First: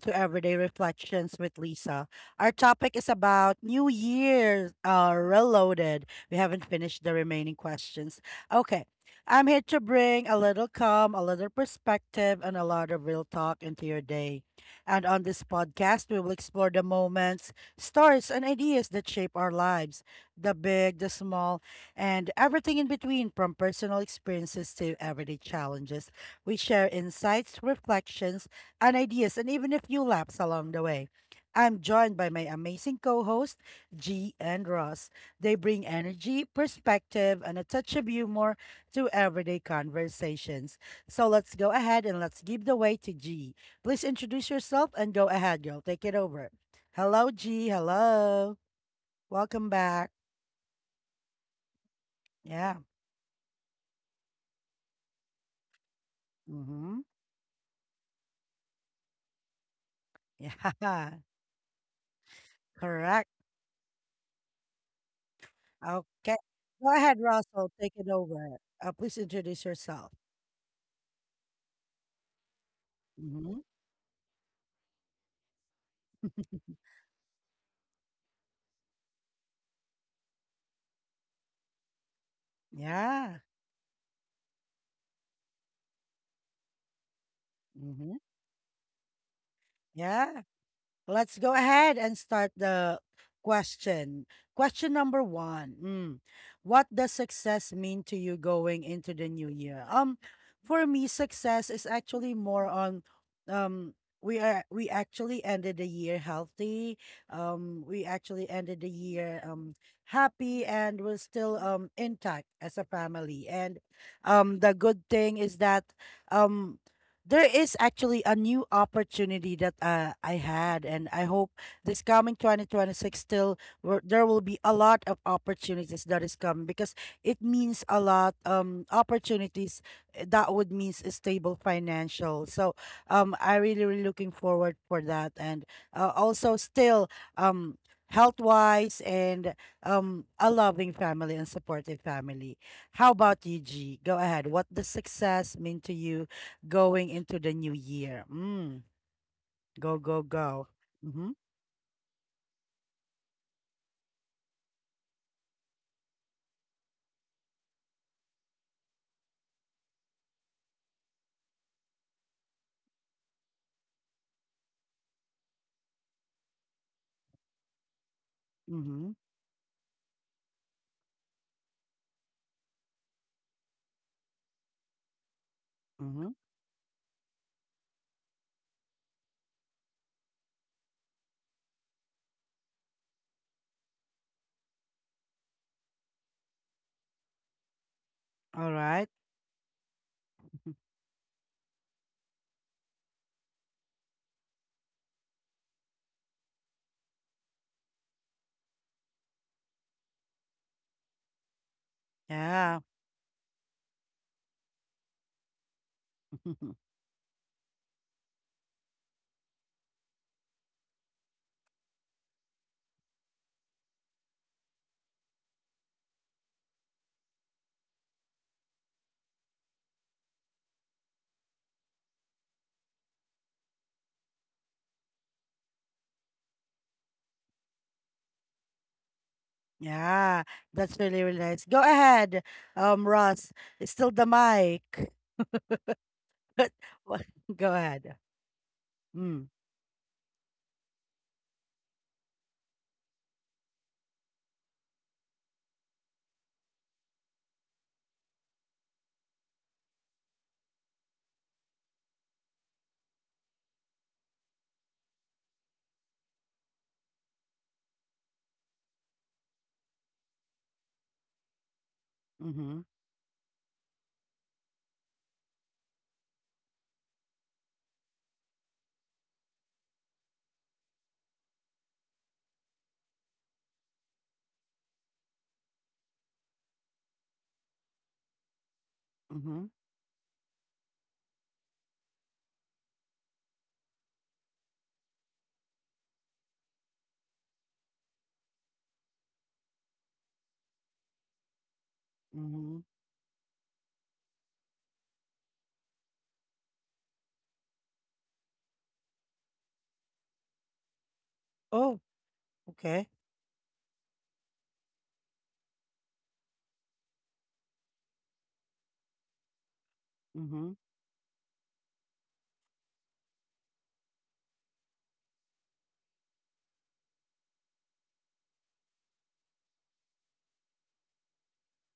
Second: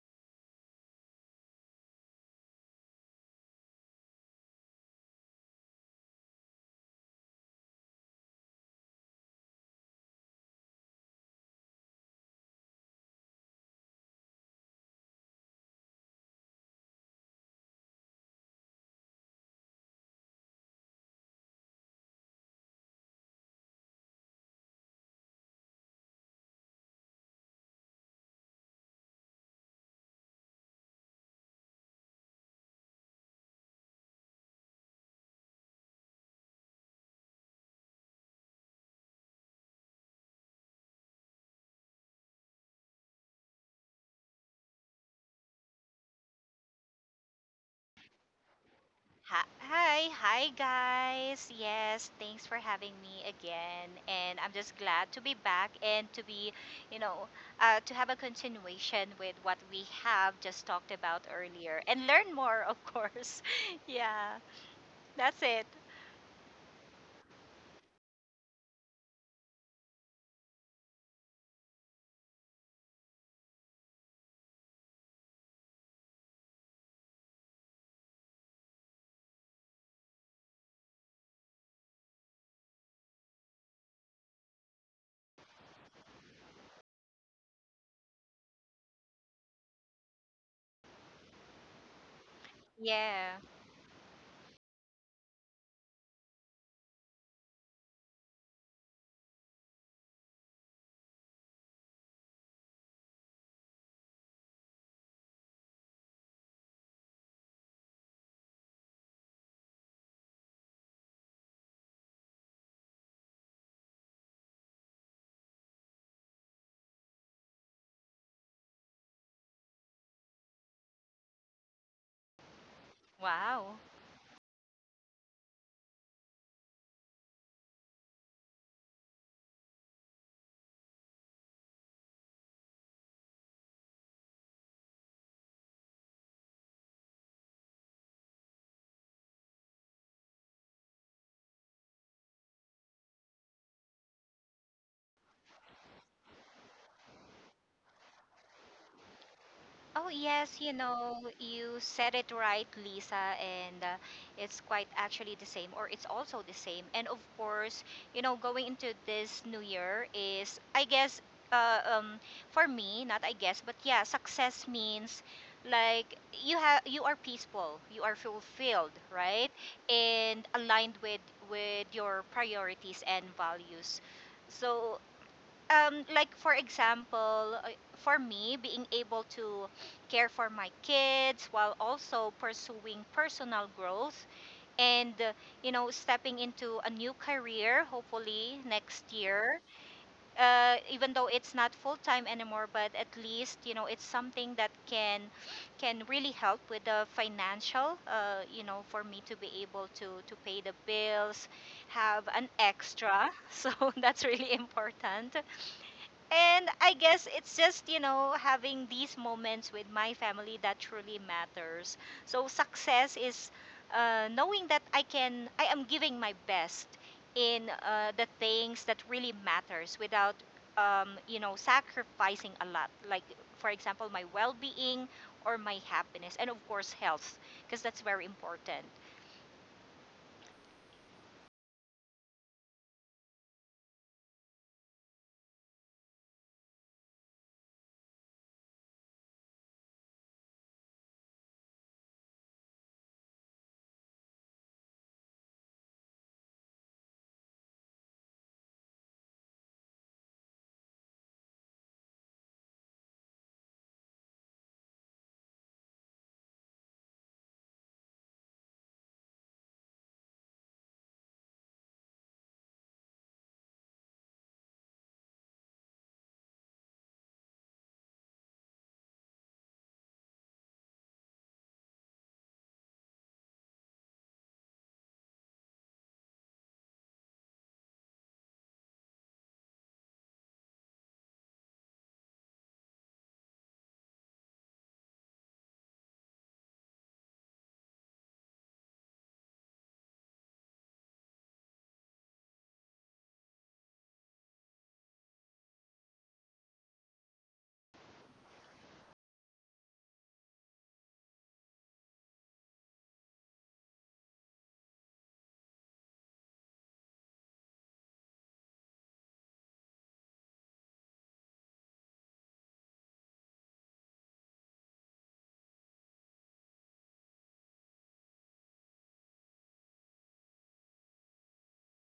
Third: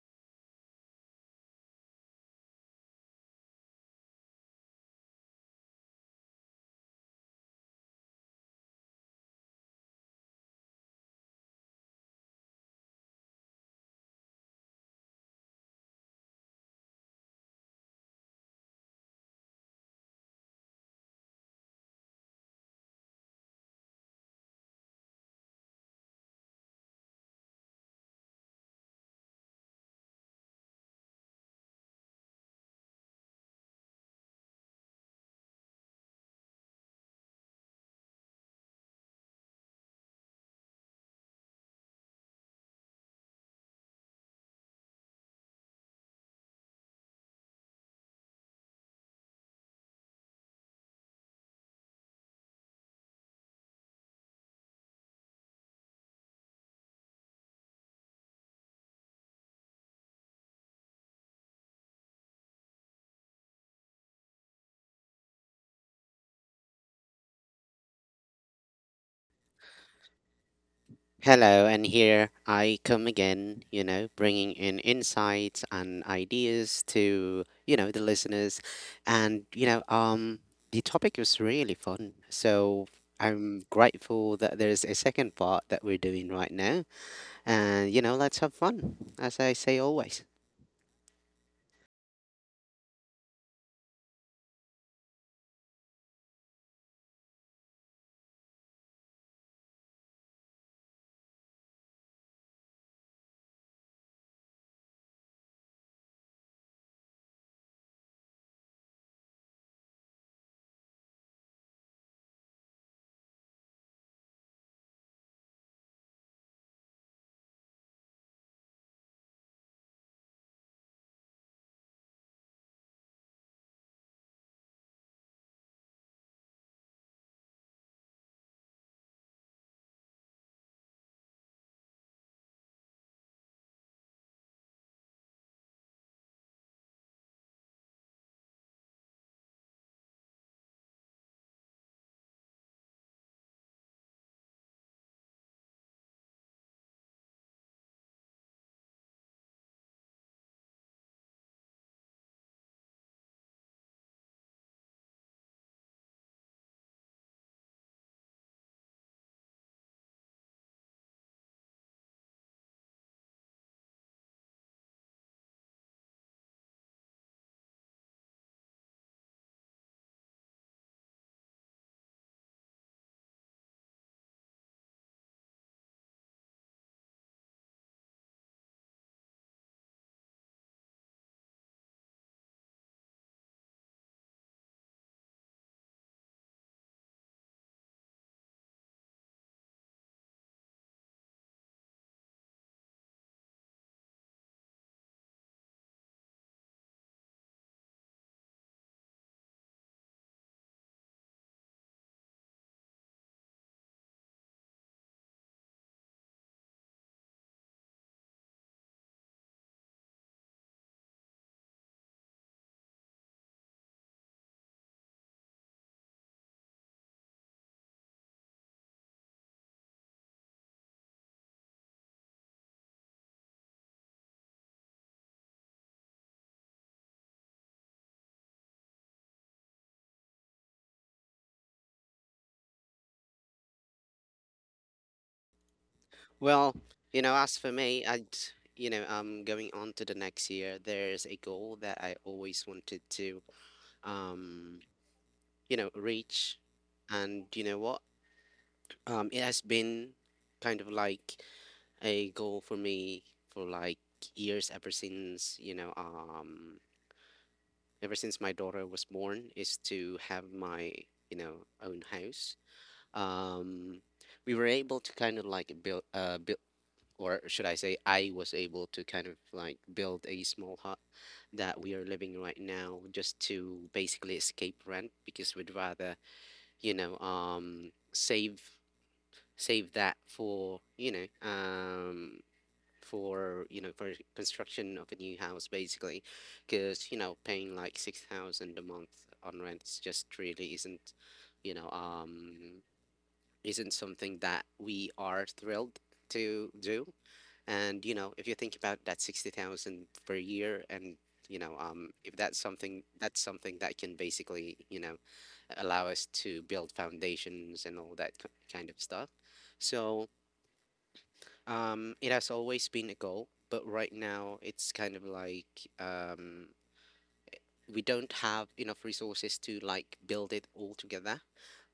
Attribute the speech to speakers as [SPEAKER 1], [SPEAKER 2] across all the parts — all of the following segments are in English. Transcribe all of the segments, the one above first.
[SPEAKER 1] to Everyday Reflections with Lisa. Our topic is about New Year's Reloaded. We haven't finished the remaining questions. Okay, I'm here to bring a little calm, a little perspective, and a lot of real talk into your day. And on this podcast, we will explore the moments, stories, and ideas that shape our lives, the big, the small, and everything in between, from personal experiences to everyday challenges. We share insights, reflections, and ideas, and even a few laps along the way. I'm joined by my amazing co hosts, G and Ross. They bring energy, perspective, and a touch of humor to everyday conversations. So let's go ahead and let's give the way to G. Please introduce yourself and go ahead, girl. Take it over. Hello, G. Hello.
[SPEAKER 2] Hi,
[SPEAKER 1] Welcome
[SPEAKER 2] hi,
[SPEAKER 1] back.
[SPEAKER 2] hi, guys. Yes, thanks for
[SPEAKER 1] Yeah.
[SPEAKER 2] having me again. And I'm just glad to be back and to be,
[SPEAKER 1] Mm-hmm.
[SPEAKER 2] you know, uh, to have a continuation with what we have just talked
[SPEAKER 1] Yeah.
[SPEAKER 2] about earlier and learn more, of
[SPEAKER 1] Correct.
[SPEAKER 2] course. yeah, that's it.
[SPEAKER 1] Okay. Go ahead, Russell. Take it over. Please introduce yourself.
[SPEAKER 3] Hello, and here I come
[SPEAKER 1] Mm-hmm.
[SPEAKER 3] again, you know, bringing in insights and ideas to, you know, the listeners. And, you know, the topic was really fun. So
[SPEAKER 1] Yeah.
[SPEAKER 3] I'm grateful that there's a second part that we're doing right now. And, you know,
[SPEAKER 1] Hmm.
[SPEAKER 3] let's have fun, as I say always.
[SPEAKER 1] Yeah. Let's go ahead and start the
[SPEAKER 2] Yeah.
[SPEAKER 1] question. Question number one. Mm. What does success mean to you going into the new year? For me, success is actually more on, um we actually ended the year healthy. We actually ended the year happy, and we're still intact as a family. And the good thing is that, um there is actually a new opportunity that I had, and I hope this coming 2026 still,
[SPEAKER 2] Wow.
[SPEAKER 1] where there will be a lot of opportunities that is coming, because it means a lot, opportunities that would means a stable financial. So I really really looking forward for that, and also still um health wise, and a loving family and supportive family. How about you, G? Go ahead. What does success mean to you going into the new year? Mm, go,
[SPEAKER 2] Oh,
[SPEAKER 1] go,
[SPEAKER 2] yes,
[SPEAKER 1] go.
[SPEAKER 2] you
[SPEAKER 1] Mm-hmm.
[SPEAKER 2] know, you said it right, Lisa, and it's quite actually the same, or it's also the same. And of course, you know, going into this new year is, uh, um, for me, not I guess, but yeah, success means like you have you are peaceful, you are fulfilled,
[SPEAKER 1] Mm-hmm.
[SPEAKER 2] right? And aligned with your priorities and values. So
[SPEAKER 1] Mm-hmm.
[SPEAKER 2] like for example, for me, being able to care for my kids while also pursuing personal growth and you know, stepping into a new career, hopefully
[SPEAKER 1] All right.
[SPEAKER 2] next year.
[SPEAKER 1] Mm-hmm.
[SPEAKER 2] Even though it's not full time anymore, but at least you know it's something that can really help with the financial. You know, for me to be able to pay the bills, have an
[SPEAKER 1] Yeah.
[SPEAKER 2] extra. So that's really important. And I guess it's just, you know, having these moments with my family that truly matters. So success is knowing that I am giving my best in the things that really matters without, you know, sacrificing a lot. Like, for example, my well-being or my happiness, and of course, health, because that's very important.
[SPEAKER 1] Yeah. That's really, really nice. Go ahead, Ross. It's still the mic. But
[SPEAKER 3] Well, you
[SPEAKER 1] what-
[SPEAKER 3] know, as for
[SPEAKER 1] go
[SPEAKER 3] me,
[SPEAKER 1] ahead.
[SPEAKER 3] I'd, you know,
[SPEAKER 1] Mm.
[SPEAKER 3] going on to the next year, there's a goal that I always wanted to, um, you know, reach. And you know what? It has been kind of like a goal for me for like years ever since ever since my daughter was born, is to have my, you know, own house.
[SPEAKER 1] Mm-hmm.
[SPEAKER 3] um we were able to kind of like build, or should I say I was able to kind of like build a small hut that we are living right now, just to basically escape rent, because we'd rather, you know, save
[SPEAKER 1] Mm-hmm.
[SPEAKER 3] save that for, you know, for, you know, for construction of a new house basically. Because, you know, paying like 6,000 a month on rent is just really isn't, you know,
[SPEAKER 1] Mm-hmm.
[SPEAKER 3] isn't something that we are thrilled to do. And you know, if you think about that, 60,000 per year, and you know,
[SPEAKER 1] Oh,
[SPEAKER 3] if that's something,
[SPEAKER 1] okay.
[SPEAKER 3] that's something that can basically, you know, allow us to build foundations and all that kind of stuff. So
[SPEAKER 1] Mm-hmm.
[SPEAKER 3] it has always been a goal, but right now it's kind of like, um, we don't have enough resources to like build it all together.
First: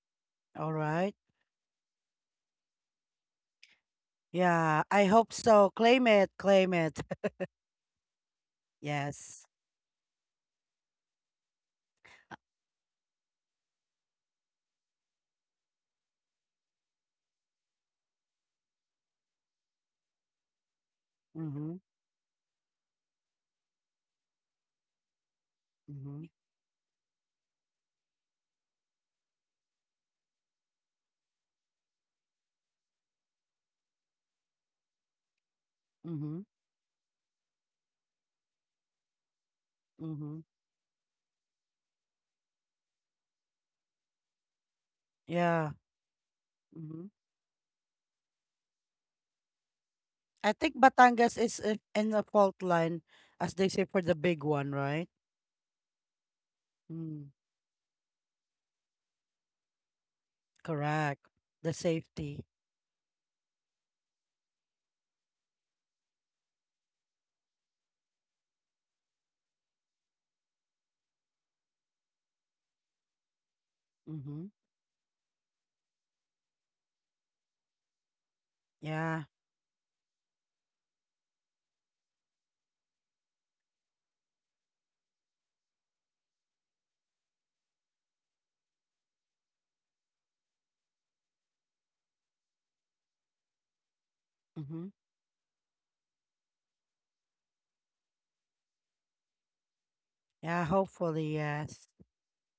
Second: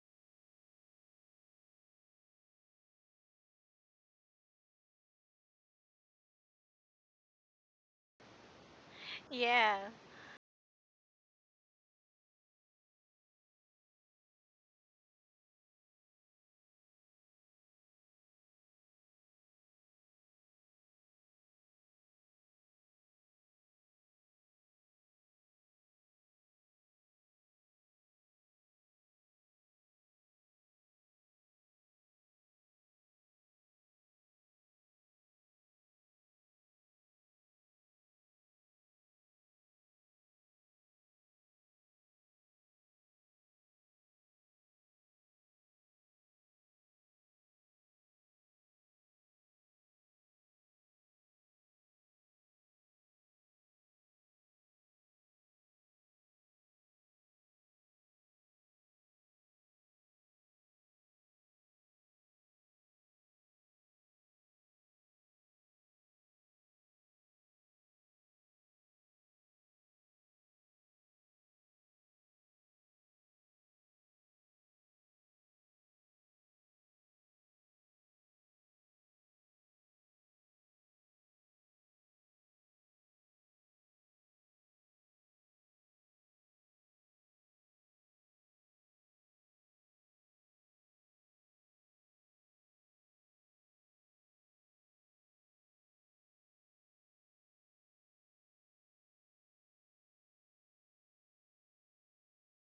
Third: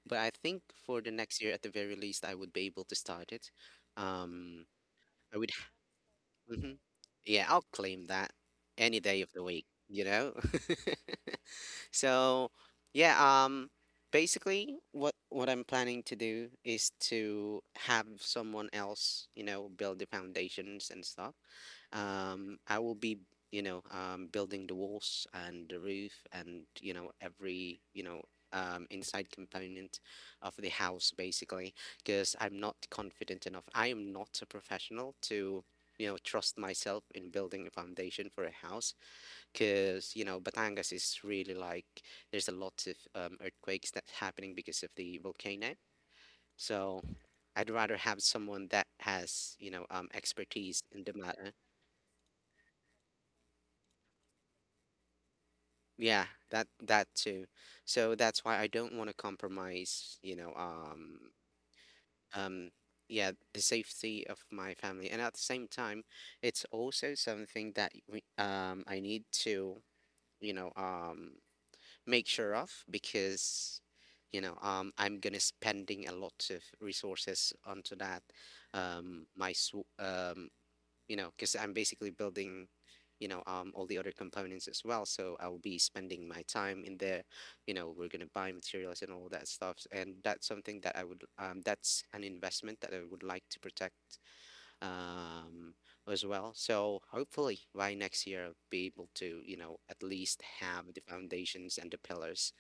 [SPEAKER 3] But I think
[SPEAKER 1] All
[SPEAKER 3] for the
[SPEAKER 1] right.
[SPEAKER 3] next year, at the very least, I would be able to start it. Um,
[SPEAKER 1] Yeah, I hope
[SPEAKER 3] I would,
[SPEAKER 1] so. Claim it, claim
[SPEAKER 3] Mhm.
[SPEAKER 1] it.
[SPEAKER 3] Yeah, I'll claim that any day of the
[SPEAKER 1] Yes.
[SPEAKER 3] week,
[SPEAKER 2] Yeah.
[SPEAKER 3] you know? So yeah, basically what I'm planning to do is to have someone else, you know, build the foundations and stuff.
[SPEAKER 1] Mm-hmm.
[SPEAKER 3] Um, I will be, you know, building the walls and the roof,
[SPEAKER 1] Mm-hmm.
[SPEAKER 3] and, you know, every, you know, inside component of the house basically, because I'm not confident enough. I am not a professional to, you know,
[SPEAKER 1] Mm-hmm.
[SPEAKER 3] trust myself in building a foundation for a house, because you know
[SPEAKER 1] Mm-hmm.
[SPEAKER 3] Batangas is really like, there's a lot of earthquakes that's happening because of the volcano.
[SPEAKER 1] Yeah.
[SPEAKER 3] So
[SPEAKER 1] Mm-hmm.
[SPEAKER 3] I'd rather have someone that has, you know,
[SPEAKER 1] I think
[SPEAKER 3] expertise in the
[SPEAKER 1] Batangas
[SPEAKER 3] matter.
[SPEAKER 1] is in the fault line, as they say, for the big one, right?
[SPEAKER 3] Yeah, that
[SPEAKER 1] Mm,
[SPEAKER 3] too. So that's why I don't want to compromise. You know,
[SPEAKER 1] correct. The safety.
[SPEAKER 3] um, yeah, the safety of my family, and at the same time, it's also something that we, I need to, you know, make sure of, because you
[SPEAKER 1] Mm-hmm.
[SPEAKER 3] know, I'm gonna spending a lot of resources onto that,
[SPEAKER 1] Yeah.
[SPEAKER 3] um, my sw- um, you know, because I'm basically building, you know, all the other components as well, so I'll be spending my time in there, you know, we're gonna buy materials and all that stuff, and that's something that I would that's an investment that I would like to protect,
[SPEAKER 1] Mm-hmm.
[SPEAKER 3] um, as well. So hopefully by next year I'll be able to, you know, at least
[SPEAKER 1] Yeah,
[SPEAKER 3] have the
[SPEAKER 1] hopefully,
[SPEAKER 3] foundations
[SPEAKER 1] yes.
[SPEAKER 3] and the pillars.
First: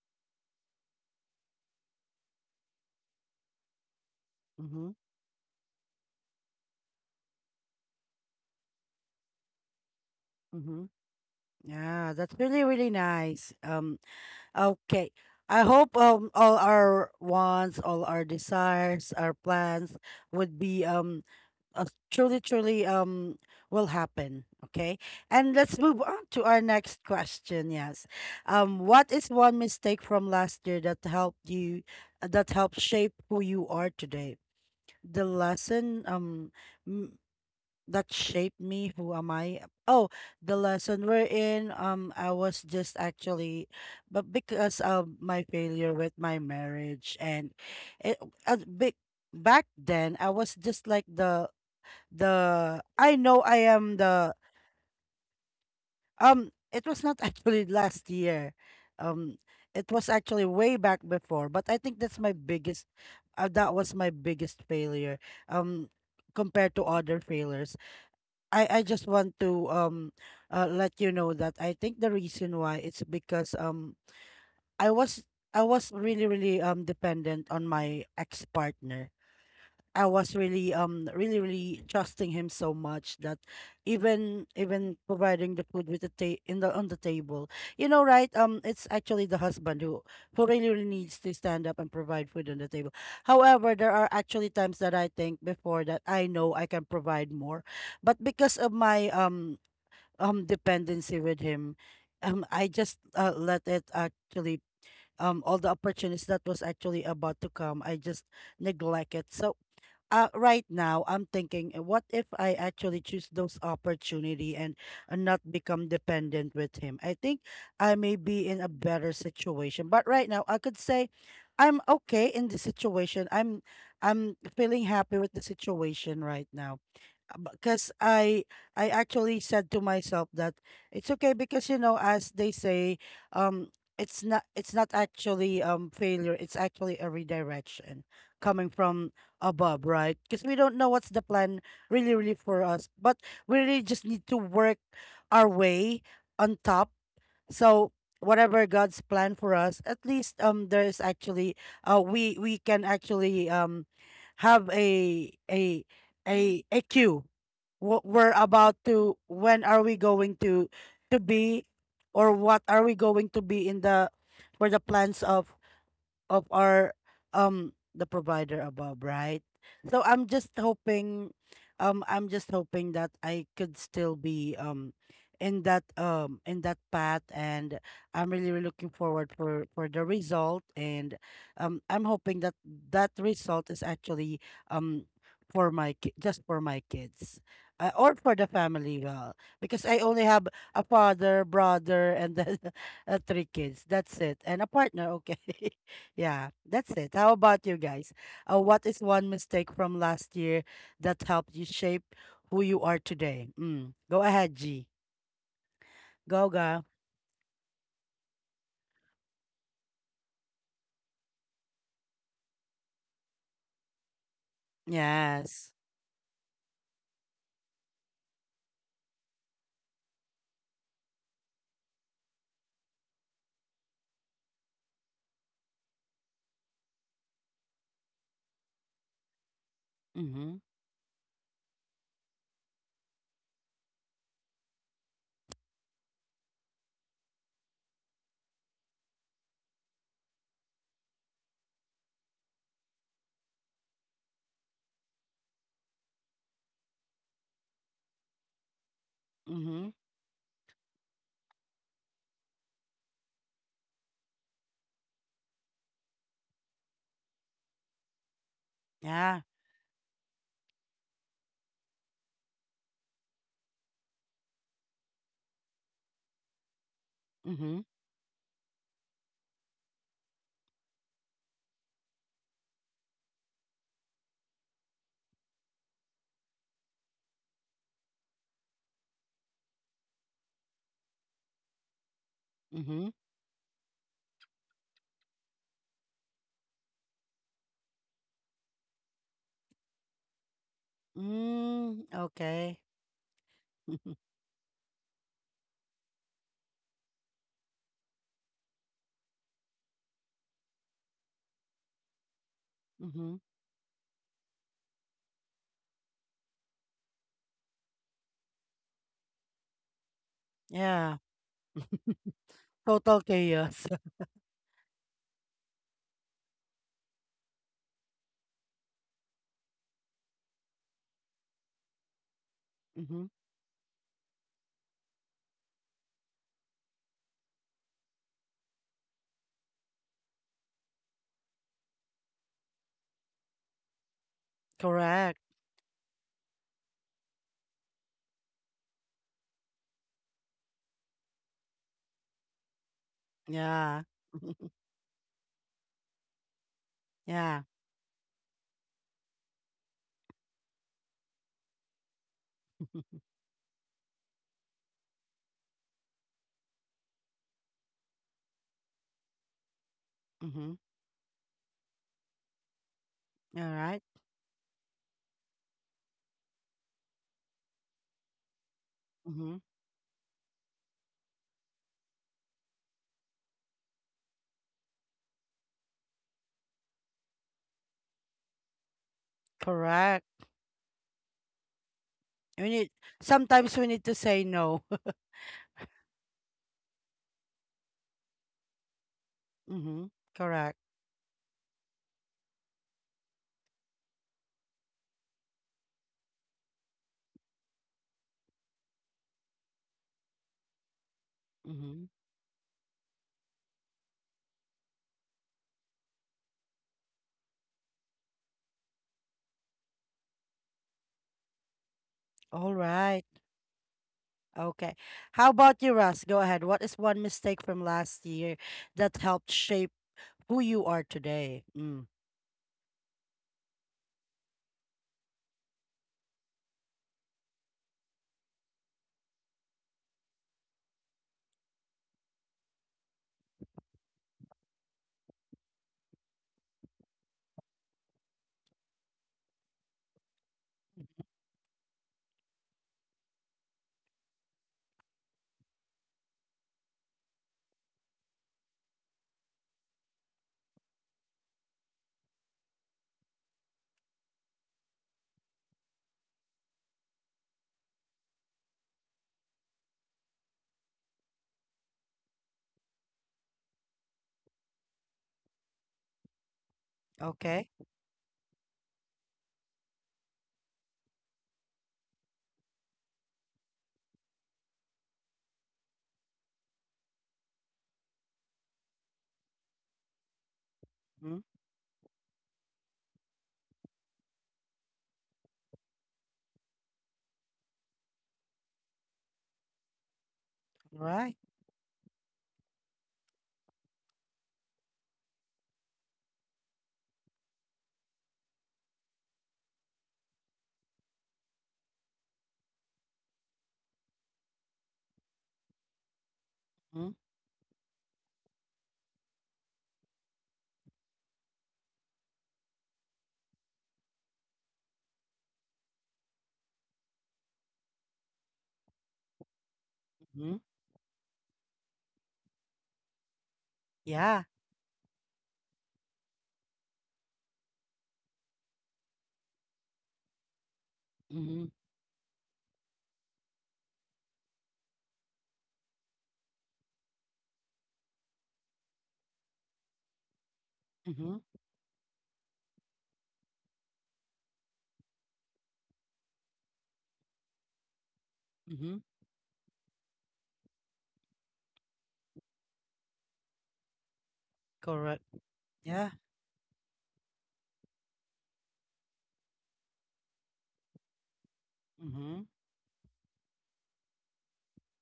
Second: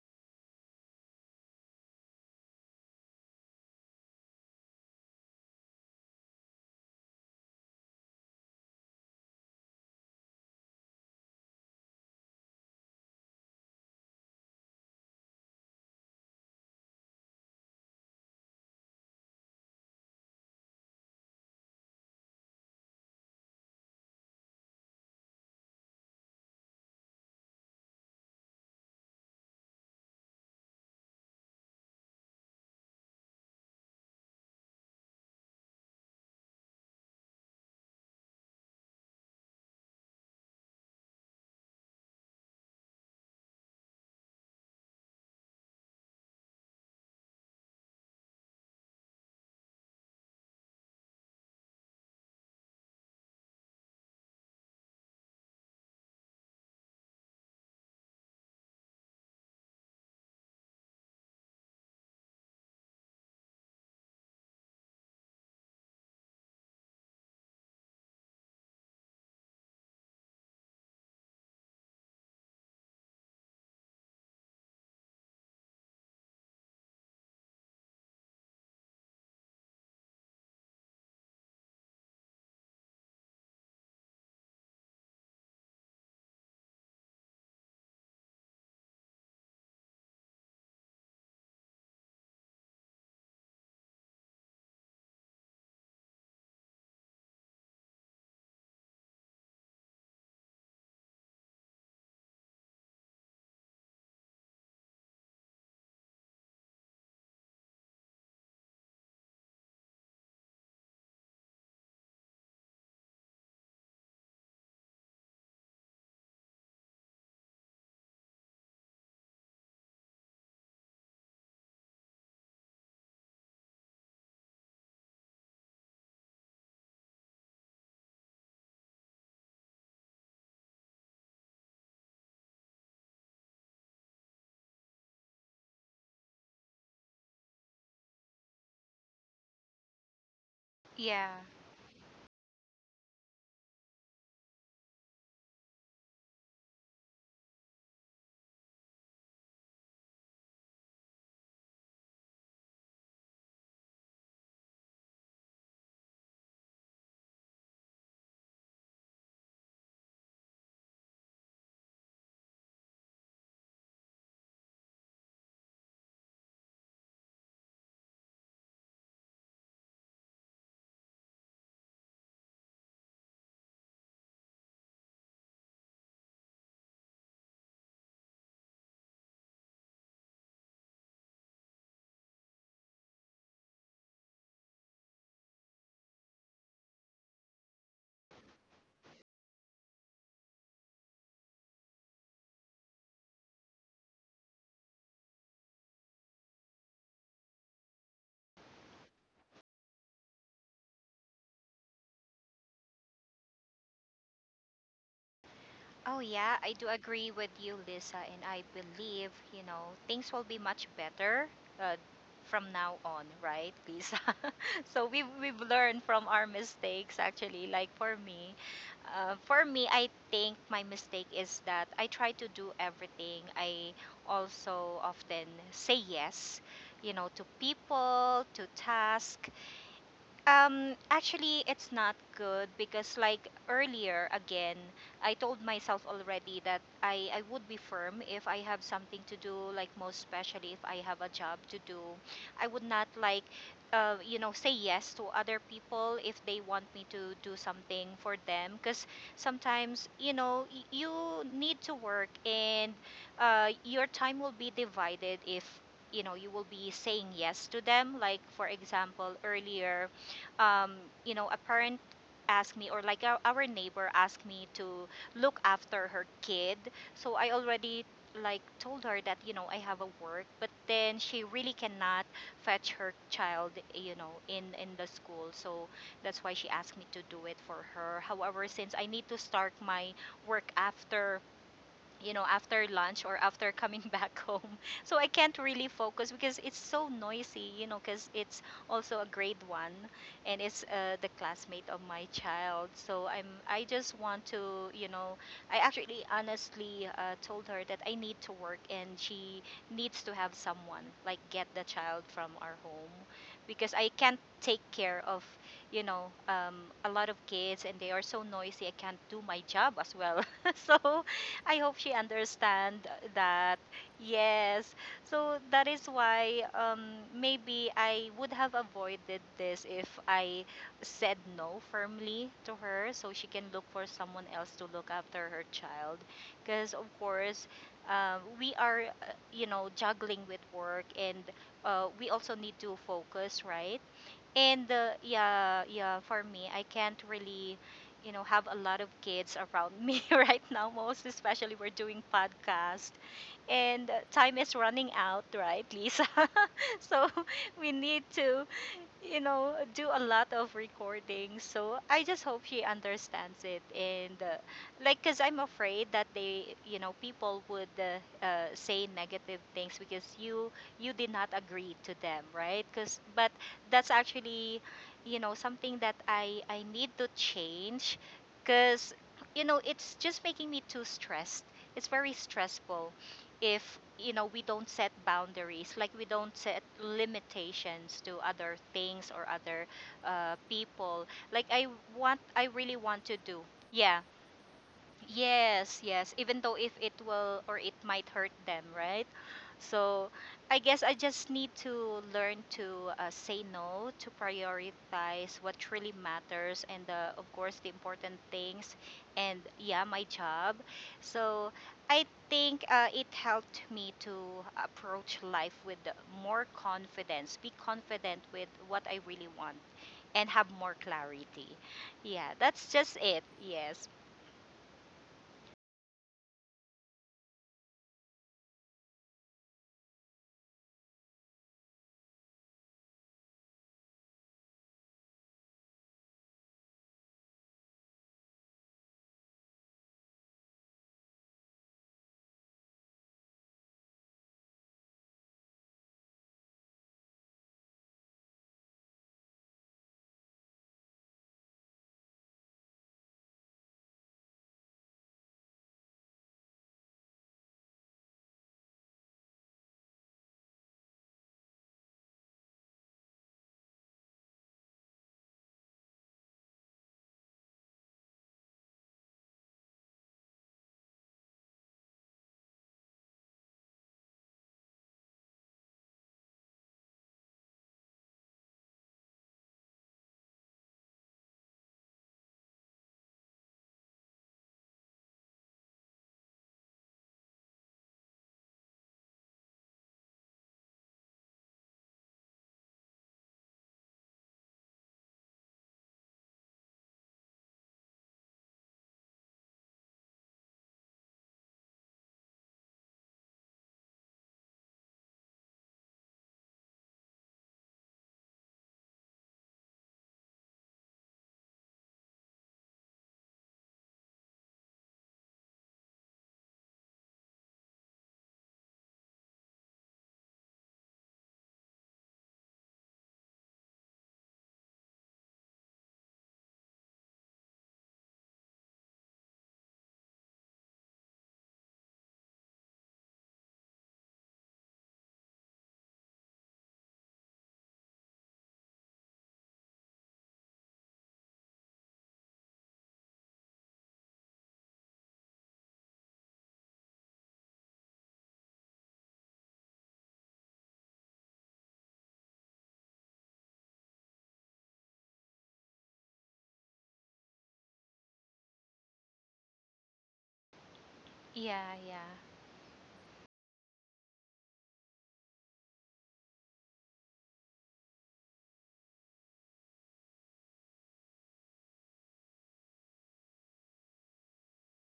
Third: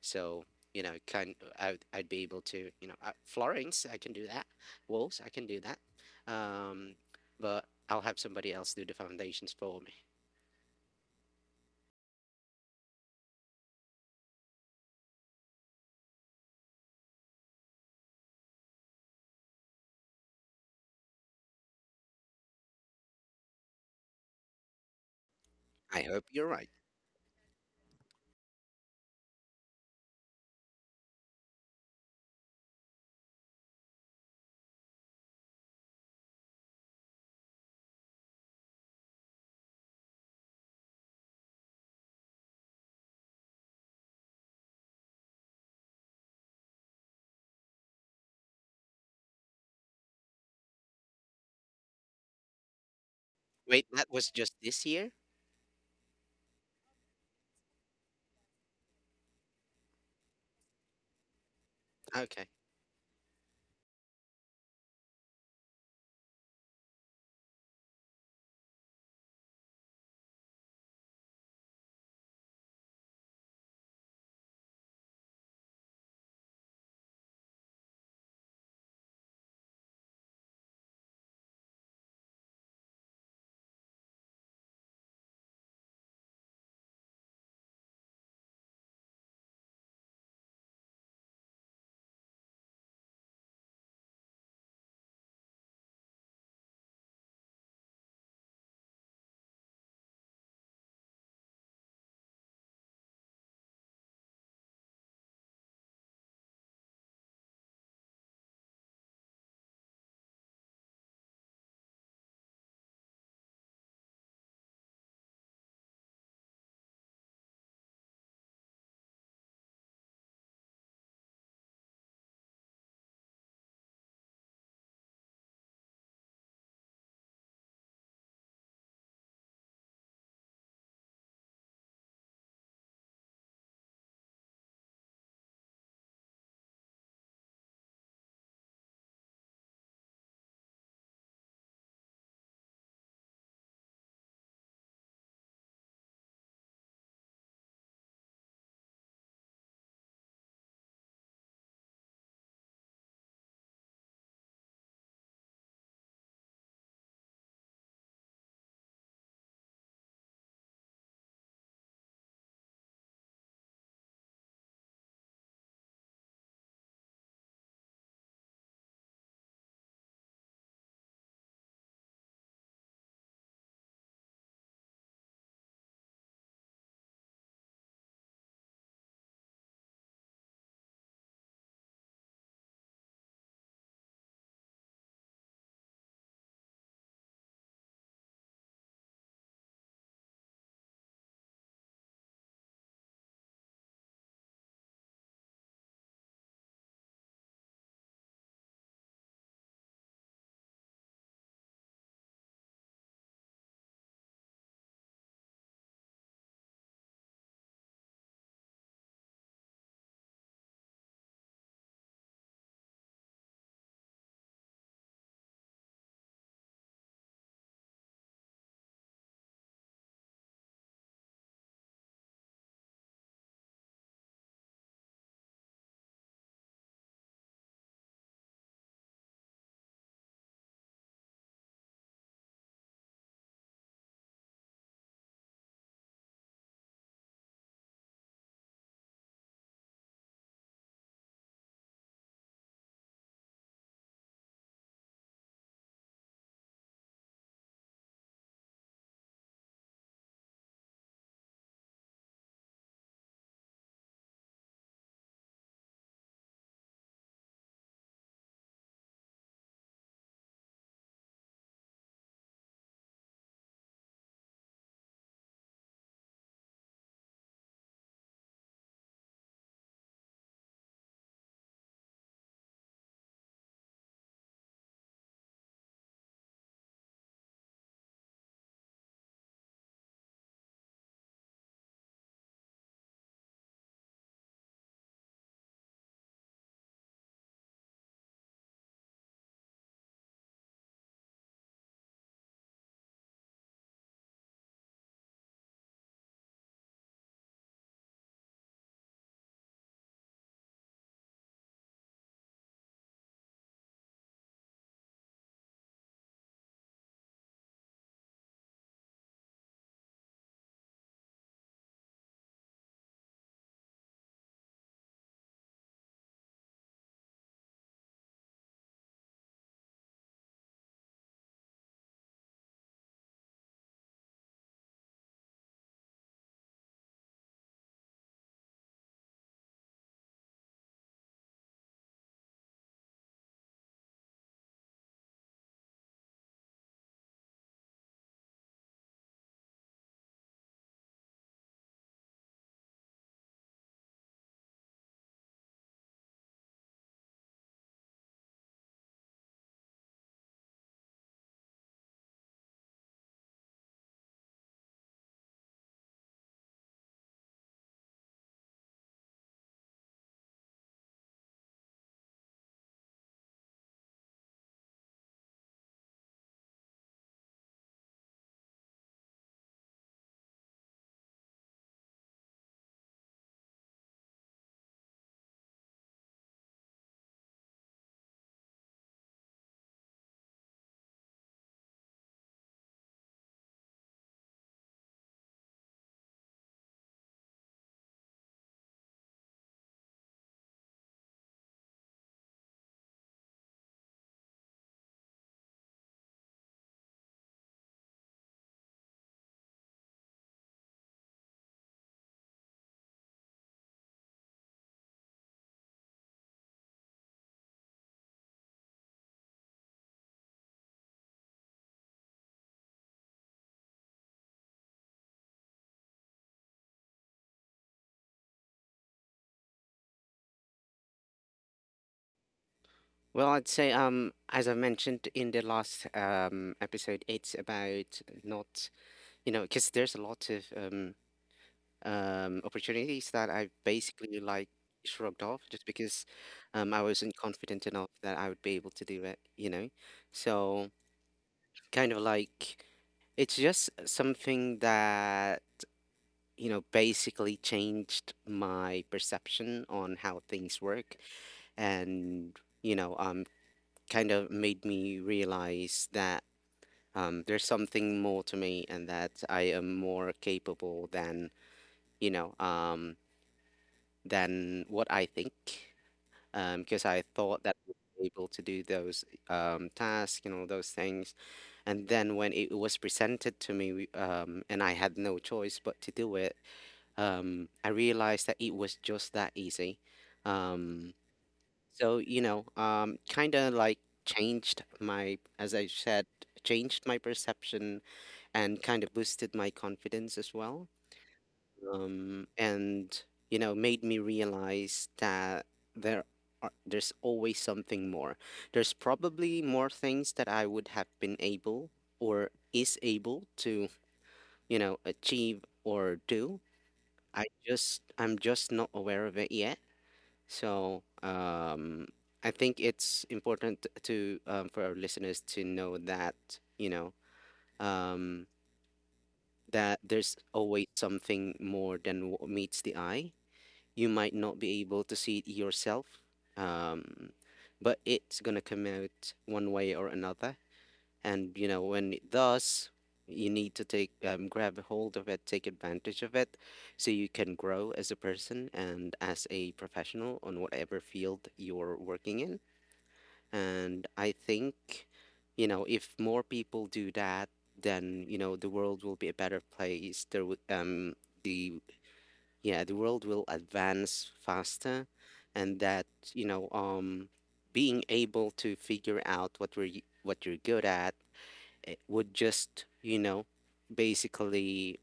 [SPEAKER 3] So, you know, kind I'd be able to, you know, Florence, I can do that.
[SPEAKER 1] Mm-hmm.
[SPEAKER 3] Walls, I can do that. Um, but I'll have somebody else do the foundations for me.
[SPEAKER 1] Mm-hmm. Yeah, that's really, really nice. Okay. I hope all our wants, all our desires, our plans would be truly, truly will happen. Okay. And let's
[SPEAKER 3] I
[SPEAKER 1] move
[SPEAKER 3] hope
[SPEAKER 1] on
[SPEAKER 3] you're
[SPEAKER 1] to
[SPEAKER 3] right.
[SPEAKER 1] our next question. Yes. What is one mistake from last year that helped shape who you are today? The lesson, m- that shaped me, who am I? Oh, the lesson we're in, I was just actually, but because of my failure with my marriage, and it, big, back then I was just like the, I know I
[SPEAKER 3] Wait,
[SPEAKER 1] am
[SPEAKER 3] that was
[SPEAKER 1] the,
[SPEAKER 3] just this year?
[SPEAKER 1] it was not actually last year. Um it was actually way back before, but I think that's my
[SPEAKER 3] Okay.
[SPEAKER 1] biggest, that was my biggest failure um compared to other failures. I just want to, let you know that I think the reason why it's because, I was I was really really dependent on my ex-partner. I was really really really trusting him so much that even providing the food with the in the on the table, you know, right? It's actually the husband who really really needs to stand up and provide food on the table. However, there are actually times that I think before, that I know I can provide more, but because of my, dependency with him, I just, let it actually, all the opportunities that was actually about to come, I just neglect it. So right now I'm thinking, what if I actually choose those opportunity and not become dependent with him? I think I may be in a better situation. But right now, I could say I'm okay in the situation. I'm feeling happy with the situation right now, because I actually said to myself that it's okay, because you know, as they say, um it's not, it's not actually failure, it's actually a redirection coming from above, right? Because we don't know what's the
[SPEAKER 2] Yeah.
[SPEAKER 1] plan really really for us, but we really just need to work our way on top. So whatever God's plan for us, at least there is actually, we can actually have a cue, what we're about to, when are we going to be, or what are we going to be in the, for the plans of our, the provider above, right? So I'm just hoping, I'm just hoping that I could still be in that, in that path, and I'm really, really looking forward for the result. And I'm hoping that that result is actually um for my just for my kids, or for the family well, because I only have a father, brother, and then three kids. That's it. And a partner, okay. Yeah, that's it. How about you guys? What is one mistake from last year that helped you shape who you are today? Mm. Go ahead, G.
[SPEAKER 2] Oh,
[SPEAKER 1] Go,
[SPEAKER 2] yeah, I
[SPEAKER 1] go.
[SPEAKER 2] do agree with you, Lisa, and I believe, you know, things will be much better uh, from now on, right, Lisa? So we've
[SPEAKER 1] Yes.
[SPEAKER 2] learned from our mistakes, actually. Like for me, I think my mistake is that I try to do everything. I also often say yes, you know, to people, to task.
[SPEAKER 1] Mm-hmm.
[SPEAKER 2] Actually, it's not good because, like earlier, again, I told myself already that I would be firm if I have something to do, like most especially if I have a job to do. I would not you know, say yes to other people if they want me to do something for them. Because
[SPEAKER 1] Mm-hmm.
[SPEAKER 2] sometimes, you know, you need to work and your time will be divided if. You know, you will be saying yes to them. Like, for example,
[SPEAKER 1] Yeah.
[SPEAKER 2] earlier, um, you know, a parent asked me, or like our neighbor asked me to look after her kid. So I
[SPEAKER 1] Mm-hmm.
[SPEAKER 2] already like told her that you know I have a work, but then she really cannot fetch her child, you know, in the school. So that's why she asked me to do it for her. However, since I need to start my work after you know, after
[SPEAKER 1] Mm-hmm.
[SPEAKER 2] lunch or after coming back home. So I can't really focus because it's so noisy, you know, because it's also a grade one and it's the classmate of
[SPEAKER 1] Mm.
[SPEAKER 2] my
[SPEAKER 1] Okay.
[SPEAKER 2] child. So I'm, I just want to, you know, I actually honestly told her that I need to work and she needs to have someone, like get the child from our home
[SPEAKER 1] Mm-hmm.
[SPEAKER 2] because I can't take care of, you know, a lot of kids and they are so noisy. I can't do my job as well.
[SPEAKER 1] Yeah.
[SPEAKER 2] so I hope she understand
[SPEAKER 1] Total
[SPEAKER 2] that.
[SPEAKER 1] chaos.
[SPEAKER 2] Yes. So that is why maybe I would have avoided this if I said no firmly to her
[SPEAKER 1] Mm-hmm.
[SPEAKER 2] so she can look for someone else to look after her child. Because, of course, we are, you know, juggling with work and we also need to focus, right? And
[SPEAKER 1] Correct.
[SPEAKER 2] yeah, for me, I can't really, you know, have a lot of kids around me right now, most especially we're doing podcast
[SPEAKER 1] Yeah.
[SPEAKER 2] and time is running out, right, Lisa? so
[SPEAKER 1] Yeah.
[SPEAKER 2] we need to you know, do a lot of recording. So I just hope she understands it. And, like, because I'm afraid that they, you know, people would say negative things because you
[SPEAKER 1] Mm-hmm.
[SPEAKER 2] you did not agree to them, right? Because, but
[SPEAKER 1] All right.
[SPEAKER 2] that's actually, you know, something that I need to change, because,
[SPEAKER 1] Mm-hmm.
[SPEAKER 2] you know, it's just making me too stressed. It's very stressful if you know we don't set boundaries like we don't set limitations to other things or other
[SPEAKER 1] Correct.
[SPEAKER 2] people like I want I
[SPEAKER 1] We need,
[SPEAKER 2] really want to do
[SPEAKER 1] sometimes we need to
[SPEAKER 2] yeah
[SPEAKER 1] say no.
[SPEAKER 2] Yes, yes. Even though if it will or it might hurt them, right?
[SPEAKER 1] Mm-hmm.
[SPEAKER 2] So I
[SPEAKER 1] Correct.
[SPEAKER 2] guess I just need to learn to say no, to prioritize what really matters, and of course the important things, and yeah, my job. So
[SPEAKER 1] Mm-hmm.
[SPEAKER 2] I think it helped me to approach life with more confidence, be confident with what I really want, and have more clarity. Yeah,
[SPEAKER 1] All
[SPEAKER 2] that's just
[SPEAKER 1] right.
[SPEAKER 2] it. Yes.
[SPEAKER 1] Okay. How about you, Russ? Go ahead. What is one mistake from last year that helped shape who you are today? Mm.
[SPEAKER 3] Well, I'd say, as I mentioned in the last episode, it's about not, you know, because there's a lot of opportunities that I basically like shrugged off just because I wasn't confident enough that I would be able to do it, you know? So, kind of like it's just something that, you know, basically changed my perception on how things work, and, you know, kind of made me realize that. There's something more to me, and that I am more capable than, you know. Than what I think, because I thought
[SPEAKER 1] Okay.
[SPEAKER 3] that we were able to do those tasks, you know, those things. And then when it was presented to me, and I had no choice but to do it, I realized that it was just that easy. Um,
[SPEAKER 1] Mm-hmm.
[SPEAKER 3] so, you know, kind of like changed my, as I said, changed my perception, and kind of boosted my confidence as well,
[SPEAKER 1] All right.
[SPEAKER 3] and you know made me realize that there are, there's always something more, there's probably more things that I would have been able or is able to, you know, achieve or do. I just, I'm just not aware of it yet. So I think it's important to for our listeners to know that, you know, um that there's
[SPEAKER 1] Mm-hmm.
[SPEAKER 3] always something more than what meets the eye. You might
[SPEAKER 1] Yeah.
[SPEAKER 3] not be able to see it yourself, um, but it's gonna come out one way or another. And
[SPEAKER 1] Mm-hmm.
[SPEAKER 3] you know, when it does, you need to take grab a hold of it, take advantage of it, so you can grow as a person and as a professional on whatever
[SPEAKER 1] Mm-hmm.
[SPEAKER 3] field you're working in. And I think, you know, if more people do that, then you know the
[SPEAKER 1] Mm-hmm.
[SPEAKER 3] world will be a better place. There would the
[SPEAKER 2] Yeah, yeah.
[SPEAKER 3] yeah, the world will advance faster,
[SPEAKER 1] Correct.
[SPEAKER 3] and that,
[SPEAKER 1] Yeah.
[SPEAKER 3] you know, being able to figure out what what you're good at, it would
[SPEAKER 1] Mm-hmm.
[SPEAKER 3] just, you know, basically,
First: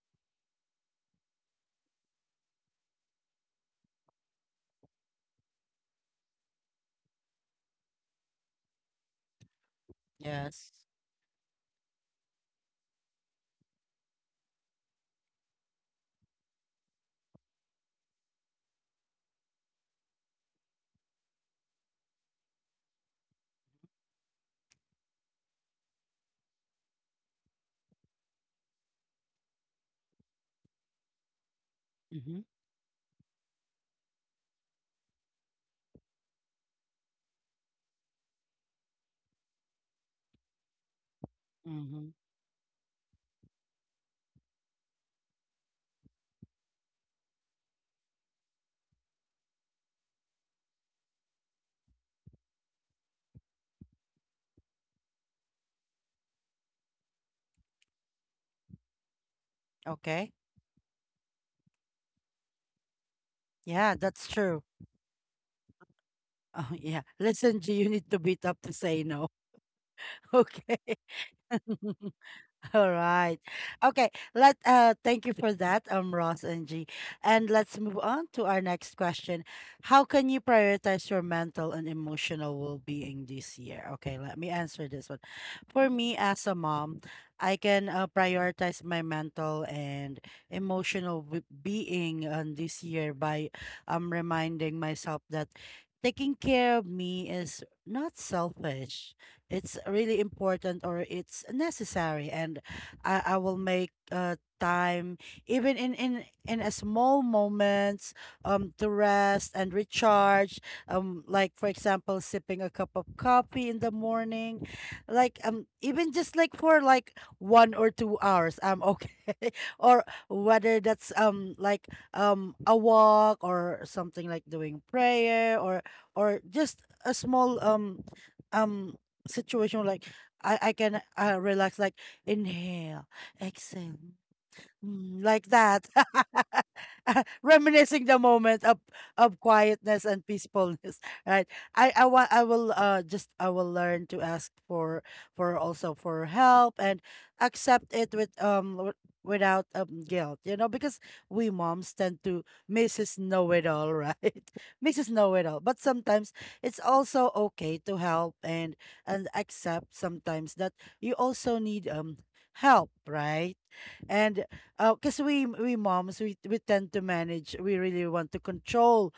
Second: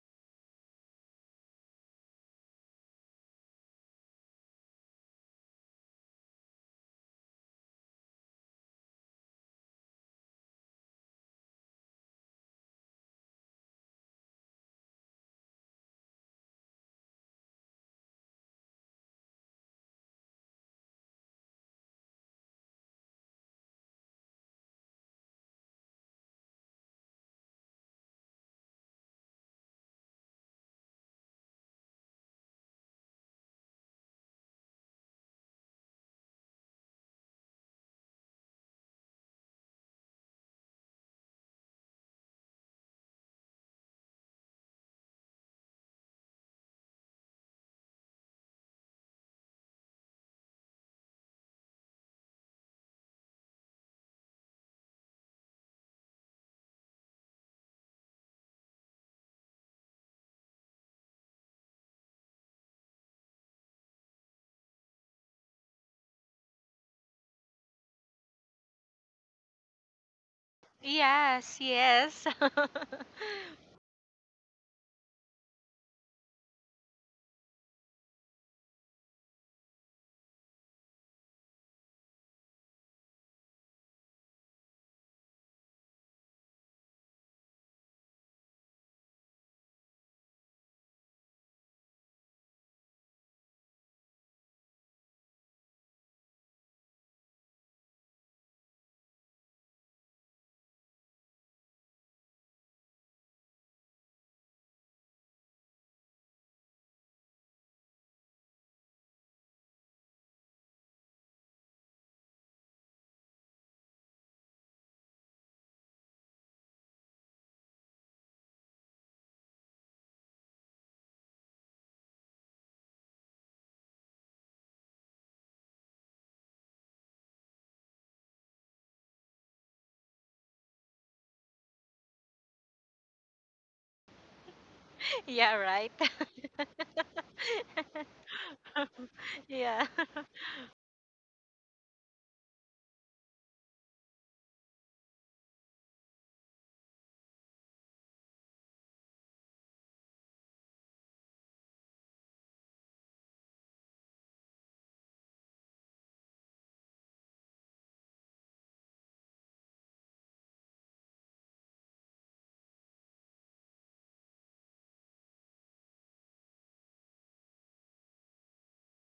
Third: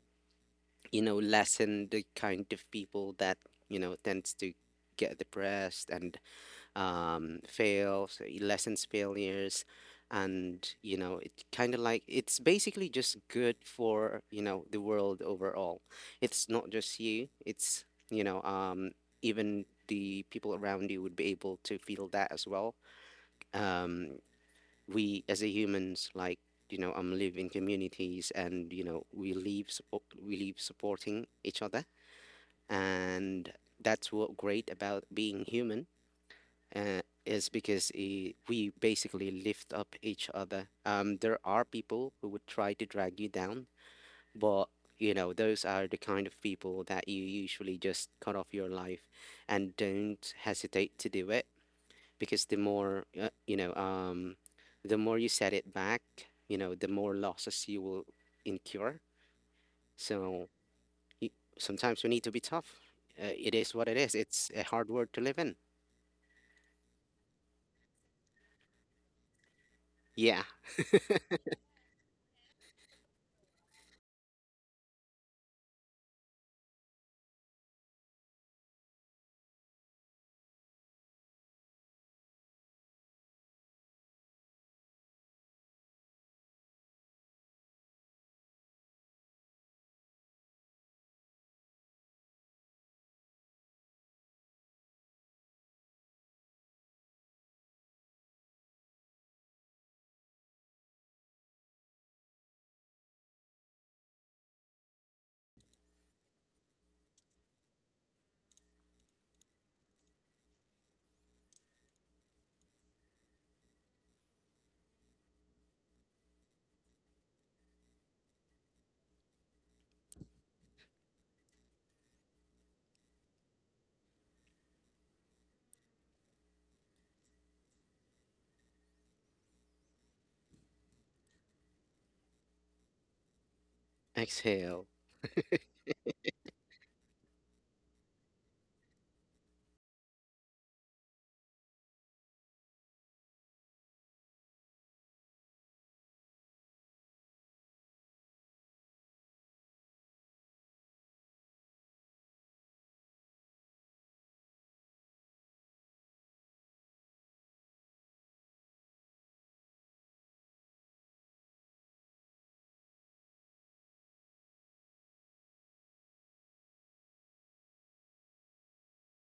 [SPEAKER 3] you know, lessen the kind of people that, you know, tends to get depressed and fails, lessons, failures,
[SPEAKER 1] Yes.
[SPEAKER 3] and you know, it kind of like it's basically just good for, you know, the world overall. It's not just you; it's, you know, even the people around you would be able to feel that as well. Um, we as a humans, like, you know, live in communities, and you know, we live support, we live supporting each other,
[SPEAKER 1] Mm-hmm.
[SPEAKER 3] and that's what great about being human, is because we basically lift up each other. There are
[SPEAKER 1] Mm-hmm.
[SPEAKER 3] people who would try to drag you down, but you know, those are the kind of people that you usually just cut off your life and don't hesitate to do it, because the more, you know, the more you set it back, you know, the more losses you will incur.
[SPEAKER 1] Okay.
[SPEAKER 3] So y sometimes we need to be tough. It is what
[SPEAKER 1] Yeah,
[SPEAKER 3] it is.
[SPEAKER 1] that's
[SPEAKER 3] It's
[SPEAKER 1] true.
[SPEAKER 3] a hard world to live in.
[SPEAKER 1] Oh, yeah. Listen, G, you need to beat up to say no.
[SPEAKER 3] Yeah.
[SPEAKER 1] Okay.
[SPEAKER 2] Yes, yes.
[SPEAKER 1] All right. Okay. Let thank you for that, Ross and G. And let's move on to our next question. How can you prioritize your mental and emotional well-being this year? Okay, let me answer this one. For me as a mom, I can prioritize my mental and emotional being on this year by reminding myself that taking care of me is not selfish, it's really important, or it's necessary. And I will make time, even in a small moments, to rest and recharge. Like for example, sipping a cup of coffee in the morning, like even just like for like 1 or 2 hours I'm okay. Or whether that's like a walk, or something like doing prayer, or just a small um situation like I can relax, like inhale, exhale.
[SPEAKER 3] Exhale.
[SPEAKER 1] Mm, like
[SPEAKER 2] yeah,
[SPEAKER 1] that.
[SPEAKER 2] right.
[SPEAKER 1] Reminiscing the moment of
[SPEAKER 2] yeah.
[SPEAKER 1] quietness and peacefulness, right? I want I will just I will learn to ask for also for help, and accept it with, without guilt, you know, because we moms tend to Mrs. Know It All, right? Mrs. Know It All, but sometimes it's also okay to help, and accept sometimes that you also need help, right? And because we moms, we tend to manage, we really want to control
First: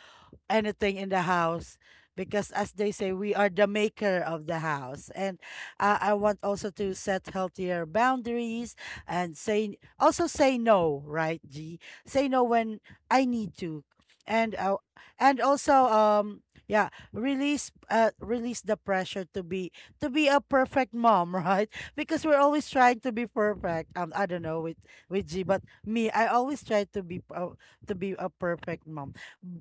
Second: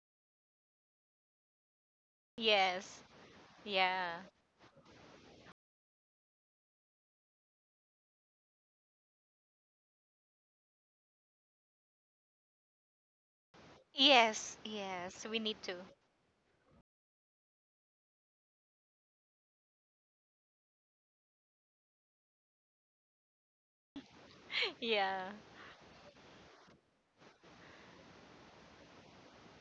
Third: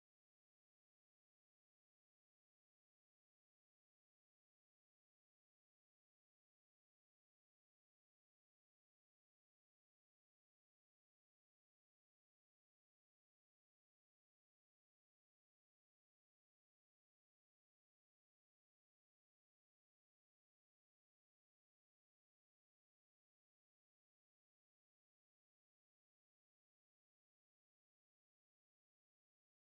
[SPEAKER 1] anything in the house, because as they
[SPEAKER 2] Yes.
[SPEAKER 1] say, we are the
[SPEAKER 2] Yeah.
[SPEAKER 1] maker of the house. And I want also to set healthier boundaries, and say also, say no, right, G? Say no when I need to. And
[SPEAKER 2] Yes, yes. We
[SPEAKER 1] and
[SPEAKER 2] need to.
[SPEAKER 1] also, yeah, release release the pressure to be, to be a perfect mom, right? Because we're always trying to be perfect, I don't know with
[SPEAKER 2] Yeah.
[SPEAKER 1] G, but me I always try to be a perfect mom.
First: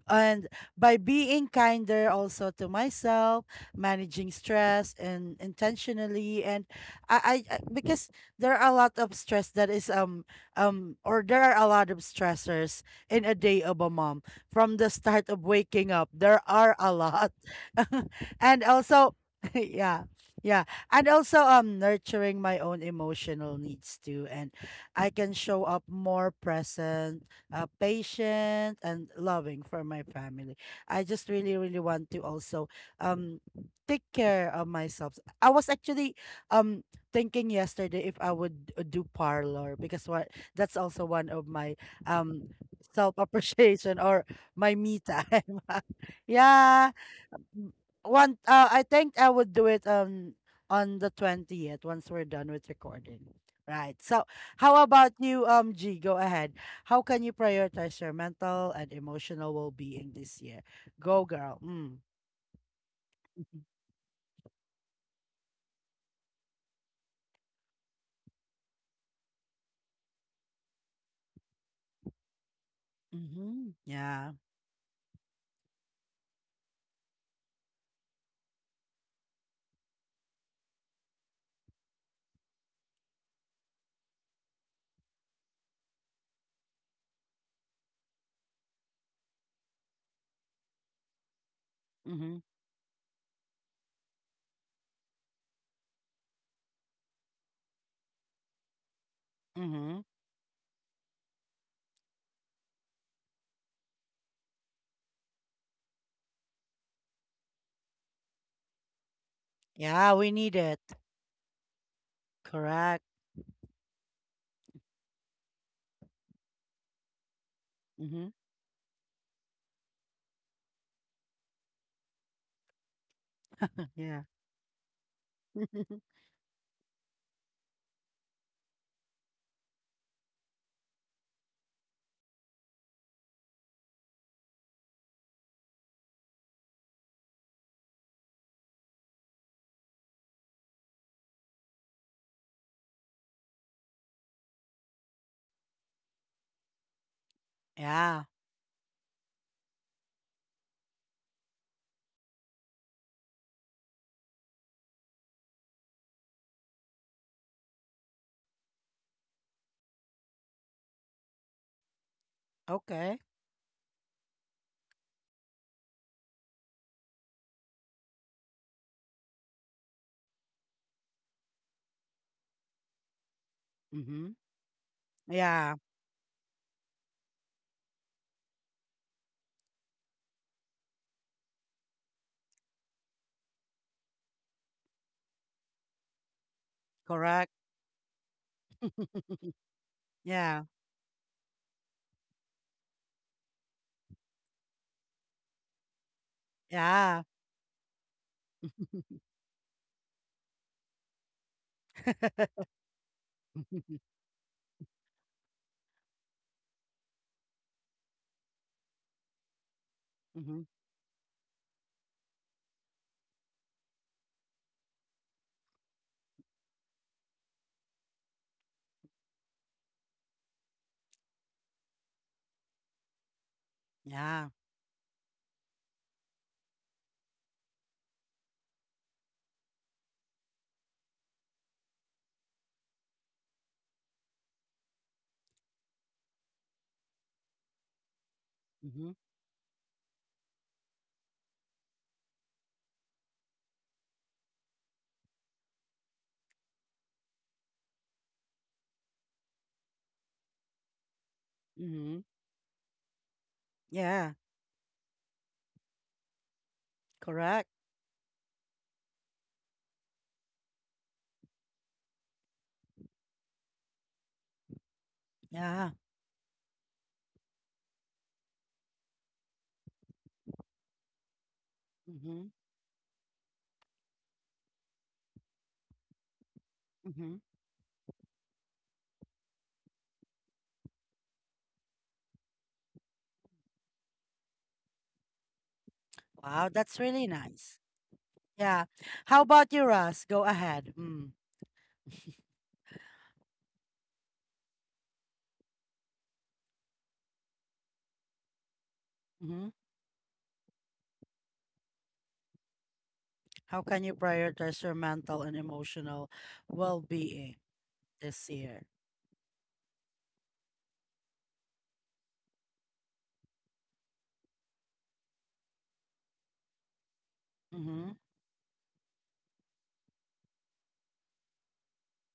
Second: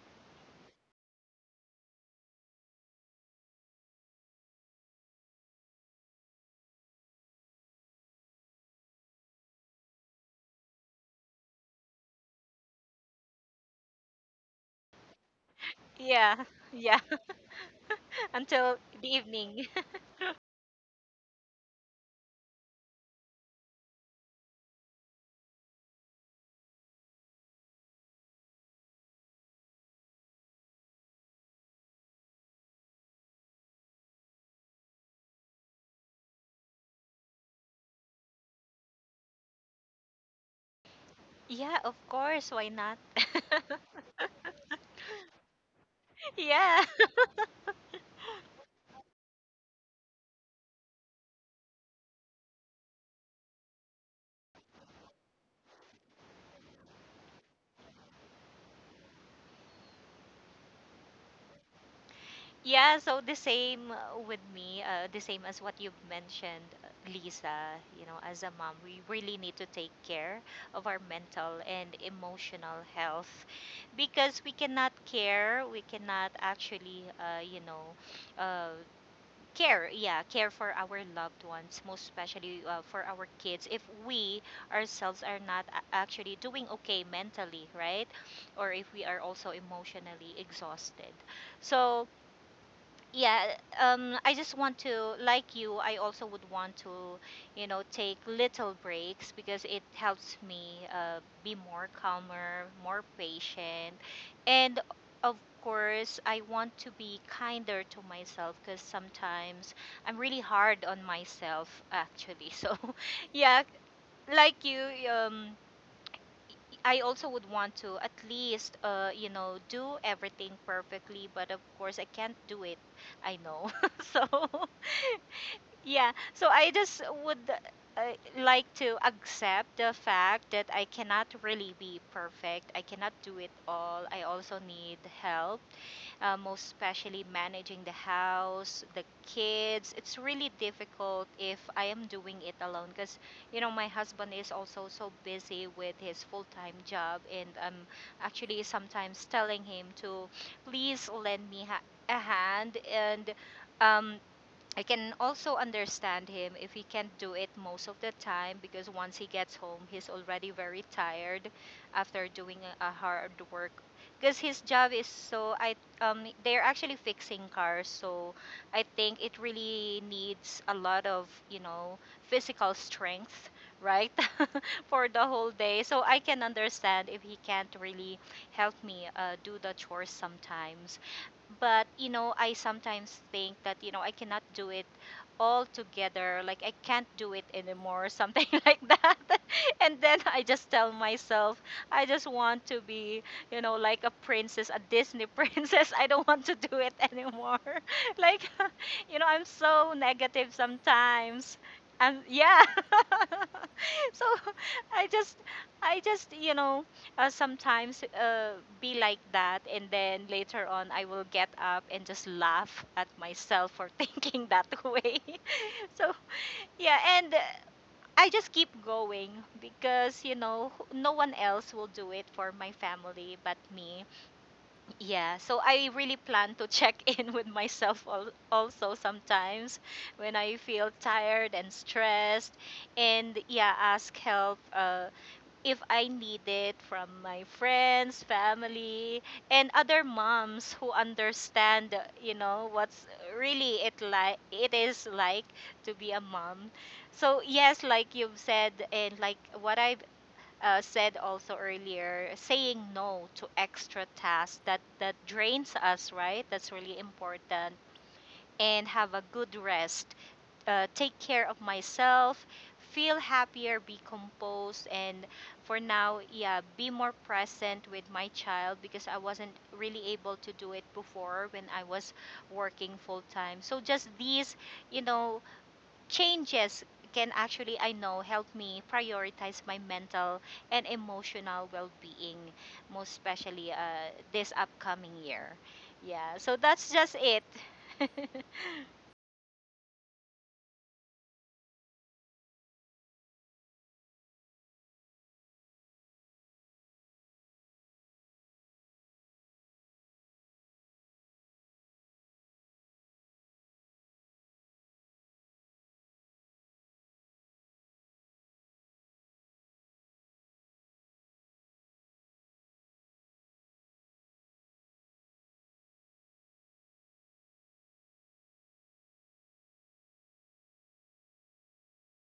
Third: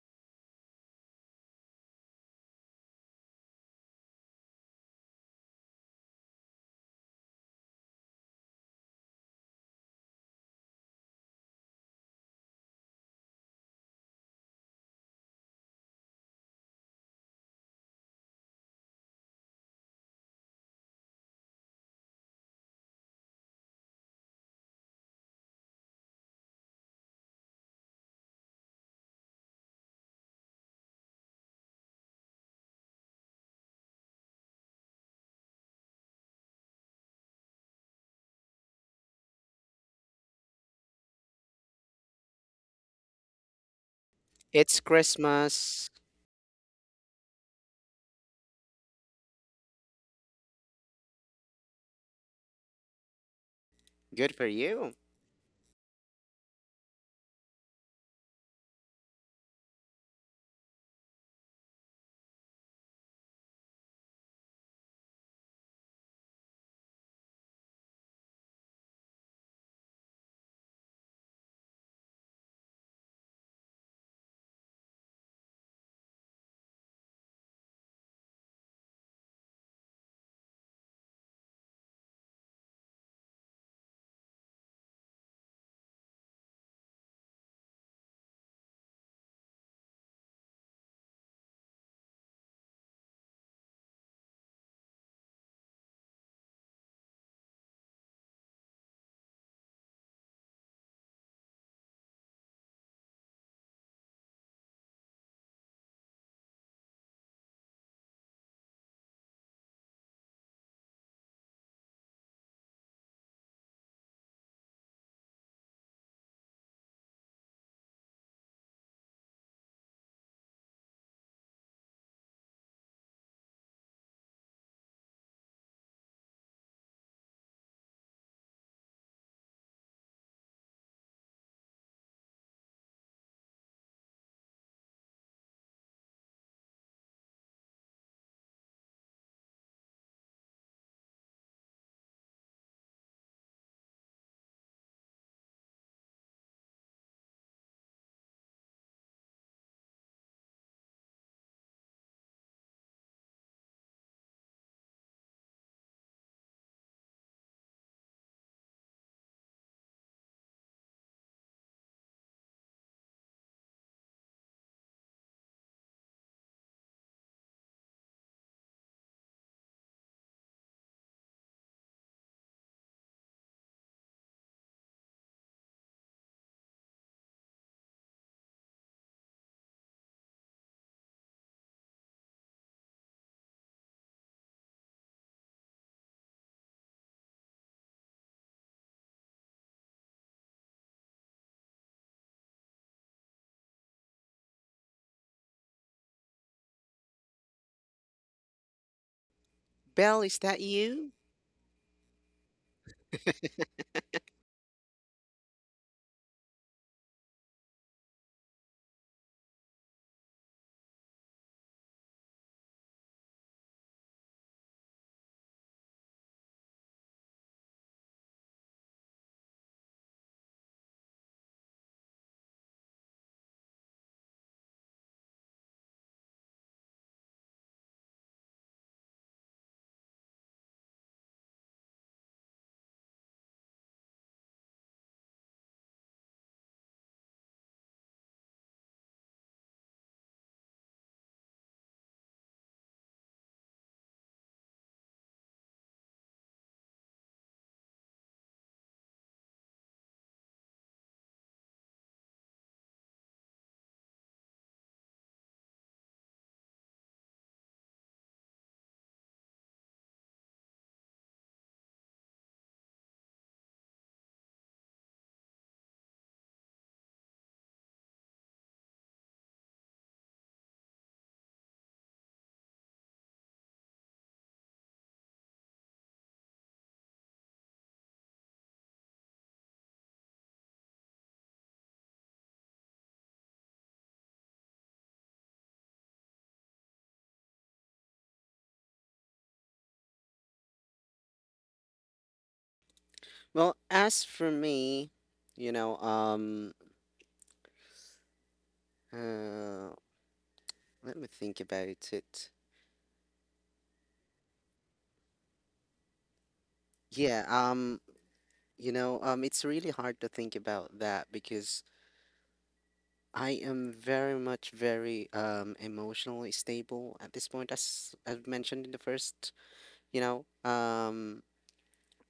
[SPEAKER 1] And by being kinder also to myself, managing stress and intentionally, and because there are a lot of stress that is or there are a lot of stressors in a day of a mom. From the start of waking up, there
[SPEAKER 2] Yeah.
[SPEAKER 1] are a
[SPEAKER 2] Yeah.
[SPEAKER 1] lot. And
[SPEAKER 2] Until the
[SPEAKER 1] also
[SPEAKER 2] evening.
[SPEAKER 1] yeah. Yeah. And also nurturing my own emotional needs too, and I can show up more present, patient and loving for my family. I just really, really want to also um take care of myself. I was actually um thinking yesterday if I would do parlor, because what, that's also one of my
[SPEAKER 2] yeah, of course.
[SPEAKER 1] um
[SPEAKER 2] Why not?
[SPEAKER 1] self appreciation, or my
[SPEAKER 3] It's
[SPEAKER 1] me time.
[SPEAKER 3] Christmas.
[SPEAKER 2] Yeah.
[SPEAKER 1] Yeah. Mm, one, I think I would do it on the 20th, once we're done with recording. Right. So,
[SPEAKER 3] Good for
[SPEAKER 1] how
[SPEAKER 3] you.
[SPEAKER 1] about you, G? Go ahead. How can you prioritize your mental and emotional well-being this year? Go, girl. Mm.
[SPEAKER 2] Yeah, so the same with me, the same as what you've mentioned, Lisa. You know, as a mom, we really need to take care of our mental and emotional health
[SPEAKER 1] Mm-hmm. Yeah.
[SPEAKER 2] because we cannot care, we cannot actually, uh, care, yeah, care for our loved ones, most especially for our kids, if we ourselves are not actually doing okay mentally, right? Or if we are also emotionally exhausted. So,
[SPEAKER 1] Mm-hmm.
[SPEAKER 2] yeah I just want to like you I also would want to you know take little breaks because it
[SPEAKER 1] Mm-hmm.
[SPEAKER 2] helps me be more calmer more patient and of course I want to be kinder to myself because sometimes
[SPEAKER 1] Yeah,
[SPEAKER 2] I'm
[SPEAKER 1] we
[SPEAKER 2] really
[SPEAKER 1] need it.
[SPEAKER 2] hard on myself actually so
[SPEAKER 1] Correct.
[SPEAKER 2] yeah like you um I also would want to
[SPEAKER 1] Mm-hmm.
[SPEAKER 2] at least, you know, do everything perfectly, but of course I can't do it. I know.
[SPEAKER 1] Yeah.
[SPEAKER 2] so, yeah. So I just would uh, like to accept the fact that I cannot really be perfect. I cannot do it all. I also need help most especially managing the house, the kids. It's really difficult if I am doing it alone because, you know, my husband is also so busy with his full time job. And I'm
[SPEAKER 1] Yeah.
[SPEAKER 2] actually sometimes telling him to please lend me a hand. And um, I can also understand him if he can't do it most of the time because once he gets home, he's already very tired after doing a
[SPEAKER 1] Okay.
[SPEAKER 2] hard work. Because his job is so, I they're actually fixing cars, so I think it really needs a lot of you know physical strength, right,
[SPEAKER 1] Mm-hmm.
[SPEAKER 2] for the whole
[SPEAKER 1] Yeah.
[SPEAKER 2] day. So I can understand if he can't really help me do the chores sometimes but you know I sometimes think that you know I cannot do it all together like I can't do it
[SPEAKER 1] Correct.
[SPEAKER 2] anymore or something like that and then I
[SPEAKER 1] Yeah.
[SPEAKER 2] just tell myself I just want to be you know like a princess a disney princess I don't want to do it
[SPEAKER 1] Yeah.
[SPEAKER 2] anymore like you know I'm so
[SPEAKER 3] Belle, is
[SPEAKER 2] negative
[SPEAKER 3] that you?
[SPEAKER 2] sometimes and yeah so i just I just you know sometimes be like that and then
[SPEAKER 1] Mm-hmm.
[SPEAKER 2] later on I will get up and just laugh at myself for thinking that way so yeah and I just keep going because you know no one else will do it for my family but me
[SPEAKER 1] Yeah.
[SPEAKER 2] yeah so I really plan to check in with myself al- also sometimes when I feel tired and stressed and yeah ask help if I need it from my friends,
[SPEAKER 1] Mm-hmm.
[SPEAKER 2] family, and other moms who understand, you know, what's really it like it is like to be a mom. So yes, like you've said, and like what I've said also
[SPEAKER 1] Mm-hmm.
[SPEAKER 2] earlier, saying no to extra
[SPEAKER 1] Yeah,
[SPEAKER 2] tasks that that drains us, right? That's really
[SPEAKER 1] correct.
[SPEAKER 2] important, and have a good rest take care of myself, feel happier, be composed, and for
[SPEAKER 1] Yeah.
[SPEAKER 2] now, yeah, be more present with my child because I wasn't really able to do it before when I was
[SPEAKER 1] Mm-hmm.
[SPEAKER 2] working full time. So just these, you know, changes
[SPEAKER 1] Mm-hmm.
[SPEAKER 2] can actually I know help me prioritize my mental and emotional well-being most especially this upcoming year. Yeah, so
[SPEAKER 1] Wow,
[SPEAKER 2] that's
[SPEAKER 1] that's
[SPEAKER 2] just
[SPEAKER 1] really
[SPEAKER 2] it.
[SPEAKER 1] nice. Yeah. How about you, Russ? Go ahead. Mm-hmm.
[SPEAKER 3] Well, as for me, you know,
[SPEAKER 1] Mm-hmm.
[SPEAKER 3] uh, let me think about it.
[SPEAKER 1] How can you prioritize your mental and emotional
[SPEAKER 3] Yeah,
[SPEAKER 1] well-being this year?
[SPEAKER 3] you know, it's really hard to think about that because I am very much very emotionally stable at this point,
[SPEAKER 1] Mm-hmm.
[SPEAKER 3] as I've mentioned in the first, you know,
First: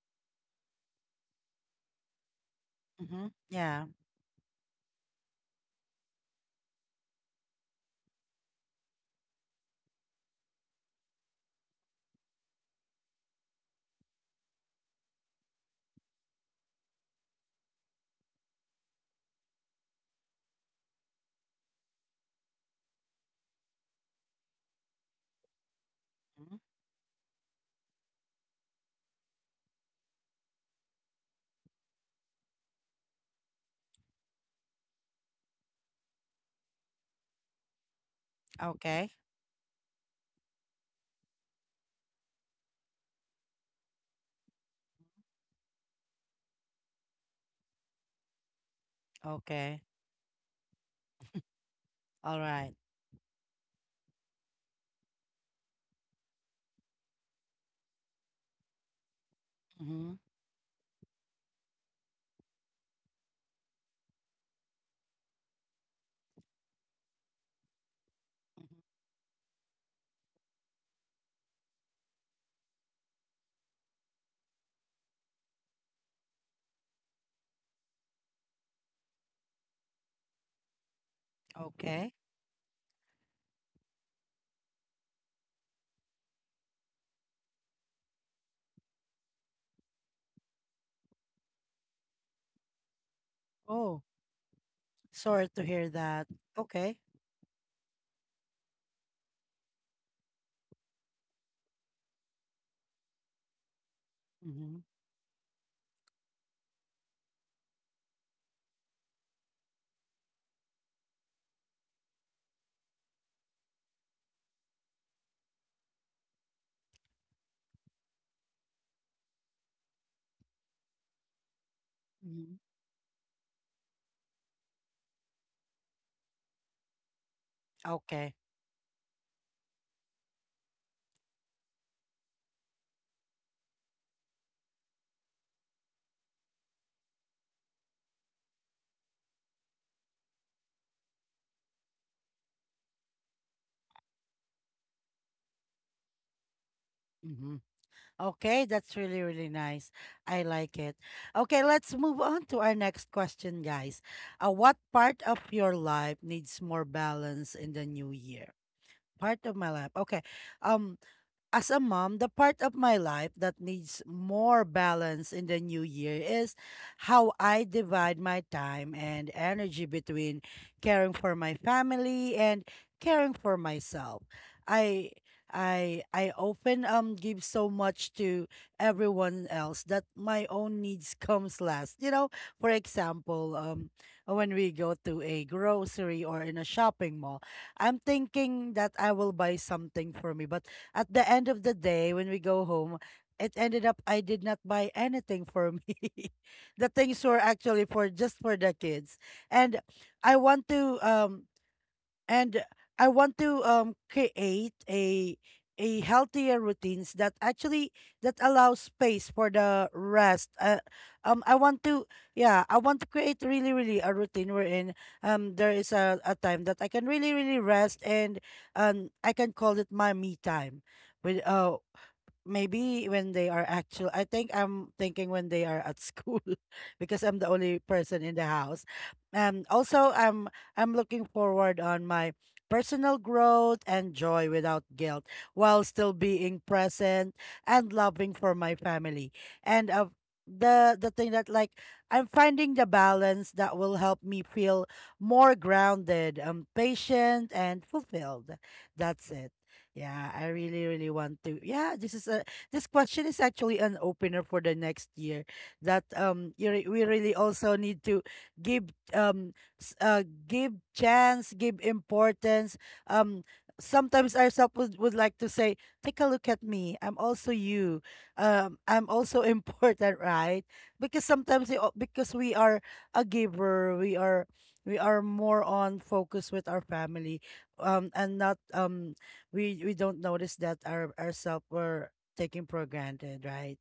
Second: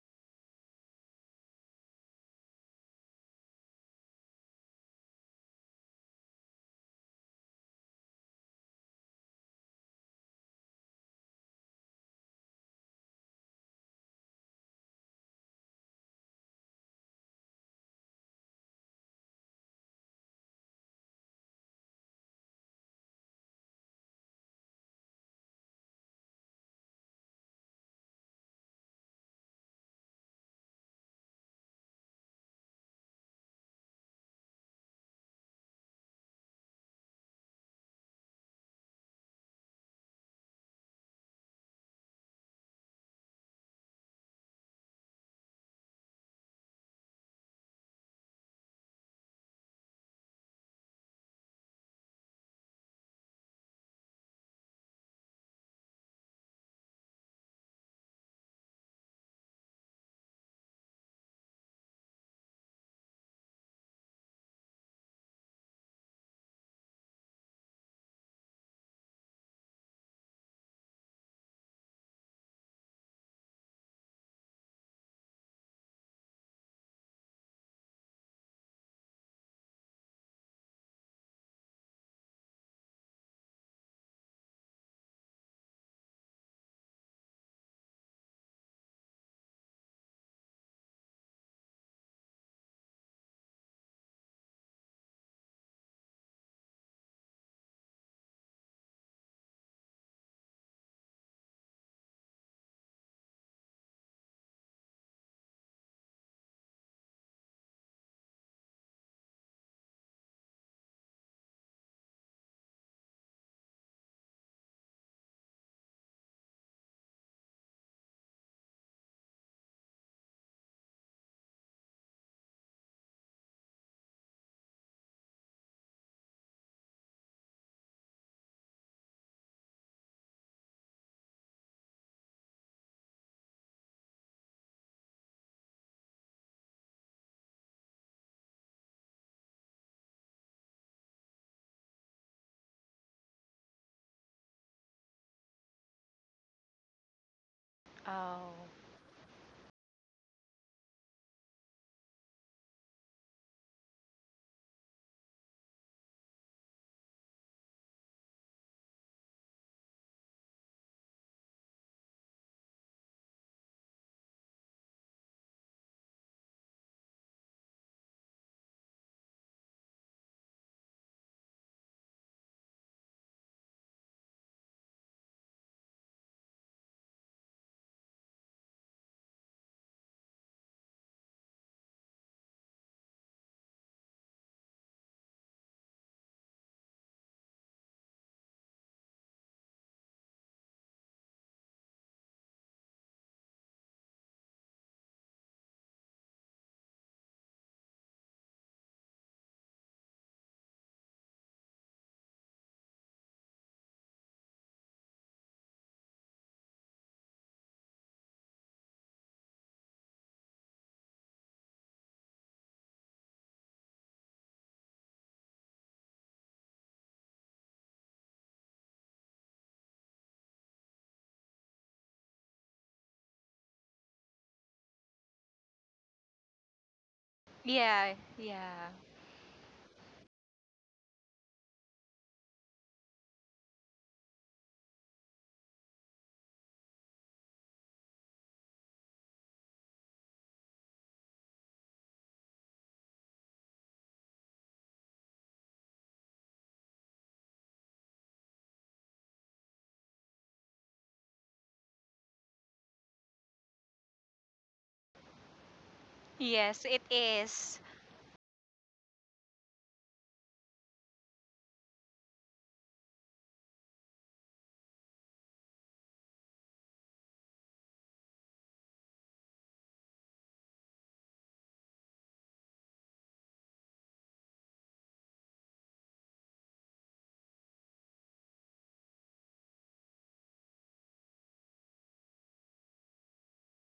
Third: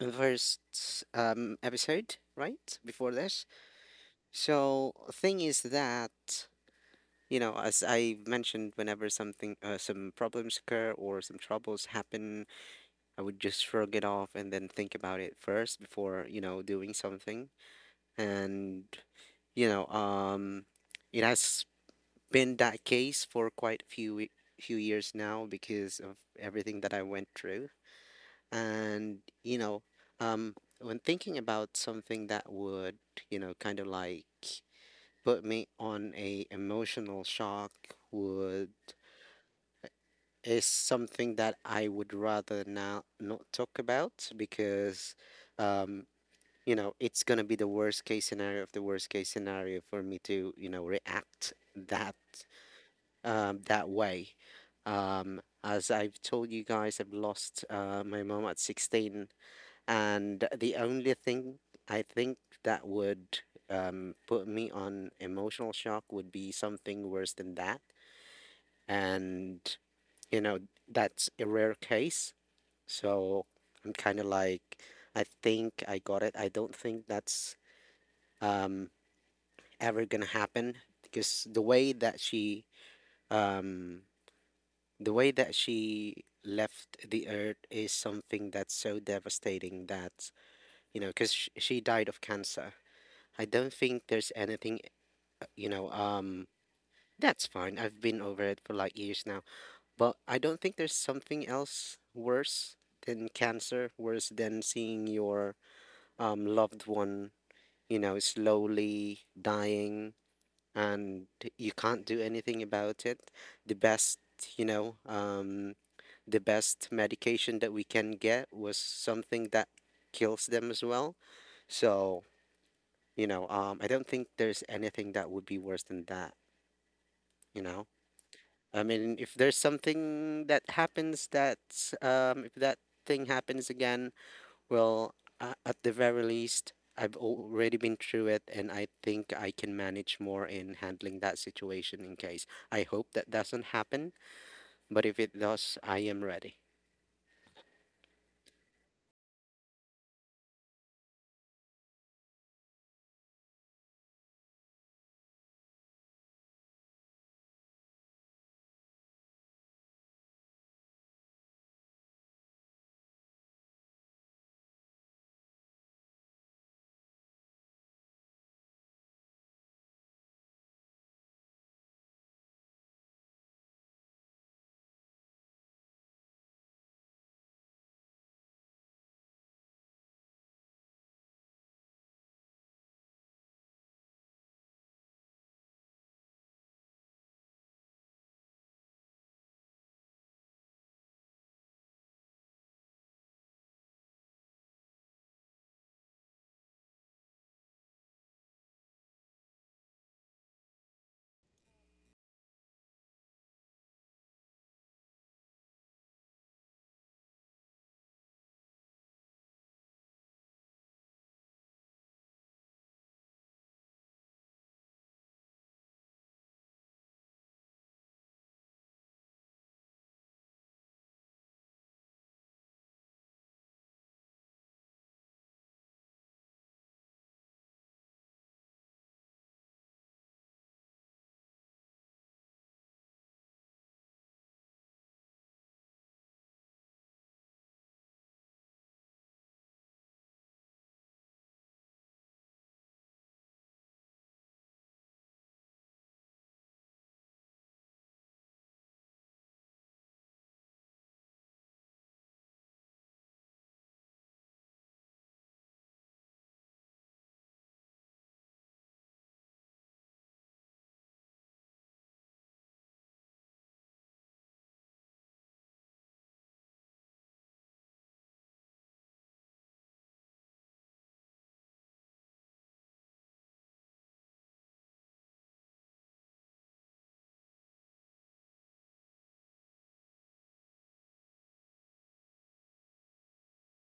[SPEAKER 3] in the first episode, right? Before
[SPEAKER 1] Mm-hmm.
[SPEAKER 3] this.
[SPEAKER 1] Yeah.
[SPEAKER 3] So, thing is that, you know, as I mentioned, whenever something, some problems occur or some troubles happen, I would just shrug it off and then think about it first before, you know, doing something. And, you know, it has been that case for quite a few years now because of
[SPEAKER 1] Hmm.
[SPEAKER 3] everything that I went through. And, you know, when thinking about something that would, you know, kind of like put me on a emotional shock would
[SPEAKER 1] Okay.
[SPEAKER 3] is something that I would rather now not talk about, because, um, you know, it's gonna be the worst case scenario of the worst case scenario
[SPEAKER 1] Okay.
[SPEAKER 3] for me to, you know, react that
[SPEAKER 1] All right.
[SPEAKER 3] that way. As I've told you guys, I've lost my mom at 16,
[SPEAKER 1] Mm-hmm.
[SPEAKER 3] and the only thing I think that would put me on emotional shock would be something worse than that. And, you know, that's a rare case. So I'm kind of like, I think I got it. I don't think that's um, ever gonna happen, because the way
[SPEAKER 1] Okay.
[SPEAKER 3] that she, um, the way that she left the earth is something that's so devastating that, you know, because sh she died of cancer. I don't
[SPEAKER 1] Oh,
[SPEAKER 3] think there's anything, uh,
[SPEAKER 1] sorry to
[SPEAKER 3] you know,
[SPEAKER 1] hear that.
[SPEAKER 3] um,
[SPEAKER 1] Okay.
[SPEAKER 3] that's fine. I've been over it for like years now, but I don't think there's something else worse than cancer, worse than
[SPEAKER 1] Mm-hmm.
[SPEAKER 3] seeing your loved one, you know, slowly dying, and you can't do anything about it. The best, you know, the best medication that we can get was something that kills them as well. So,
[SPEAKER 1] Mm-hmm.
[SPEAKER 3] you know, I don't think there's anything that would be worse than that, you know?
[SPEAKER 1] Okay.
[SPEAKER 3] I mean, if there's something that happens that's, if that thing happens again, well, at the very least, I've already been through it, and I think I can manage more in handling that situation in case. I hope that doesn't happen, but if it does, I am ready.
[SPEAKER 1] Mm-hmm.
[SPEAKER 2] oh.
[SPEAKER 1] Okay, that's really, really nice. I like it. Okay, let's move on to our next question, guys. What part of your life needs more balance in the new year? Part of my life. Okay. Um, as a mom, the part of my life that needs more balance in the new year is how I divide my time and energy between caring for my family and caring for myself. I I often give so much to everyone else that my own needs comes last. You know, for example, when we go to a grocery or in a shopping mall, I'm thinking that I will buy something for me, but at the end of the day, when we go home, it ended up I did not buy anything for me. The things were actually for just for the kids. And I want to and create a healthier routines that actually that allows space for the rest. I want to yeah, I want to create really really a routine wherein there is a time that I can really really rest and I can call it my me time. With maybe when they are actual I think I'm thinking when they are at school because I'm the only
[SPEAKER 2] Yeah,
[SPEAKER 1] person in the house.
[SPEAKER 2] yeah.
[SPEAKER 1] And also I'm looking forward on my personal growth and joy without guilt while still being present and loving for my family. And of the thing that like I'm finding the balance that will help me feel more grounded, patient and fulfilled. That's it. Yeah, I really, really want to. Yeah, this question is actually an opener for the next year. That you re
[SPEAKER 2] Yes, it
[SPEAKER 1] we really
[SPEAKER 2] is.
[SPEAKER 1] also need to give um, give chance, give importance. Um, Sometimes ourselves would like to say, "Take a look at me. I'm also you. I'm also important, right?" Because sometimes because we are a giver, we are more on focus with our family and not we don't notice that our ourselves were taking for granted, right?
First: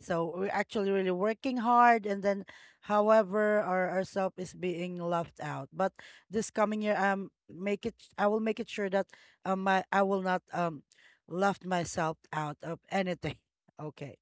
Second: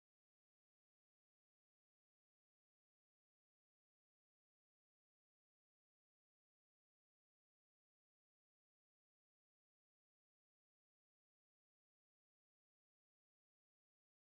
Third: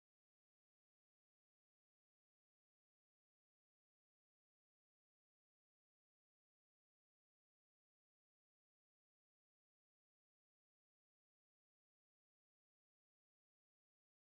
[SPEAKER 1] So we're actually really working hard, and then, however, our ourself is being left out. But this coming year, make it. I will make it sure that my I will not left myself out of anything. Okay.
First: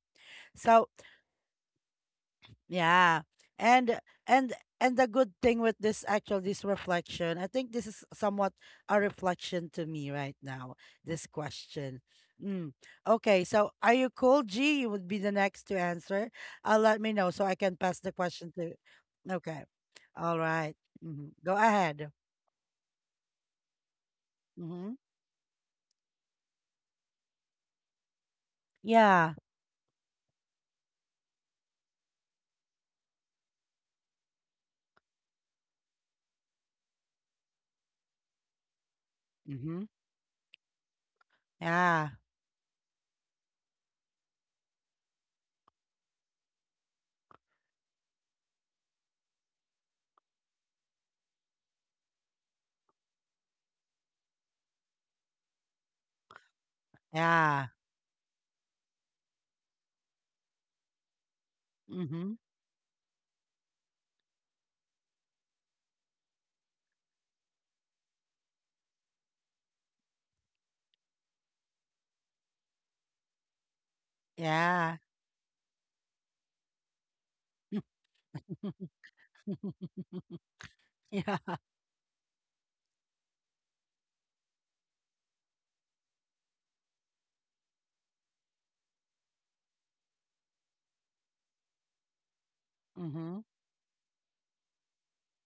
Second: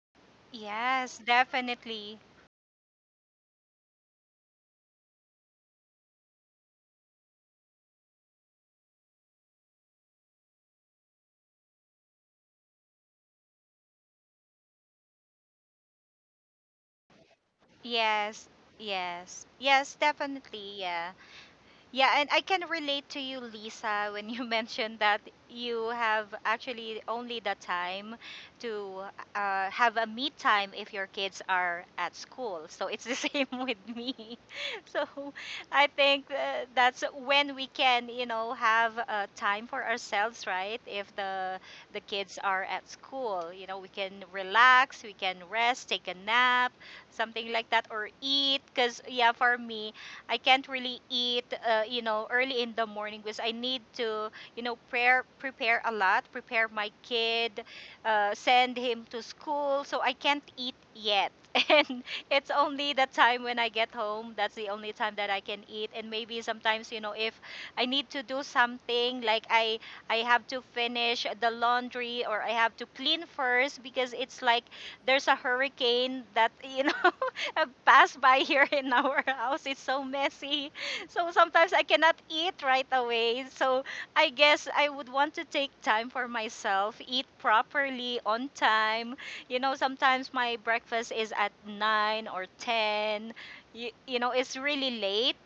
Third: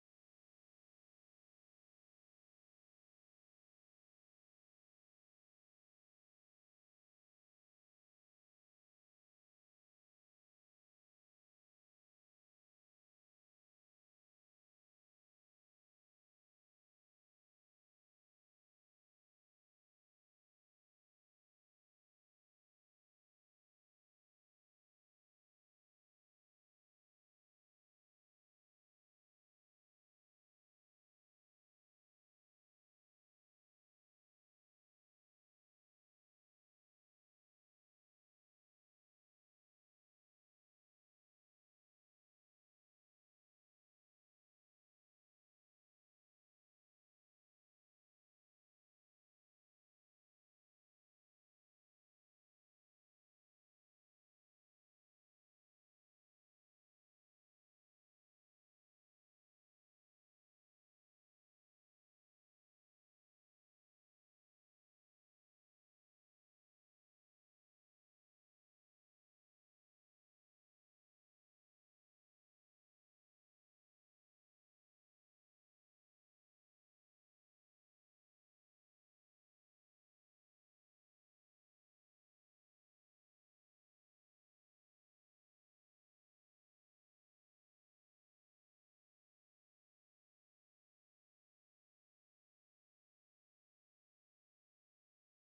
[SPEAKER 1] So
[SPEAKER 2] Yes, definitely.
[SPEAKER 1] yeah. And and and the good thing with this actual this reflection, I think this is somewhat a reflection to me right now, this question. Mm. Okay, so are you cool, G? You would be the next to answer. Let me know so I can pass the
[SPEAKER 2] Yes,
[SPEAKER 1] question to
[SPEAKER 2] yes.
[SPEAKER 1] Okay.
[SPEAKER 2] Yes,
[SPEAKER 1] All right.
[SPEAKER 2] definitely. Yeah.
[SPEAKER 1] Mm-hmm. Go ahead.
[SPEAKER 2] Yeah, and I can relate to you, Lisa, when you
[SPEAKER 1] Mm-hmm.
[SPEAKER 2] mentioned that you have actually only the time to
[SPEAKER 1] Yeah.
[SPEAKER 2] have a me time if your kids are at school. So it's the same with me. So I think that's when we can, you know, have time
[SPEAKER 1] Mm-hmm.
[SPEAKER 2] for ourselves, right? If the
[SPEAKER 1] Yeah.
[SPEAKER 2] kids are at school, you know, we can relax, we can rest, take a nap, something like that, or eat. Because yeah, for me I can't really eat, you know, early in the morning because I need to, you know, prepare a lot, prepare my kid,
[SPEAKER 1] Yeah.
[SPEAKER 2] send him to school, so I can't eat yet. And
[SPEAKER 1] Mm-hmm.
[SPEAKER 2] it's only the time when I get home. That's the only time that I can eat. And maybe sometimes, you know, if I need to do something like I have to finish the laundry or I have to clean first because it's like
[SPEAKER 1] Yeah.
[SPEAKER 2] there's a hurricane that you know pass by here in our house. It's so messy. So
[SPEAKER 1] Yeah.
[SPEAKER 2] sometimes I cannot eat right away. So I guess I would want to take time for myself, eat properly on time. You know, sometimes my breakfast is at 9 or 10.
[SPEAKER 1] Mm-hmm.
[SPEAKER 2] You know, it's really late.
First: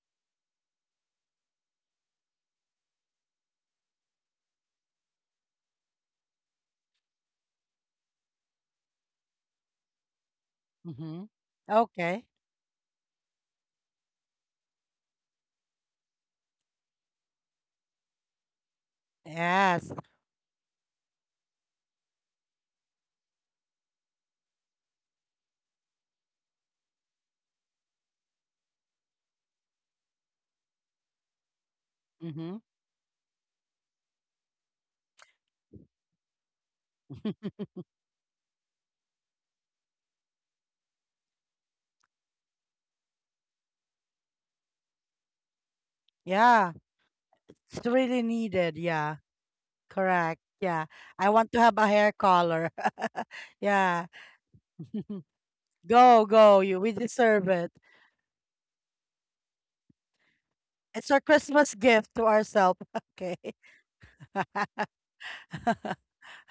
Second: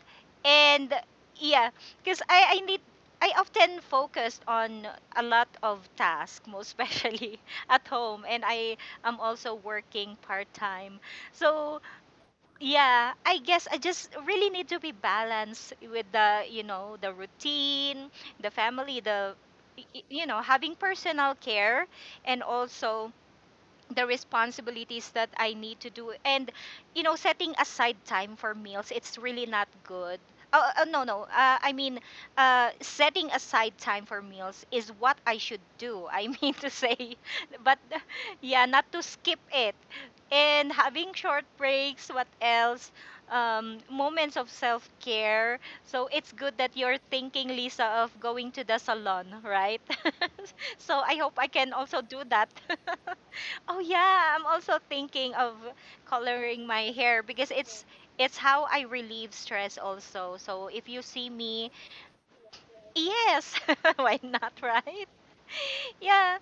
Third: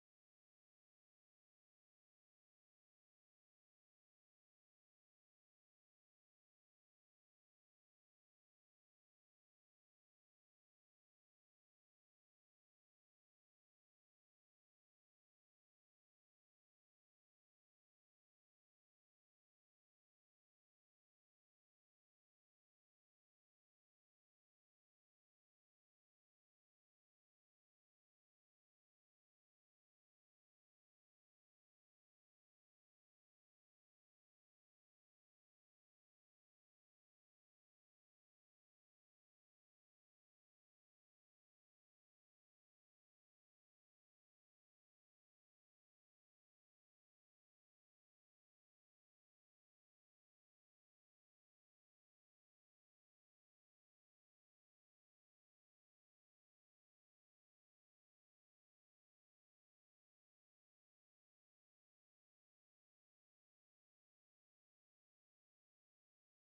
[SPEAKER 2] And yeah, because I need. I often focused on a lot of tasks, most especially at home, and I am also working part time.
[SPEAKER 1] Mm-hmm.
[SPEAKER 2] So
[SPEAKER 1] Okay.
[SPEAKER 2] yeah, I guess I just really need to be balanced with, the you know, the routine, the family, the
[SPEAKER 1] Yes.
[SPEAKER 2] you know, having personal care, and also the responsibilities that I need to do. And, you know, setting aside time for meals, it's really not good. Oh, no, no. I mean,
[SPEAKER 1] Mm-hmm.
[SPEAKER 2] setting aside time for meals is what I should do. I mean to say, but yeah, not to skip it. And having short breaks, what else? Moments of self care. So it's good
[SPEAKER 1] Yeah,
[SPEAKER 2] that you're thinking,
[SPEAKER 1] it's
[SPEAKER 2] Lisa, of
[SPEAKER 1] really
[SPEAKER 2] going to
[SPEAKER 1] needed.
[SPEAKER 2] the
[SPEAKER 1] Yeah,
[SPEAKER 2] salon, right?
[SPEAKER 1] correct. Yeah,
[SPEAKER 2] So I
[SPEAKER 1] I
[SPEAKER 2] hope I
[SPEAKER 1] want to
[SPEAKER 2] can
[SPEAKER 1] have a
[SPEAKER 2] also
[SPEAKER 1] hair
[SPEAKER 2] do that.
[SPEAKER 1] color.
[SPEAKER 2] Oh
[SPEAKER 1] Yeah,
[SPEAKER 2] yeah, I'm also thinking of
[SPEAKER 1] go, go.
[SPEAKER 2] coloring
[SPEAKER 1] You,
[SPEAKER 2] my
[SPEAKER 1] we
[SPEAKER 2] hair
[SPEAKER 1] deserve
[SPEAKER 2] because
[SPEAKER 1] it.
[SPEAKER 2] it's how I relieve stress also. So if
[SPEAKER 1] It's
[SPEAKER 2] you
[SPEAKER 1] our
[SPEAKER 2] see
[SPEAKER 1] Christmas
[SPEAKER 2] me,
[SPEAKER 1] gift to ourselves. Okay.
[SPEAKER 2] yes, why not, right? Yeah,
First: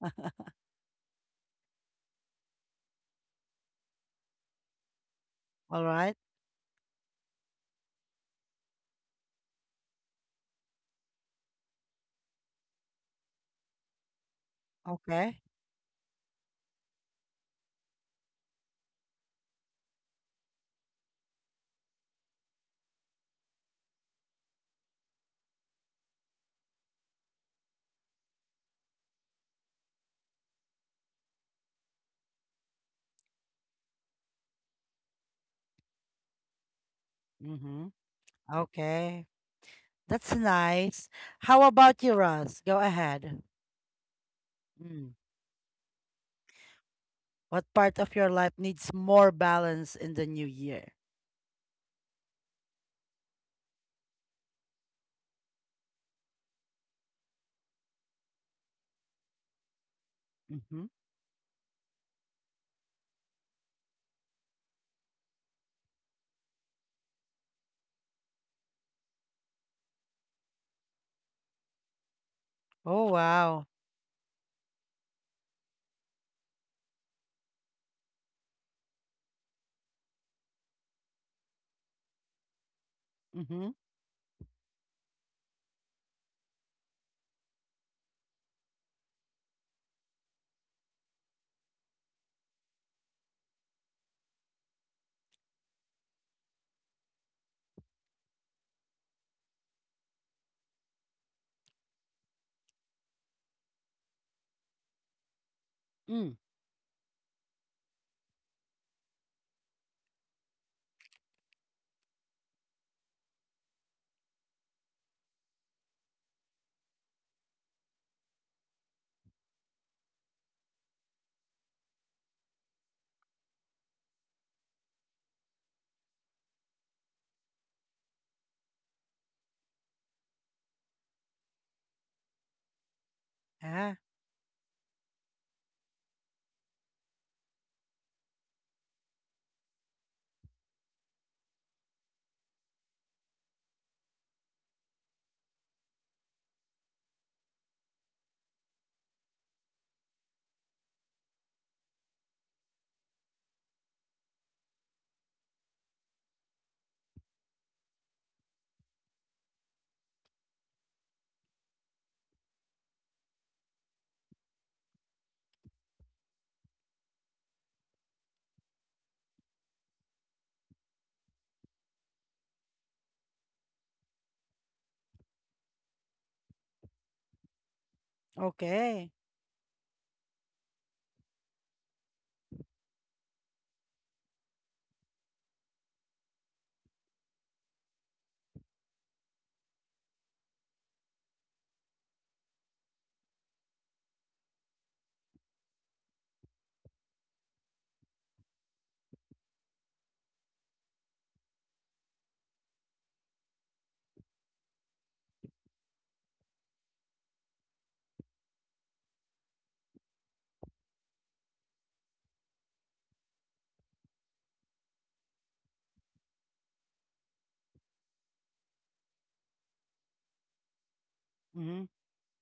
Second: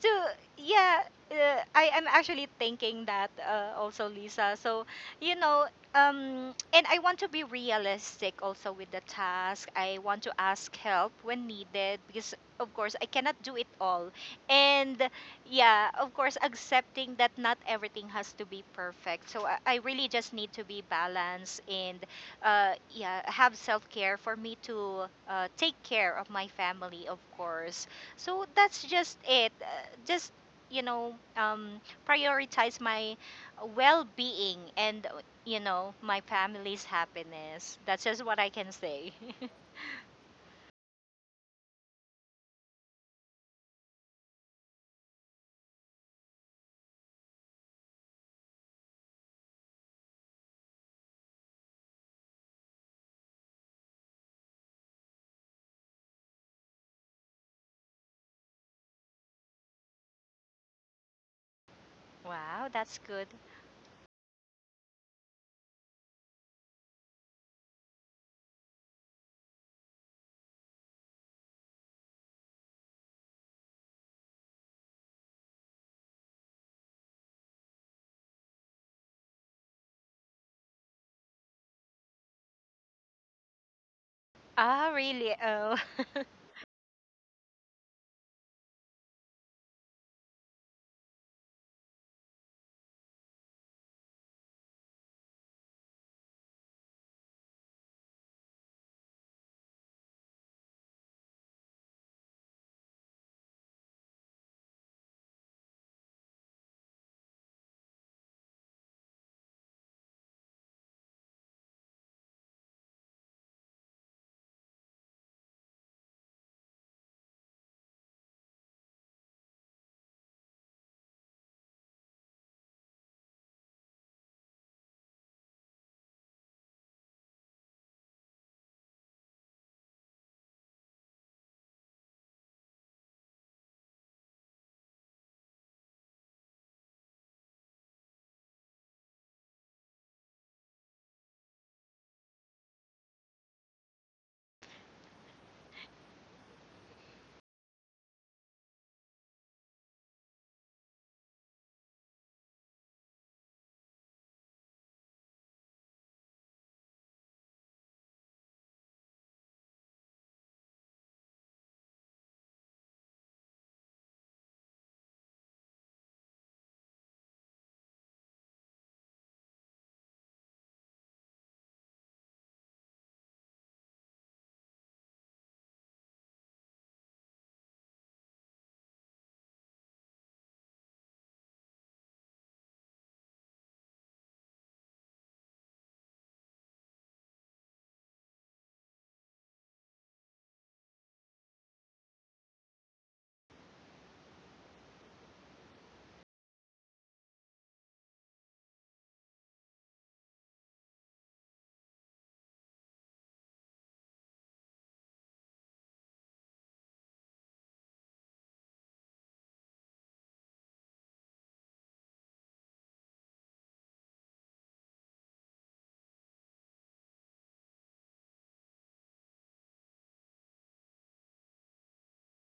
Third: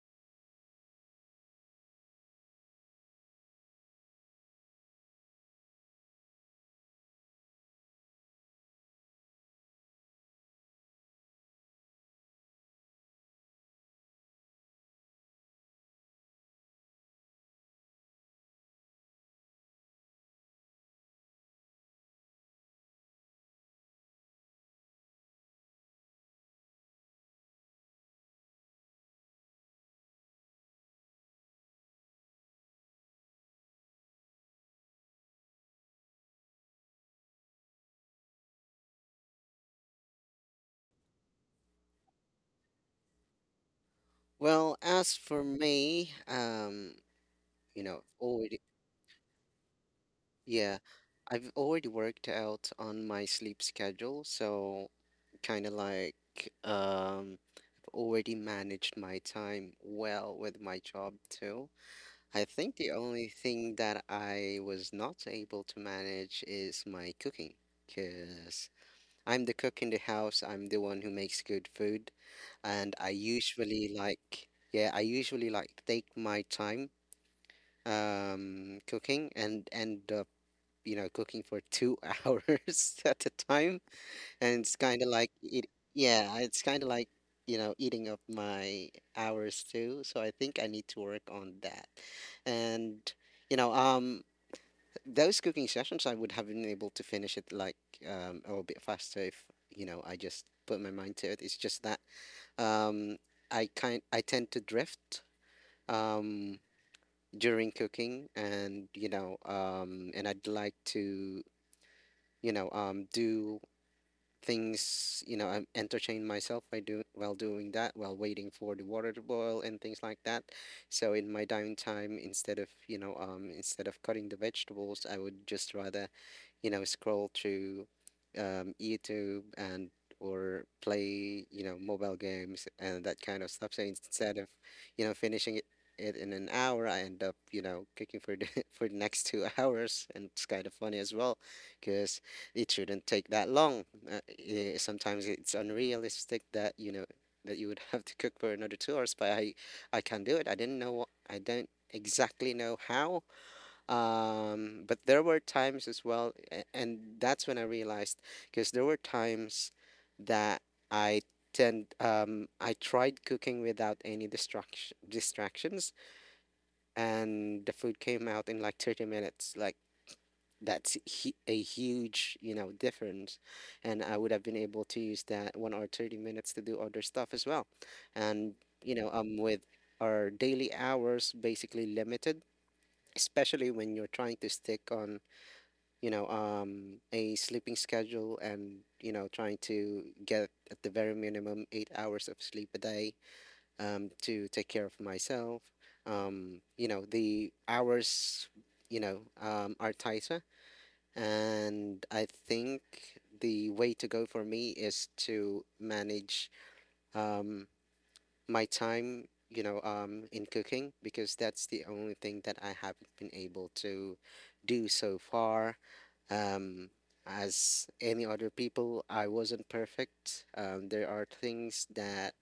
[SPEAKER 2] so yeah, I am actually thinking that also, Lisa. So you know,
[SPEAKER 1] All right.
[SPEAKER 2] and I want to be realistic also with the task. I want to ask help when needed because, of course, I cannot do it all. And
[SPEAKER 1] Okay.
[SPEAKER 2] yeah, of course, accepting that not everything has to be perfect. So I really just need to be balanced and yeah, have self care for me to take care of my family, of course, so that's just it. Just you know, prioritize my well-being and you know, my family's happiness.
[SPEAKER 1] Mm-hmm.
[SPEAKER 2] That's just what I can say.
[SPEAKER 1] Okay. That's nice. How about you, Russ? Go ahead.
[SPEAKER 3] Well,
[SPEAKER 1] Mm.
[SPEAKER 3] as for me,
[SPEAKER 1] What
[SPEAKER 3] you
[SPEAKER 1] part
[SPEAKER 3] know,
[SPEAKER 1] of your life
[SPEAKER 3] already,
[SPEAKER 1] needs more balance in the new
[SPEAKER 3] yeah,
[SPEAKER 1] year?
[SPEAKER 3] I've already worked out on my sleep schedule, so kind of like, um, already managed my time well with my
[SPEAKER 1] Mm-hmm.
[SPEAKER 3] job too. I
[SPEAKER 2] Wow,
[SPEAKER 3] think the
[SPEAKER 2] that's good.
[SPEAKER 3] only thing that I was not able to manage is my cooking, because I'm the cook in the house, I'm the one who makes good food, and
[SPEAKER 1] Oh,
[SPEAKER 3] I
[SPEAKER 1] wow.
[SPEAKER 3] usually like, yeah, I usually like take my time cooking and end up, cooking for two hours at a
[SPEAKER 1] Mm-hmm.
[SPEAKER 3] time, and it's
[SPEAKER 2] Ah,
[SPEAKER 3] kind of
[SPEAKER 2] really?
[SPEAKER 3] like it
[SPEAKER 2] Oh,
[SPEAKER 3] yeah, it's kind of like, eating up my hours too, so I think I need to work on that. And, you know um those cooking sessions, I would have been able to finish it, like, a little bit faster if, I just put my mind to it. It's just that, um I tend to drift,
[SPEAKER 1] Mm.
[SPEAKER 3] um during cooking, and, I'd like to, do things. I entertain myself by doing, while doing that, while waiting for the water to boil and things like that. So in my downtime, instead of cutting the vegetables, I would just rather, scroll through, YouTube, and or play, mobile games and that kind of stuff. So
[SPEAKER 1] Ah,
[SPEAKER 3] instead of, you know, finishing it, in an hour, I end up, cooking for the for the next two hours, and it's kind of funny as well, because it shouldn't take that long. Uh, Sometimes it's unrealistic that, you would have to cook for another 2 hours, but I can do it. I don't exactly know how. But there were times as well, and that's when I realized, because there were times that, i I tried cooking without any distractions, and the food came out in like 30 minutes. Like, that's, a huge, difference. And I would have been able to use that one or 30 minutes to do other stuff as well. And,
[SPEAKER 1] okay.
[SPEAKER 3] with our daily hours basically limited, especially when you're trying to stick on, a sleeping schedule, and, trying to get at the very minimum 8 hours of sleep a day, to take care of myself. The hours, are tighter. And I think the way to go for me is to manage, um, my time, in cooking, because that's the only thing that I haven't been able to do so far. um, as any other people, I wasn't perfect. There are things that,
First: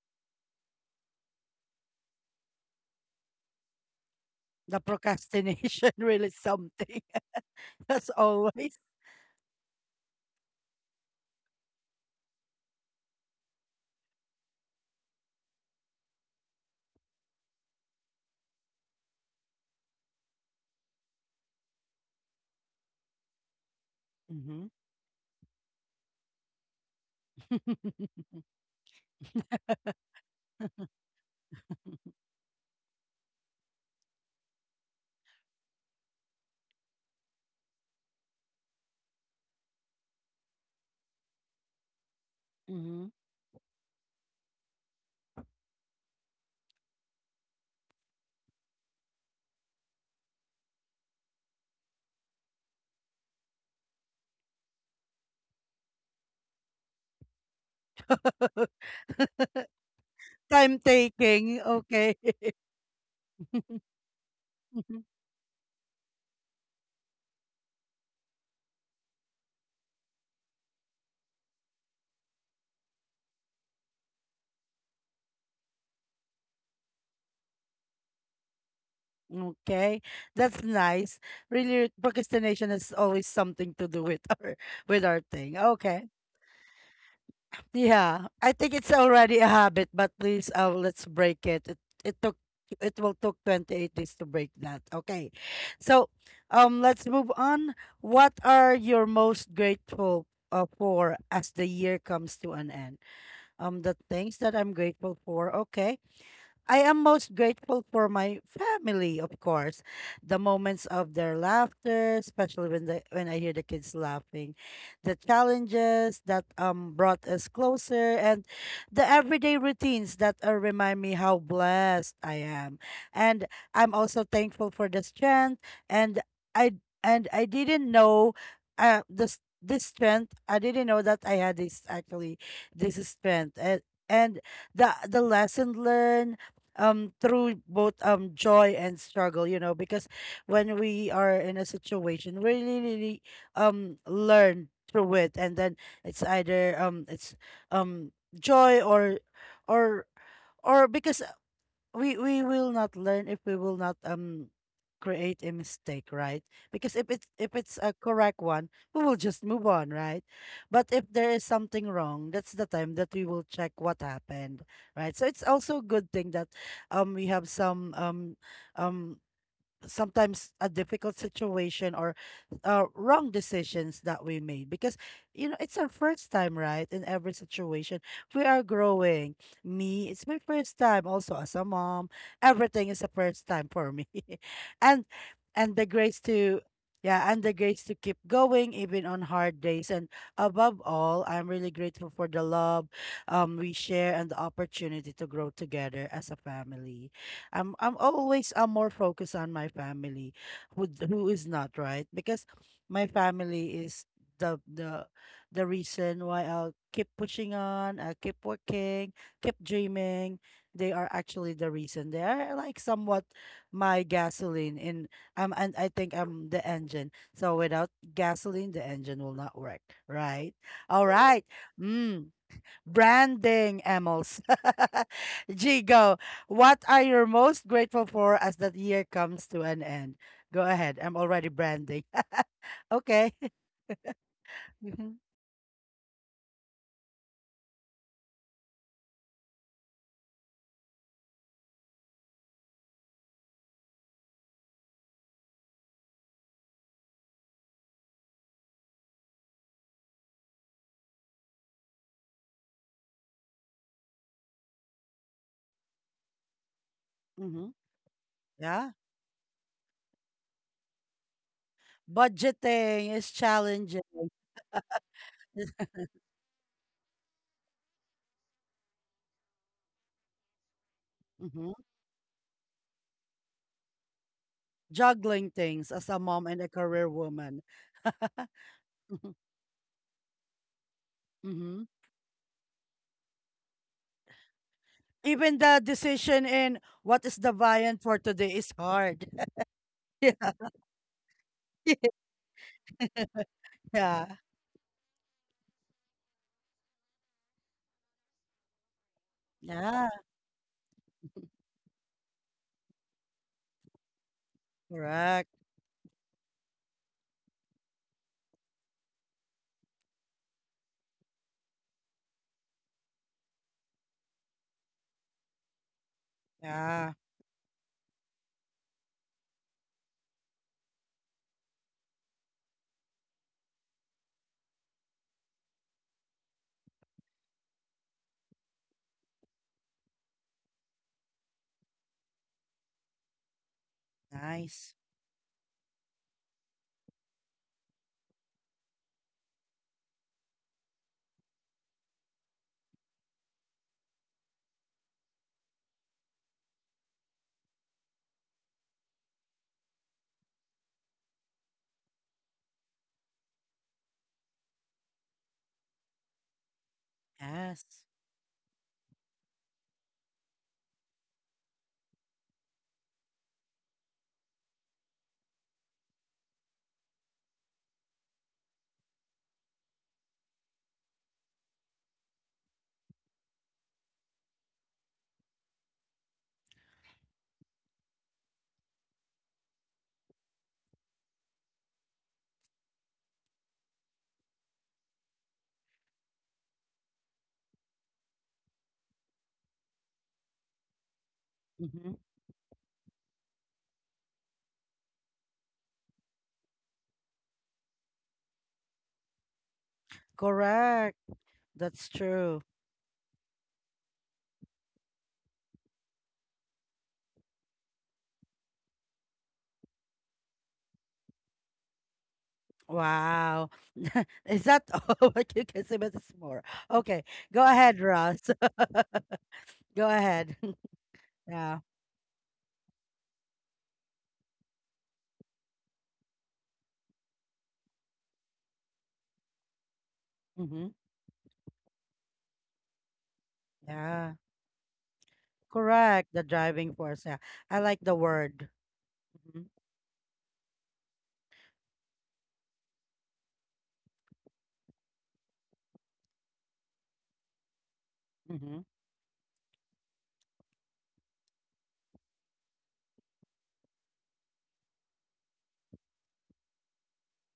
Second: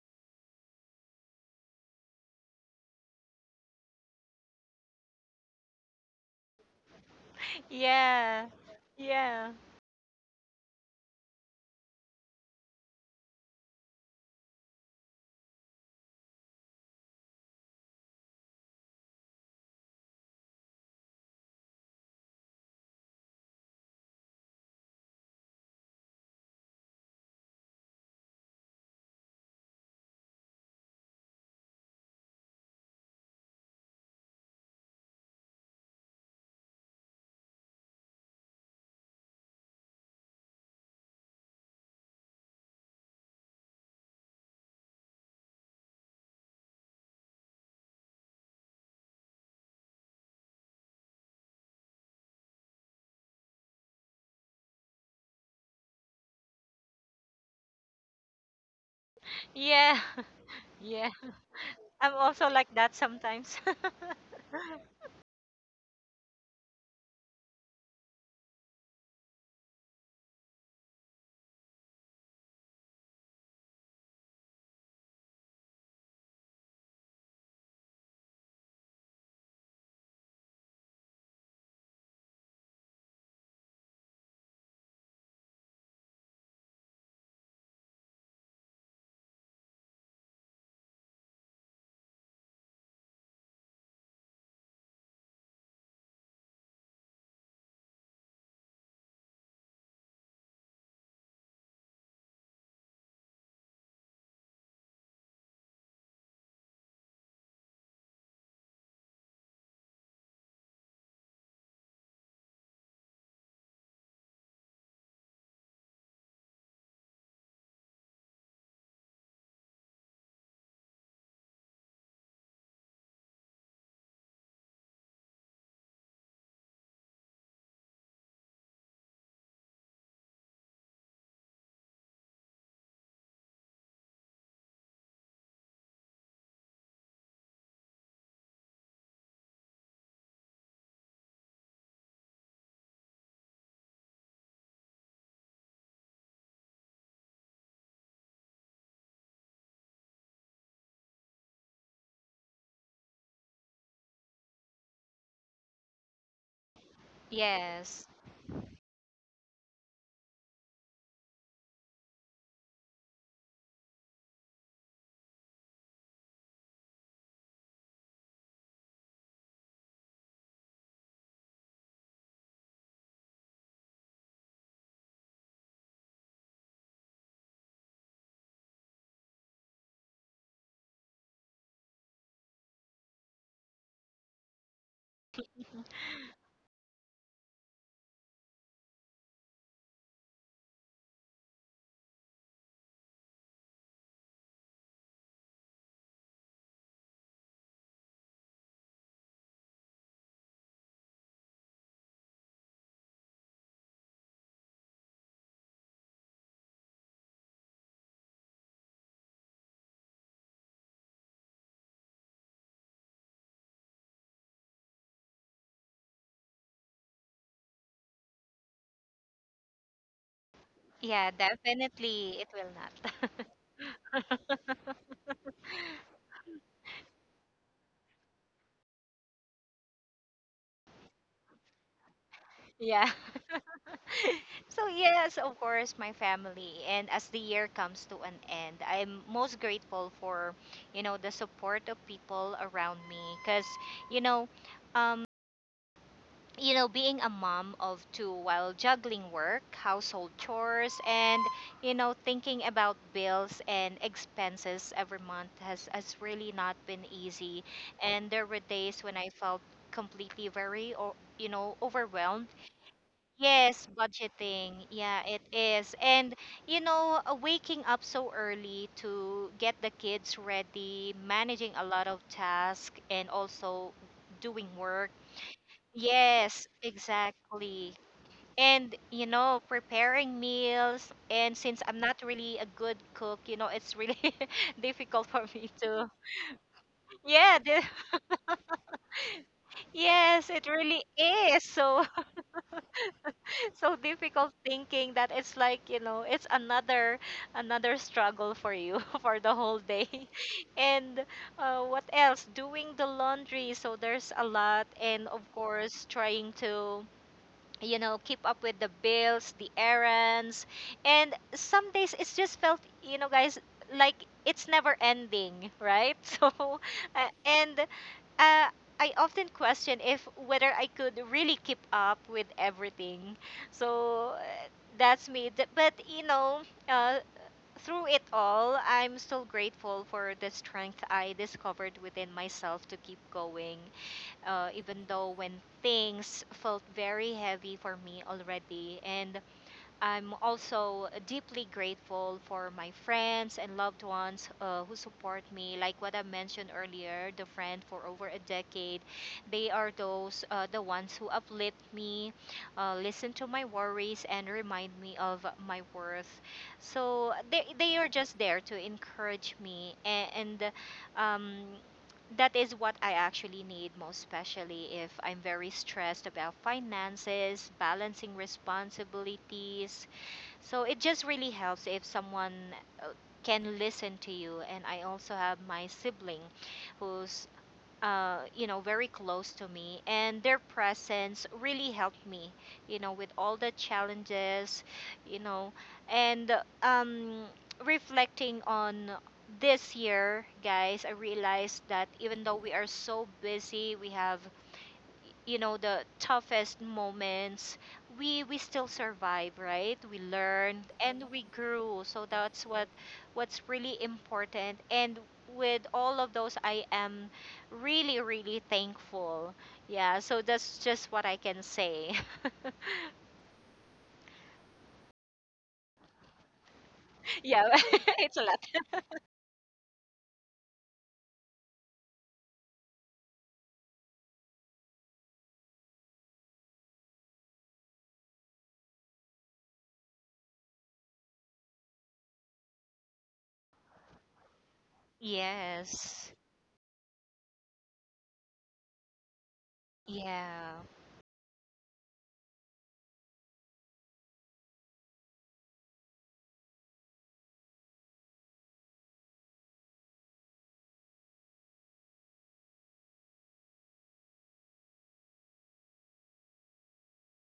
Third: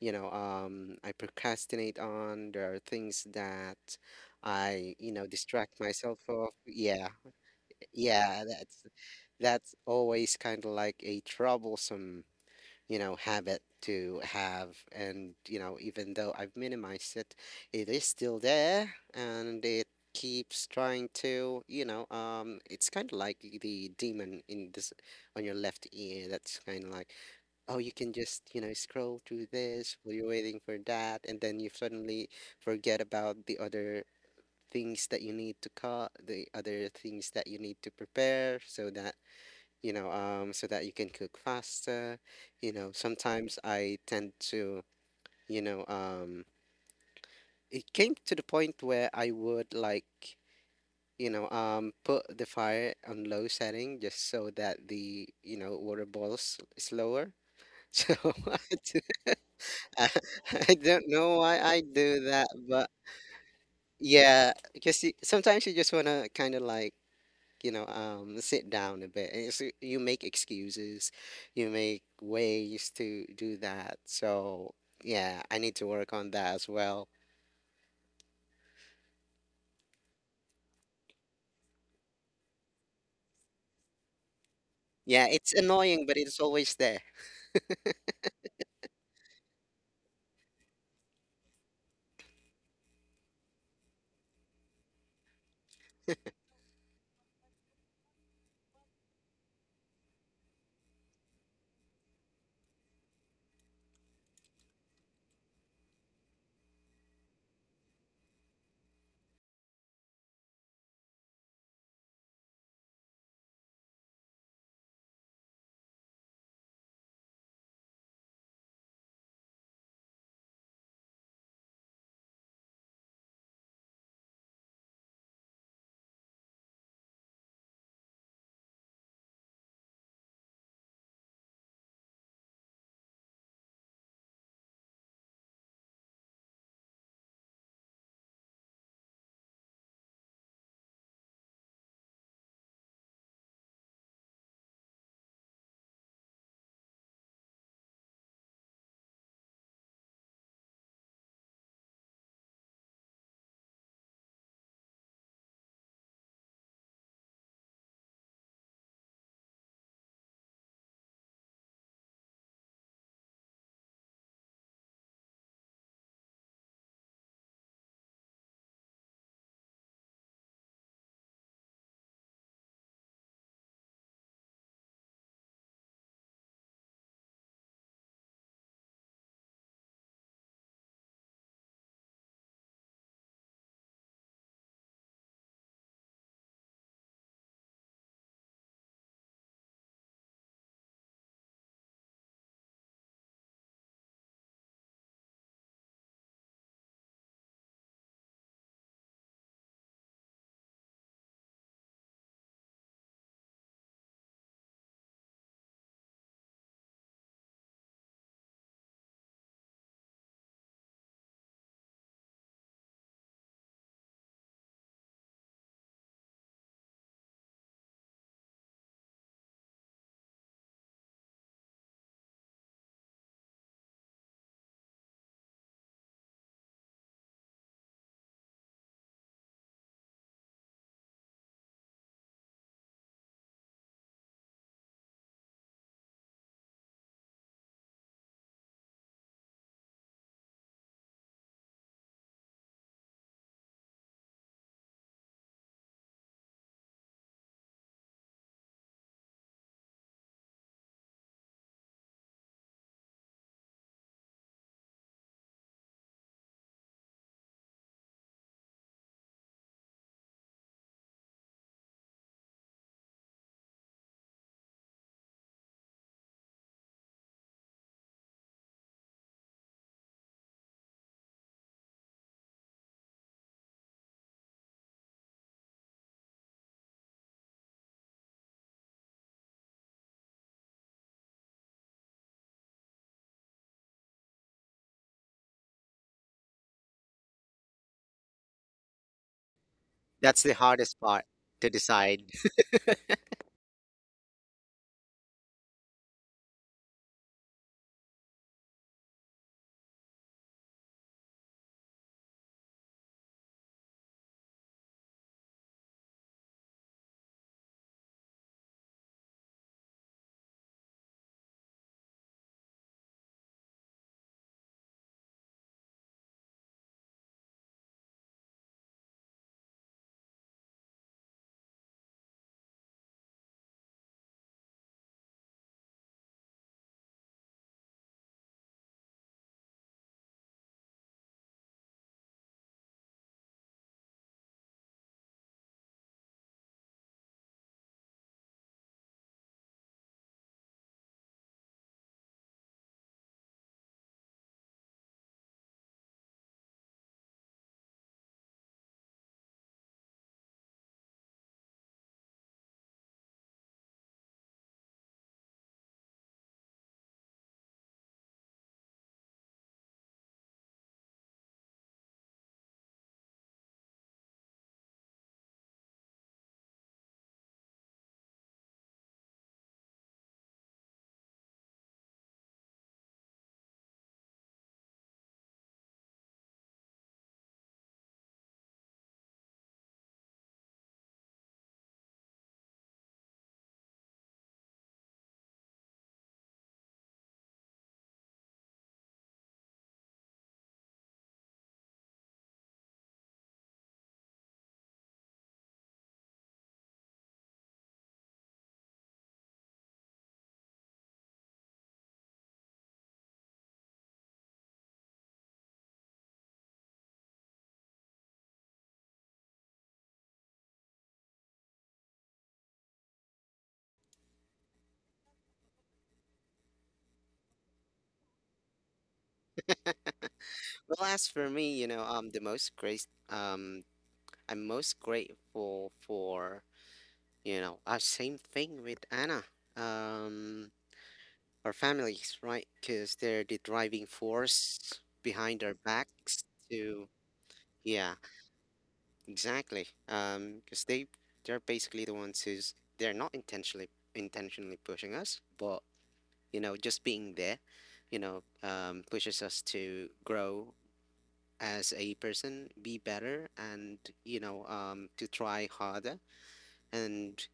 [SPEAKER 3] I procrastinate on. There are things that
[SPEAKER 1] The
[SPEAKER 3] I, distract
[SPEAKER 1] procrastination
[SPEAKER 3] myself
[SPEAKER 1] really is
[SPEAKER 3] of.
[SPEAKER 1] something,
[SPEAKER 3] Yeah,
[SPEAKER 1] as
[SPEAKER 3] yeah,
[SPEAKER 2] yeah,
[SPEAKER 1] always.
[SPEAKER 3] that's
[SPEAKER 2] yeah,
[SPEAKER 3] that's always kind of like a troublesome, habit to have. And, even though I've minimized it, it is still there, and it keeps trying to, it's kind of like the demon
[SPEAKER 1] Hmm.
[SPEAKER 3] in this, on your left ear, that's kind of like, oh, you can just, scroll through this while you're waiting for that, and then you
[SPEAKER 1] Mhm.
[SPEAKER 3] suddenly forget about the other things that you need to cut, the other things that you need to prepare. So that you can cook faster.
[SPEAKER 1] Mhm.
[SPEAKER 3] Sometimes I tend to, you know, um, it came to the point where I would, like, put the fire on low setting just so that the, water boils slower. So I, do,
[SPEAKER 2] yeah,
[SPEAKER 3] I I
[SPEAKER 1] Time
[SPEAKER 3] don't
[SPEAKER 2] yeah.
[SPEAKER 3] know
[SPEAKER 1] taking,
[SPEAKER 3] why I
[SPEAKER 1] okay.
[SPEAKER 2] I'm
[SPEAKER 3] do that,
[SPEAKER 2] also like
[SPEAKER 3] but
[SPEAKER 2] that sometimes.
[SPEAKER 3] yeah, because sometimes you just want to kind of like, sit down a bit. And so you make excuses, you make ways to do that. So yeah, I need to work on that as well.
[SPEAKER 1] Okay, that's nice. Really, procrastination is always something to do with our
[SPEAKER 3] Yeah, it's
[SPEAKER 1] thing.
[SPEAKER 3] annoying,
[SPEAKER 1] Okay.
[SPEAKER 3] but it's always there.
[SPEAKER 1] Yeah, I think it's already a habit, but please, let's break it. It took it will took 28 days to break that. Okay. So, let's move on. What are you most grateful for as the year comes to an end? The things that I'm grateful for. Okay. I am most grateful for my family, of course. The moments of their laughter, especially when the when I hear the kids laughing, the challenges that brought us closer, and the everyday routines that remind me how blessed I am. And I'm also thankful for the strength and I didn't know this strength. I didn't know that I had this actually this strength. And the lesson learned through both joy and struggle, you know, because when we are in a situation, we really really learn through it, and then it's either it's um joy or or because we will not learn if we will not create a mistake, right? Because if it's a
[SPEAKER 2] Yes.
[SPEAKER 1] correct one, we will just move on, right? But if there is something wrong, that's the time that we will check what happened, right? So it's also a good thing that we have some um sometimes a difficult situation or wrong decisions that we made because you know it's our first time right in every situation we are growing. Me, it's my first time also as a mom. Everything is a first time for me. and and the grace to yeah and the grace to keep going even on hard days, and above all, I'm really grateful for the love we share and the opportunity to grow together as a family. I'm more focused on my family, who is not, right? Because my family is the the the reason why I'll keep pushing on, I keep working, keep dreaming. They are actually the reason. They are like somewhat my gasoline in and I think I'm the engine. So without gasoline, the engine will not work, right? All
[SPEAKER 2] Yeah,
[SPEAKER 1] right. Mm.
[SPEAKER 2] definitely it will not.
[SPEAKER 1] Branding, Emmels. Gigo, what are you most grateful for as the year comes to an end? Go ahead. I'm already branding.
[SPEAKER 2] Yeah.
[SPEAKER 1] Okay.
[SPEAKER 2] So
[SPEAKER 1] Mhm.
[SPEAKER 2] yes, of course, my family. And as the year comes to an end, I'm most grateful for, you know, the support of people around me. Cause, you know, um, you know, being a mom of two while juggling work, household chores, and you know, thinking about bills and expenses every month has really not been easy.
[SPEAKER 1] Mm-hmm.
[SPEAKER 2] And there were
[SPEAKER 1] Yeah.
[SPEAKER 2] days when I felt completely very, or you know, overwhelmed.
[SPEAKER 1] Budgeting is
[SPEAKER 2] Yes,
[SPEAKER 1] challenging.
[SPEAKER 2] budgeting. Yeah, it is. And you know, waking up so early to get the kids ready,
[SPEAKER 1] Mm-hmm.
[SPEAKER 2] managing a lot of tasks and also doing work.
[SPEAKER 1] Juggling things as a mom and
[SPEAKER 2] Yes,
[SPEAKER 1] a career woman.
[SPEAKER 2] exactly. And you know, preparing meals, and
[SPEAKER 1] Mm-hmm.
[SPEAKER 2] since I'm not really a good cook, you know, it's really difficult for
[SPEAKER 1] Even
[SPEAKER 2] me
[SPEAKER 1] the
[SPEAKER 2] to.
[SPEAKER 1] decision in what is the
[SPEAKER 2] Yeah, the,
[SPEAKER 1] viand for today is hard. Yeah.
[SPEAKER 3] That's
[SPEAKER 2] yes,
[SPEAKER 3] the
[SPEAKER 2] it
[SPEAKER 3] hardest
[SPEAKER 2] really
[SPEAKER 3] part
[SPEAKER 2] is.
[SPEAKER 3] to
[SPEAKER 2] So
[SPEAKER 3] decide.
[SPEAKER 2] so
[SPEAKER 1] Yeah.
[SPEAKER 2] difficult thinking that it's like you know it's another another struggle for you for the whole day
[SPEAKER 1] Yeah.
[SPEAKER 2] and what else, doing the laundry, so there's a lot, and of
[SPEAKER 1] Correct.
[SPEAKER 2] course trying to you know keep up with the bills, the errands, and some days it's just felt you know guys like it's never ending, right? So
[SPEAKER 1] Yeah.
[SPEAKER 2] and uh, I often question if whether I could really keep up with everything. So that's me. But you know, uh, through it all, I'm still grateful for the strength I discovered within myself to keep going,
[SPEAKER 1] Nice.
[SPEAKER 2] even though when things felt very heavy for me already. And I'm also deeply grateful for my friends and loved ones who support me. Like what I mentioned earlier, the friend for over a decade, they are those the ones who uplift me, listen to my worries, and remind me of my worth. So they
[SPEAKER 1] Yes.
[SPEAKER 2] are just there to encourage me, and um, that is what I actually need most, especially if I'm very stressed about finances, balancing responsibilities, so it just really helps if someone uh, can listen to you. And I also have my sibling who's, you know, very close to me. And their presence really helped me, you know, with all the challenges, you know. And um, reflecting on this year, guys, I realized that
[SPEAKER 1] Hmm.
[SPEAKER 2] even though we are so busy, we have you know the toughest moments, we still survive, right? We learned
[SPEAKER 1] Correct.
[SPEAKER 2] and we grew,
[SPEAKER 1] That's
[SPEAKER 2] so
[SPEAKER 1] true.
[SPEAKER 2] that's what what's really important, and with all of those I am really really thankful. Yeah, so that's just what I can say.
[SPEAKER 1] Wow. Is that all what you can say? But it's more. Okay.
[SPEAKER 2] Yeah.
[SPEAKER 1] Go ahead,
[SPEAKER 2] It's
[SPEAKER 1] Ross.
[SPEAKER 2] a lot.
[SPEAKER 1] Go ahead.
[SPEAKER 3] Well, as for me,
[SPEAKER 1] Yeah.
[SPEAKER 3] I'm most grateful for, same thing with Anna, um,
[SPEAKER 1] Mm-hmm.
[SPEAKER 3] our families, right? Because they're the driving
[SPEAKER 1] Yeah.
[SPEAKER 3] force behind our
[SPEAKER 2] Yes.
[SPEAKER 1] Correct. The
[SPEAKER 3] backs
[SPEAKER 1] driving
[SPEAKER 3] to,
[SPEAKER 1] force. Yeah. I like the
[SPEAKER 3] yeah,
[SPEAKER 1] word. Mm-hmm.
[SPEAKER 3] exactly.
[SPEAKER 2] Yeah.
[SPEAKER 3] Because they're basically the ones, who's they're not intentionally pushing us, but, just being there,
[SPEAKER 1] Mm-hmm.
[SPEAKER 3] pushes us to grow as a person, be better, and, to try harder, and,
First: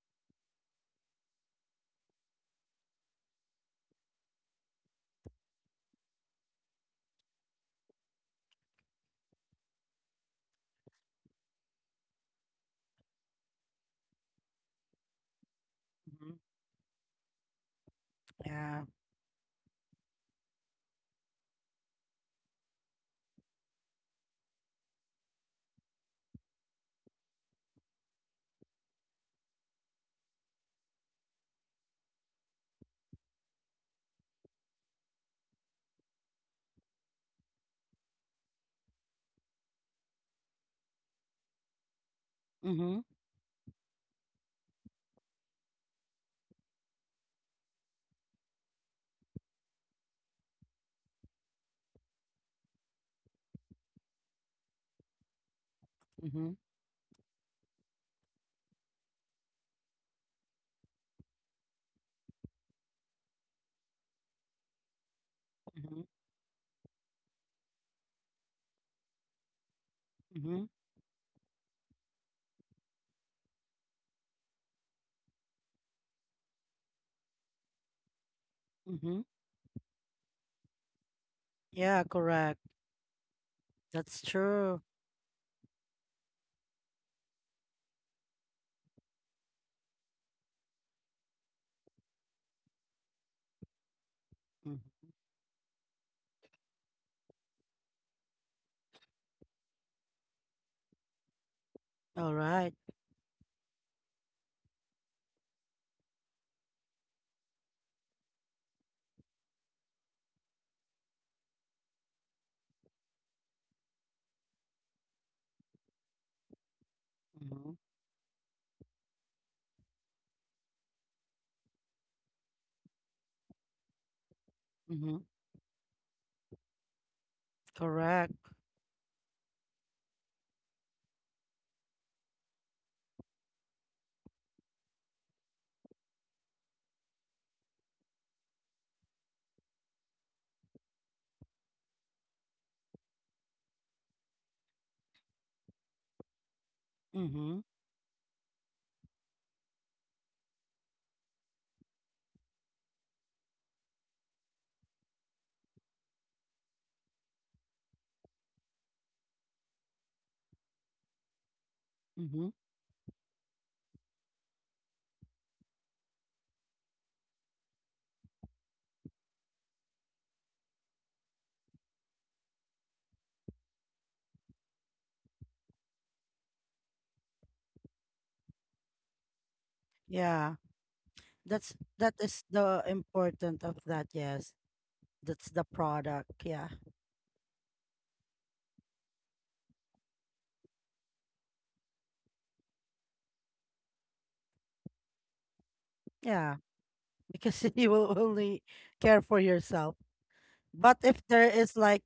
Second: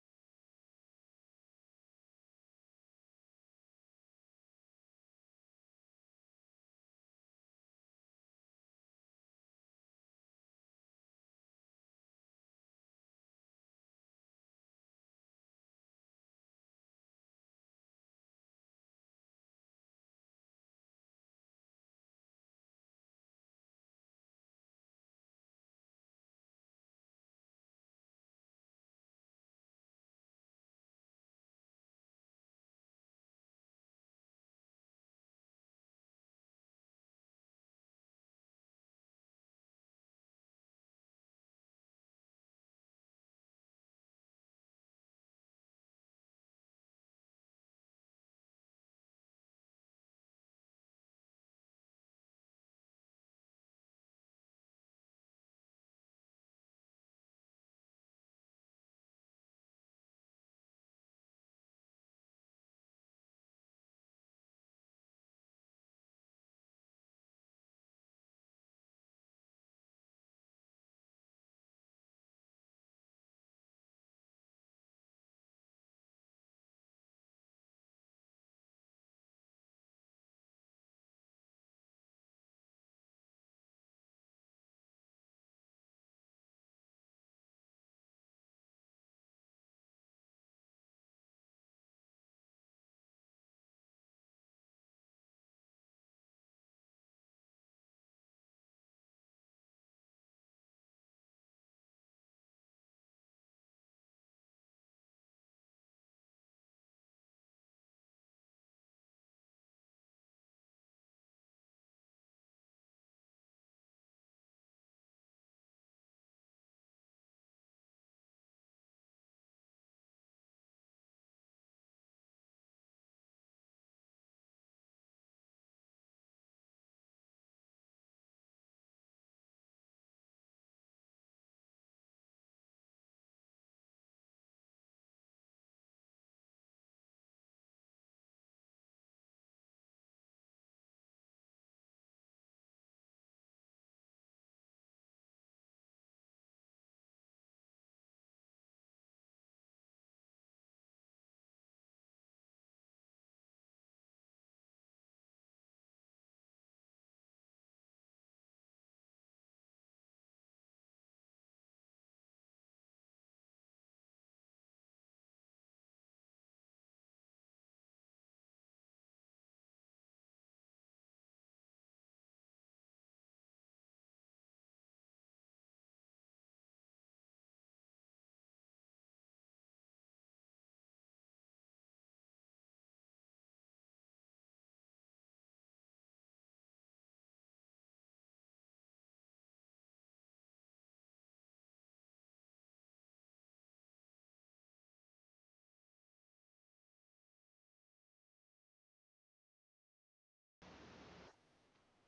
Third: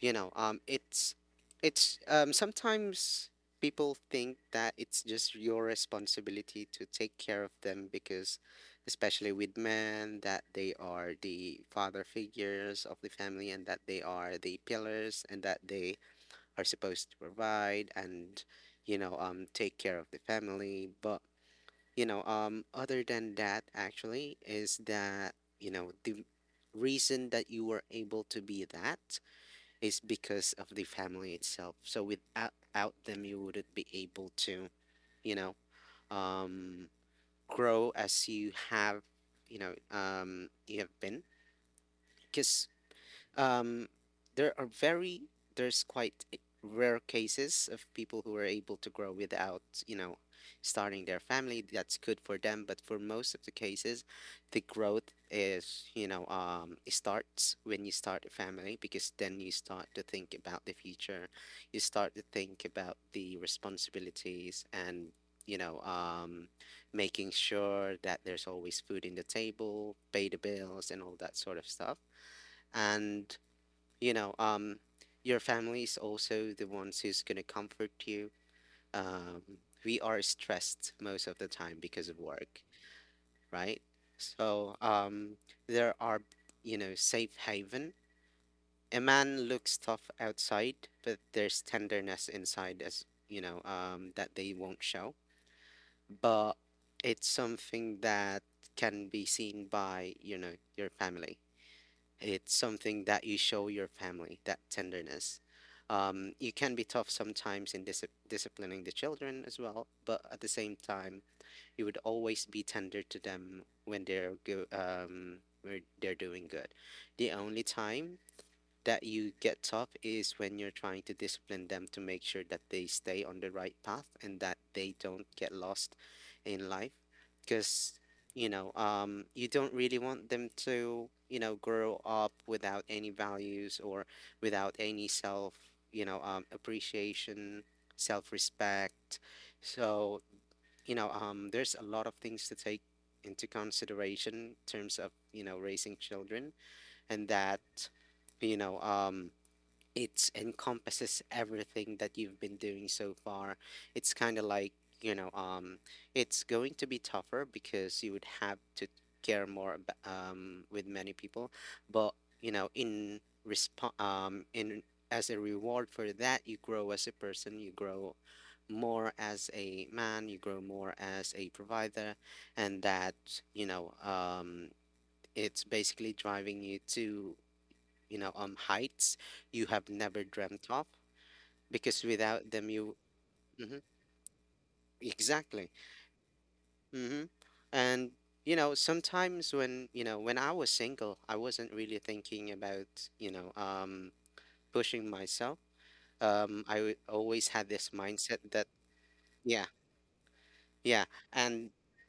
[SPEAKER 3] you know, it's sometimes people think that it's just your responsibility to take care of them, because, especially with men, that they are the father figures of the family, and that they are the pillars, and that they
[SPEAKER 1] Hmm.
[SPEAKER 3] are supposed to provide and,
[SPEAKER 1] Yeah.
[SPEAKER 3] take care of the family. But, other than that, actually, is that, the reason that you were able to be that is because of the family itself. So without, out them, you wouldn't be able to, you know, um, grow as you have, you have been. Because,
[SPEAKER 1] Mm-hmm.
[SPEAKER 3] um, there are very there's quite, rare cases of people who are able to grow without, you know, starting their family. That's good for them, but for most of the cases, the growth is,
[SPEAKER 1] Mm-hmm.
[SPEAKER 3] it starts when you start a family, because then you start to think about the future. You start to think about the responsibilities, and, you know,
[SPEAKER 1] Mm-hmm.
[SPEAKER 3] um, making sure that there's always food in the table, pay the
[SPEAKER 1] Mm-hmm.
[SPEAKER 3] bills, and all that sort of stuff. And, you know um your family is also the ones who's going to comfort you.
[SPEAKER 1] Mm-hmm.
[SPEAKER 3] um we are stressed most of the time
[SPEAKER 1] Yeah,
[SPEAKER 3] because of
[SPEAKER 1] correct.
[SPEAKER 3] work, right?
[SPEAKER 1] That's
[SPEAKER 3] So,
[SPEAKER 1] true.
[SPEAKER 3] there are, safe haven. A man looks tough outside, but there's tenderness inside, as, that they
[SPEAKER 1] Mhm.
[SPEAKER 3] won't show, but it's something that can be seen by, your family.
[SPEAKER 1] All
[SPEAKER 3] It's
[SPEAKER 1] right.
[SPEAKER 3] something that you show your family, that tenderness. You can be tough sometimes in disciplining the children as well, but at the same time, you would always be tender to them when, they're go when they're doing good. The only
[SPEAKER 1] Mm-hmm.
[SPEAKER 3] time that you get tough is when you're trying to discipline them, to make sure that they stay on the right path and that they
[SPEAKER 1] Mm-hmm.
[SPEAKER 3] don't get lost in life, because,
[SPEAKER 1] Correct.
[SPEAKER 3] you don't really want them to, grow up without any values, or without any self, appreciation, self-respect. So, there's a lot of things to take into consideration in terms of, raising children, and
[SPEAKER 1] Mm-hmm.
[SPEAKER 3] that, you know um it encompasses everything that you've been doing so far. It's kind of like, you know, um, it's going to be tougher because you would have to care more, with many people, but, you
[SPEAKER 1] Mm-hmm.
[SPEAKER 3] know, in resp- in as a reward for that, you grow as a person, you grow more as a man, you grow more as a provider, and that, you know, um, it's basically driving you to, heights you have never
[SPEAKER 1] Yeah,
[SPEAKER 3] dreamt of,
[SPEAKER 1] that's
[SPEAKER 3] because
[SPEAKER 1] that is
[SPEAKER 3] without them,
[SPEAKER 1] the
[SPEAKER 3] you.
[SPEAKER 1] important of
[SPEAKER 3] Mhm.
[SPEAKER 1] that. Yes, that's the
[SPEAKER 3] Exactly.
[SPEAKER 1] product. Yeah,
[SPEAKER 3] hmm and, sometimes when, when I was single, I wasn't really thinking about, you know um pushing myself.
[SPEAKER 1] yeah,
[SPEAKER 3] Always
[SPEAKER 1] because
[SPEAKER 3] had this
[SPEAKER 1] you will
[SPEAKER 3] mindset
[SPEAKER 1] only
[SPEAKER 3] that,
[SPEAKER 1] care for
[SPEAKER 3] yeah,
[SPEAKER 1] yourself. But
[SPEAKER 3] yeah,
[SPEAKER 1] if there
[SPEAKER 3] and
[SPEAKER 1] is like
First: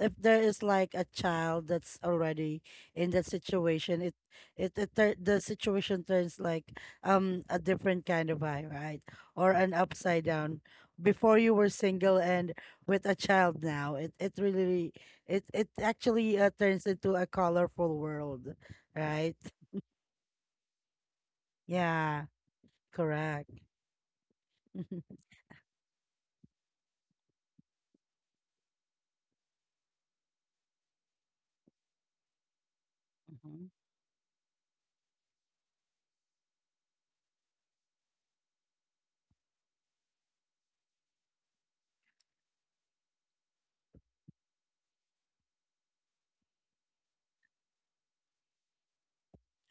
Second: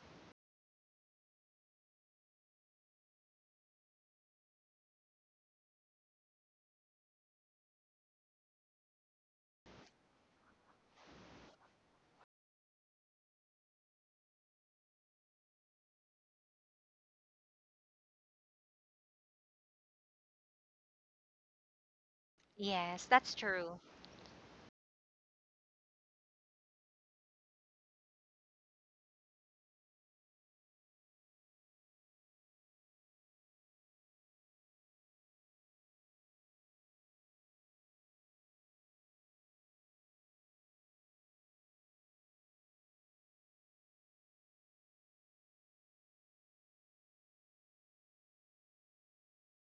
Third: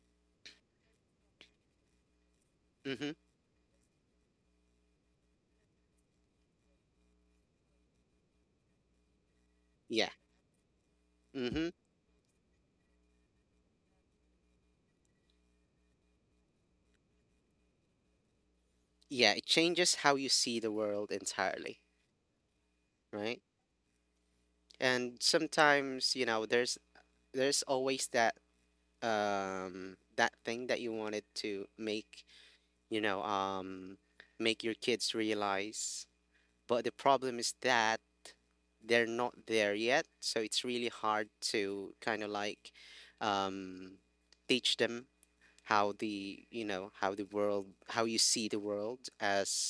[SPEAKER 1] if there is like a child that's already in
[SPEAKER 3] mm-hmm,
[SPEAKER 1] that situation, the situation turns like a different kind of eye, right? Or an
[SPEAKER 3] yeah,
[SPEAKER 1] upside down. Before you were
[SPEAKER 3] mm-hmm,
[SPEAKER 1] single and with a child now, it really it it actually turns into a colorful world,
[SPEAKER 3] yeah,
[SPEAKER 1] right?
[SPEAKER 3] it changes how you see the world entirely,
[SPEAKER 1] Yeah,
[SPEAKER 2] Yes, that's
[SPEAKER 3] right.
[SPEAKER 1] correct.
[SPEAKER 2] true.
[SPEAKER 3] And sometimes, there's always that, that thing that you wanted to make, you know
[SPEAKER 1] Mhm.
[SPEAKER 3] um make your kids realize. But the problem is that they're not there yet, so it's really hard to kind of like, um teach them, how the world, how you see the world,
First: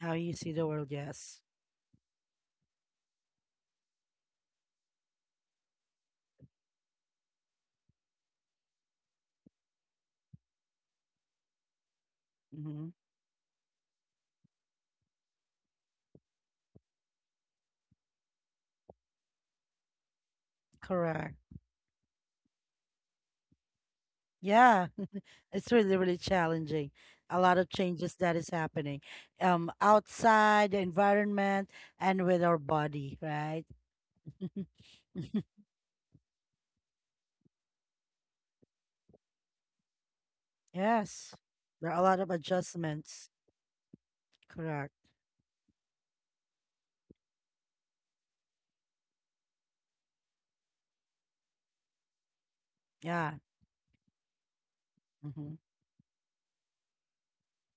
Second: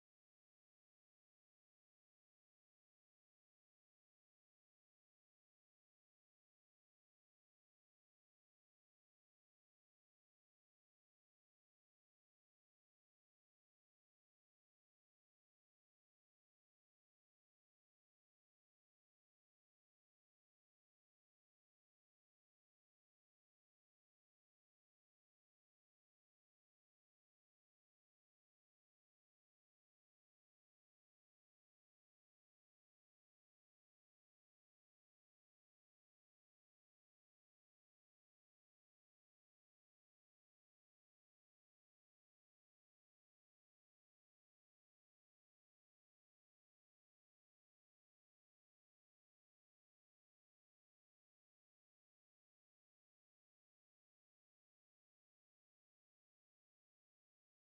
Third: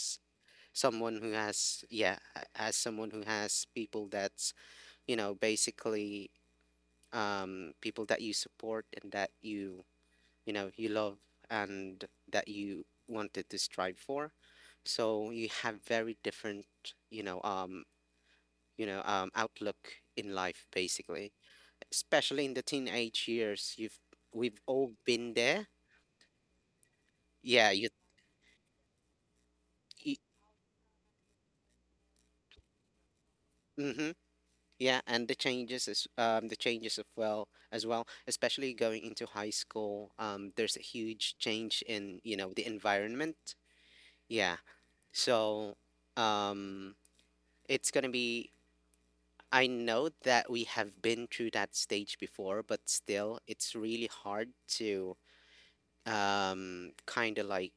[SPEAKER 1] How you see the world,
[SPEAKER 3] someone who
[SPEAKER 1] yes.
[SPEAKER 3] has, yeah, as someone who has people that's, basically, people that you support and that, you love, and that you
[SPEAKER 1] Hmm.
[SPEAKER 3] wanted to strive for. So you have very different, you know um outlook in life, basically,
[SPEAKER 1] Correct.
[SPEAKER 3] especially in the teenage years. You've We've
[SPEAKER 1] Yeah,
[SPEAKER 3] all been there,
[SPEAKER 1] it's really, really challenging. A lot of
[SPEAKER 3] yeah, you,
[SPEAKER 1] changes that is happening
[SPEAKER 3] you
[SPEAKER 1] outside the environment and with our body, right?
[SPEAKER 3] mm-hmm, yeah, and the changes is, the changes as well, especially going into high school. There's a
[SPEAKER 1] Yes,
[SPEAKER 3] huge change
[SPEAKER 1] there are a lot
[SPEAKER 3] in,
[SPEAKER 1] of
[SPEAKER 3] the
[SPEAKER 1] adjustments.
[SPEAKER 3] environment. Yeah,
[SPEAKER 1] Correct.
[SPEAKER 3] so, um it's gonna be I know that we have been through that stage before, but
[SPEAKER 1] Yeah.
[SPEAKER 3] still, it's really hard to,
[SPEAKER 1] Mm-hmm.
[SPEAKER 3] kind of like,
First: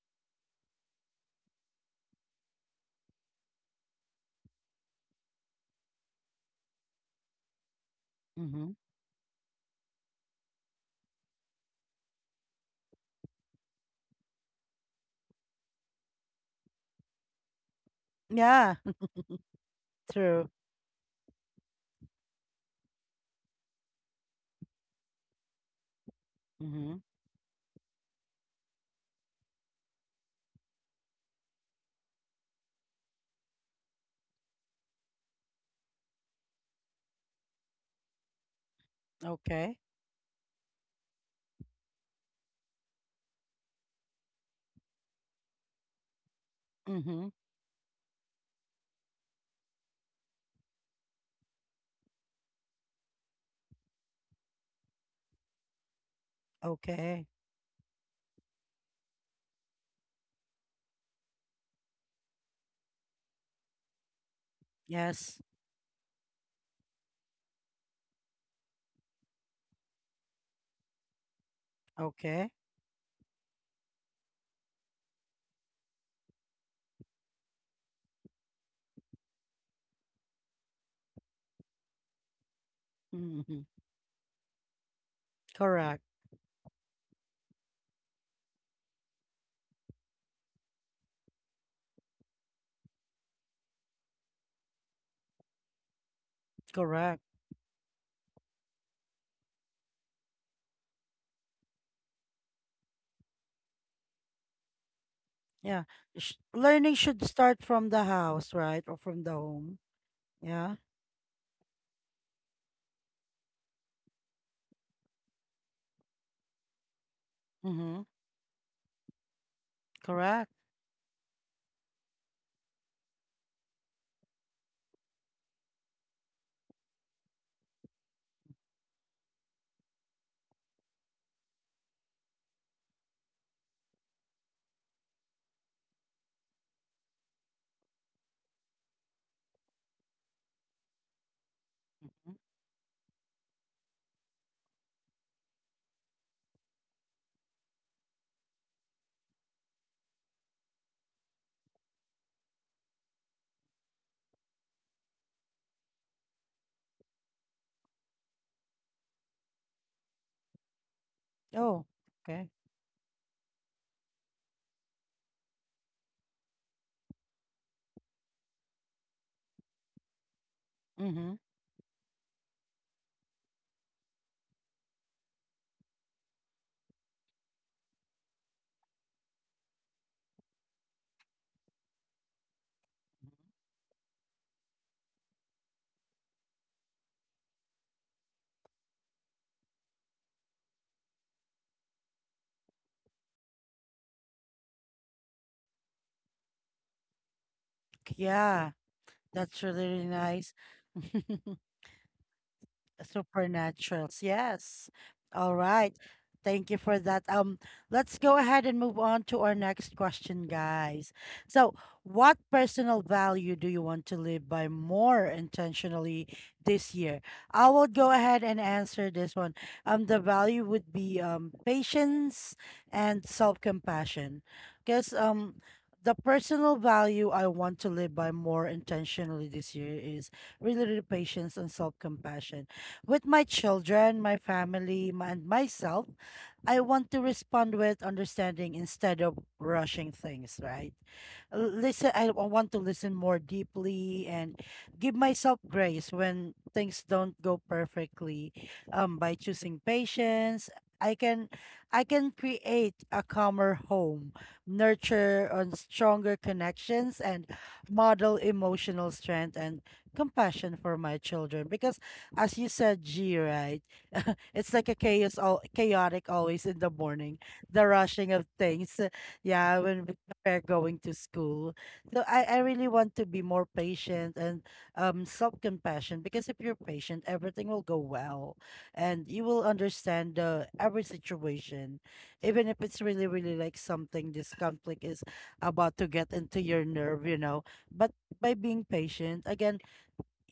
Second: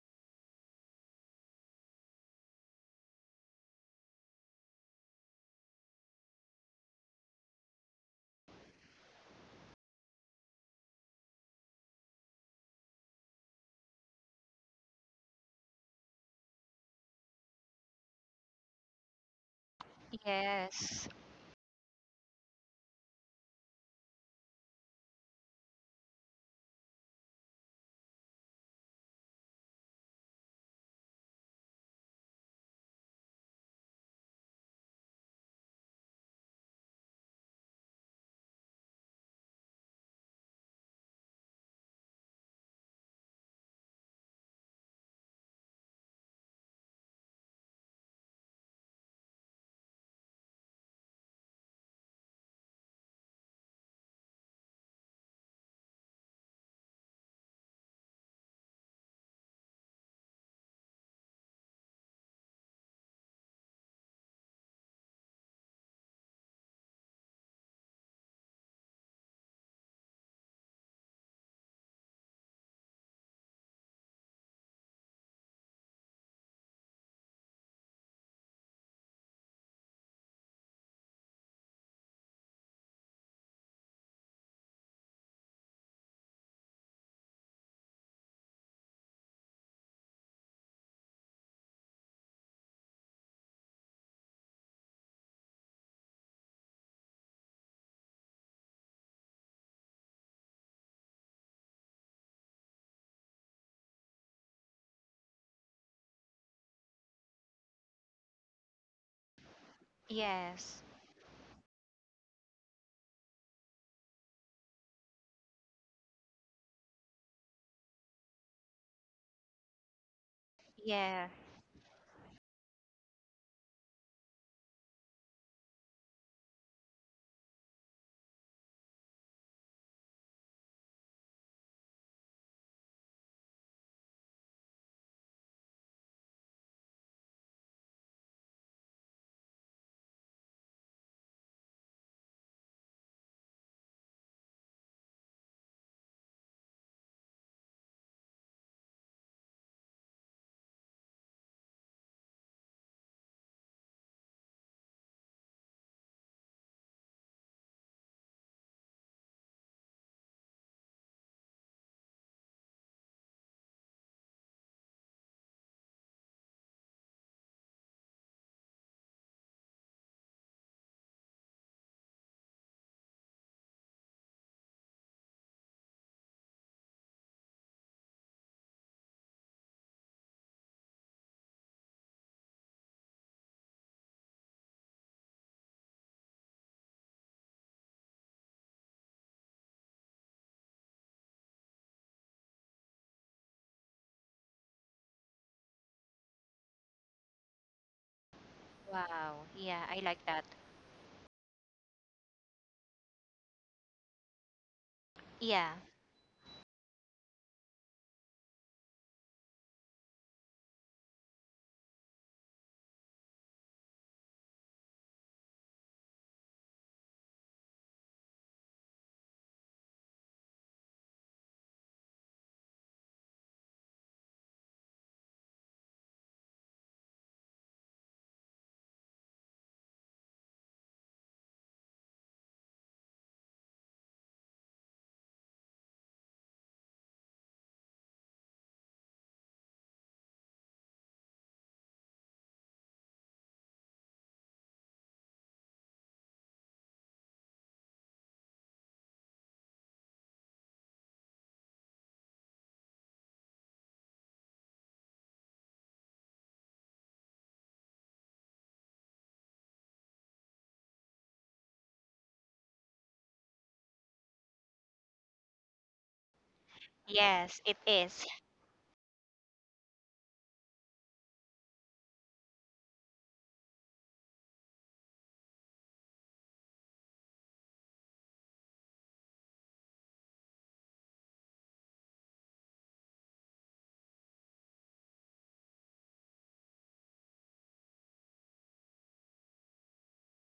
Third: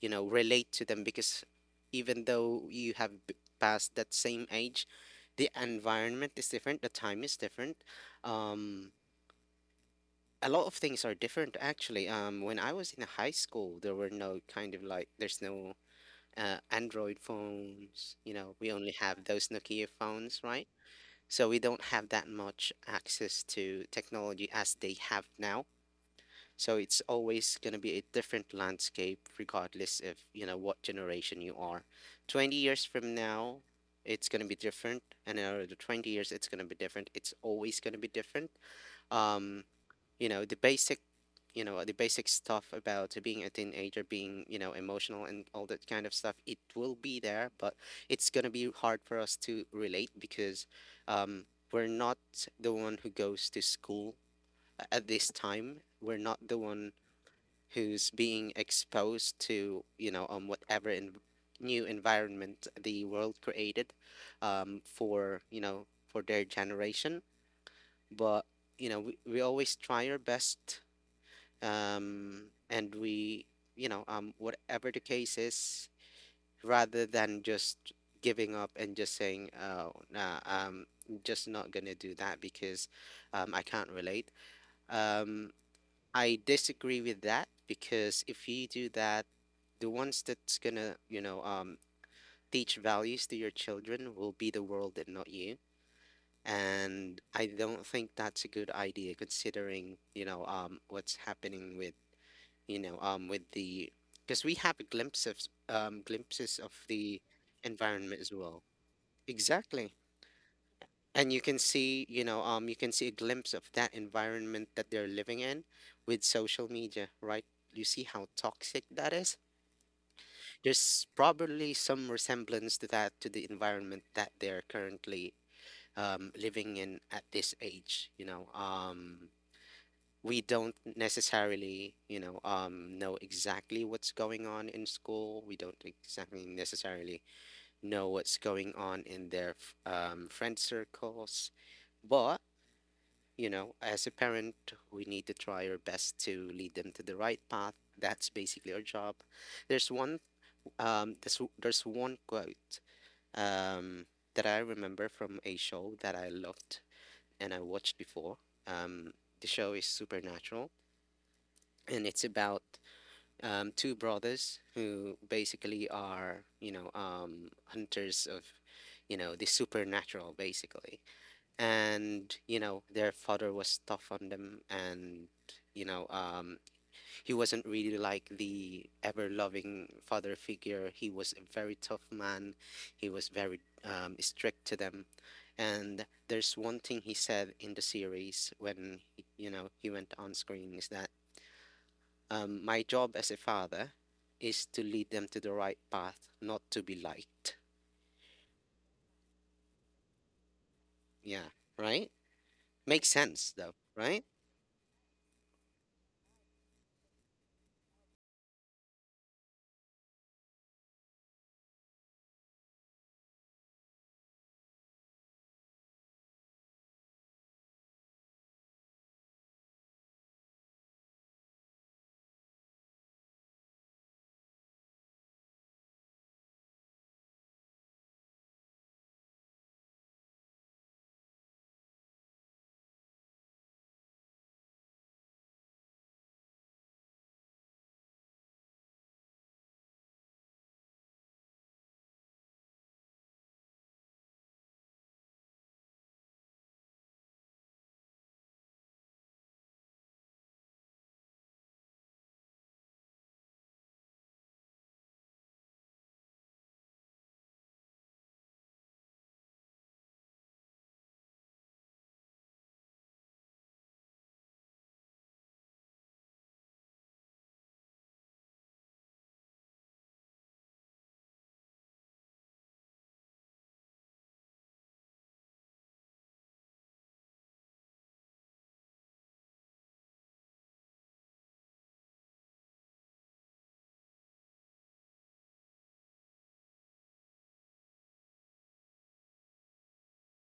[SPEAKER 3] relate to them, because even though you have, passed that same age, the environment is different, the time is different.
[SPEAKER 1] Mm-hmm.
[SPEAKER 3] Um, a lot of things are different, actually. When I was in high school, there were, no kind of like, there's no, Android phones, we
[SPEAKER 1] Yeah.
[SPEAKER 3] only have those Nokia phones,
[SPEAKER 1] True.
[SPEAKER 3] right?
[SPEAKER 2] Yes.
[SPEAKER 3] So we don't have that much access to technology as they have now. So
[SPEAKER 1] Mm-hmm.
[SPEAKER 3] it's always going to be a different landscape regardless of, you know, what generation you are. 20 years from now, it's going to be different, and another 20 years it's going to be different. It's always going to be different. Um
[SPEAKER 1] Okay.
[SPEAKER 3] you know the basic you know the basic stuff about being a teenager, being, you know, emotional and all that kind of stuff. It will be
[SPEAKER 1] Mm-hmm.
[SPEAKER 3] there, but it's going to be hard for us to relate because um, we're not the one who goes to school at this time. We're not the one
[SPEAKER 1] Okay.
[SPEAKER 3] who's being exposed to, you know, whatever in new environment the world created,
[SPEAKER 1] Yes.
[SPEAKER 3] for, you know, for their generation. But you know we always try our best, um,
[SPEAKER 1] Okay.
[SPEAKER 3] and we, you know, whatever the case is, rather than just giving up and just saying, "Oh, nah, I'm just not gonna do that because I
[SPEAKER 1] Mm-hmm.
[SPEAKER 3] can't relate." Um,
[SPEAKER 1] Correct.
[SPEAKER 3] I disagree with that because if you do that, the ones that's gonna, you know, teach values to your children will be the world and not you. And
[SPEAKER 1] Correct.
[SPEAKER 3] I don't think that's a good idea considering, you know, what's happening with you know, with the, because we have glimpses,
[SPEAKER 1] Yeah. Sh-
[SPEAKER 3] glimpses of
[SPEAKER 1] learning
[SPEAKER 3] the
[SPEAKER 1] should start from the
[SPEAKER 3] environment as
[SPEAKER 1] house,
[SPEAKER 3] well.
[SPEAKER 1] right? Or from the home.
[SPEAKER 3] Exactly,
[SPEAKER 1] Yeah.
[SPEAKER 2] Yes.
[SPEAKER 3] and you can see, you know, you can see a glimpse of that environment that they're living in with social media, right? You
[SPEAKER 1] Mm-hmm.
[SPEAKER 3] see how toxic that is.
[SPEAKER 1] Correct.
[SPEAKER 3] There's
[SPEAKER 2] Yeah,
[SPEAKER 3] probably some resemblance to that, to the environment that they're currently living in at this age. You know, we don't necessarily, you know exactly what's going on in school. We don't exactly necessarily know what's going on in their friend circles.
[SPEAKER 1] Hmm.
[SPEAKER 3] But, you know, as a parent, we need to try our best to lead them to the right path. That's basically our job. There's one, there's one quote um, that I remember from a show that I loved and I watched before. Um, the show is Supernatural,
[SPEAKER 1] Oh,
[SPEAKER 3] and it's
[SPEAKER 1] okay.
[SPEAKER 3] about two brothers who basically are, you know, hunters of, you know, the supernatural, basically.
[SPEAKER 1] Mm-hmm.
[SPEAKER 3] And, you know, their father was tough on them, and, you know, he wasn't really like the ever loving father figure. He was a very tough man. He was very strict to them. And there's one thing he said in the series when, he, you know, he went on screen, is that my job as a father is to lead them to the right path, not to be liked.
[SPEAKER 1] Yeah.
[SPEAKER 2] wow,
[SPEAKER 1] That's
[SPEAKER 2] yeah, I
[SPEAKER 1] really
[SPEAKER 2] like that.
[SPEAKER 1] nice.
[SPEAKER 3] Yeah, right? Makes sense though,
[SPEAKER 1] Supernaturals,
[SPEAKER 3] right?
[SPEAKER 1] yes. All
[SPEAKER 2] Yeah.
[SPEAKER 1] right. Thank you for that. Let's go ahead and move on to our next question, guys. So, what personal value do you want to live by more intentionally this year? I will go ahead and answer this one. The value would be patience and self-compassion. Because the personal value I want to live by more intentionally this year is really, really patience and self-compassion with my children, my family, and myself, I want to respond with understanding instead of rushing things, right? Listen, want to listen more deeply and give myself grace when things don't go perfectly. By choosing patience, I can I can create a calmer home, nurture on stronger connections and model emotional strength and compassion for my children because as you said, G, right? It's like a chaos, all chaotic always in the morning,
[SPEAKER 2] Yes, it
[SPEAKER 1] the
[SPEAKER 2] is.
[SPEAKER 1] rushing of things. Yeah, we're going to school. So I really want to be more patient and self-compassion because if you're patient, everything will go well, and you will understand every situation, even if it's really, really like something, this conflict is about to get into your nerve, you know. But by being patient, again,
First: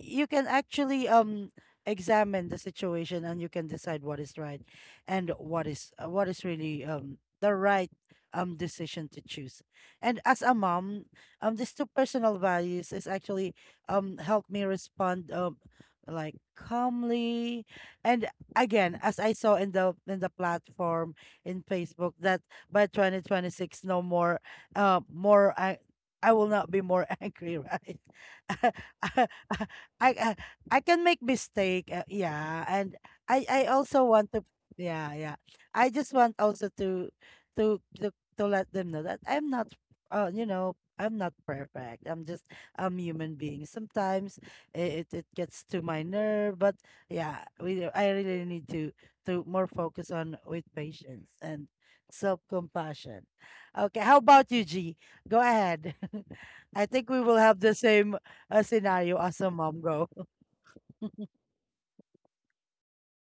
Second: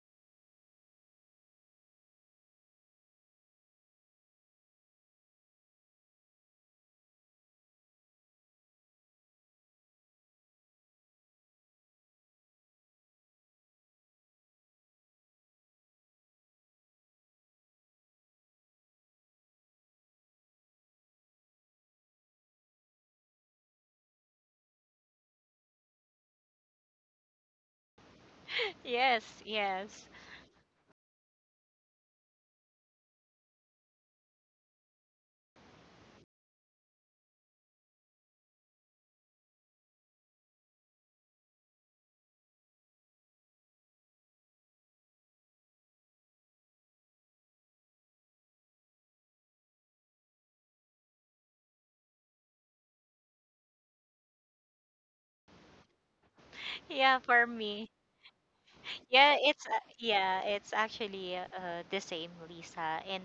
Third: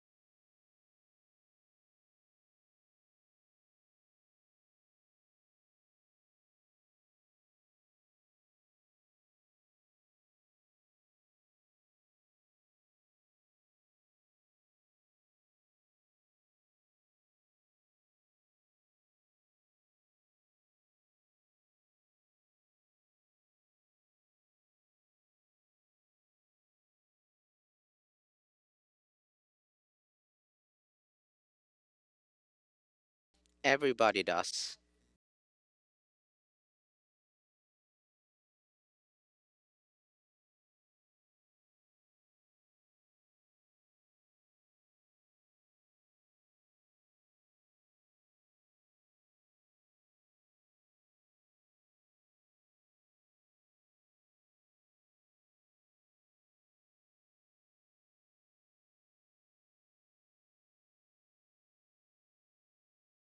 [SPEAKER 1] you can actually examine the situation and you can decide what is right and what is really the right decision to choose. And as a mom, these two personal values is actually help me respond like calmly, and again as I saw in the platform in Facebook that by 2026 no more more I will not be more angry, right?
[SPEAKER 2] Yes,
[SPEAKER 1] I,
[SPEAKER 2] yes.
[SPEAKER 1] I uh, I can make mistake. Yeah, and I also
[SPEAKER 3] Everybody
[SPEAKER 1] want to.
[SPEAKER 3] does.
[SPEAKER 1] Yeah, yeah. I just want also to to to to let them know that I'm not. You know, I'm not perfect. I'm human being. Sometimes it it gets to my nerve, but yeah, we I really need to more focus on with patience and self compassion. Okay, how about you, G? Go ahead. I think
[SPEAKER 2] Yeah,
[SPEAKER 1] we will
[SPEAKER 2] for
[SPEAKER 1] have the
[SPEAKER 2] me.
[SPEAKER 1] same a scenario
[SPEAKER 2] Yeah,
[SPEAKER 1] as a
[SPEAKER 2] it's uh,
[SPEAKER 1] mom go?
[SPEAKER 2] yeah, it's actually the same, Lisa. And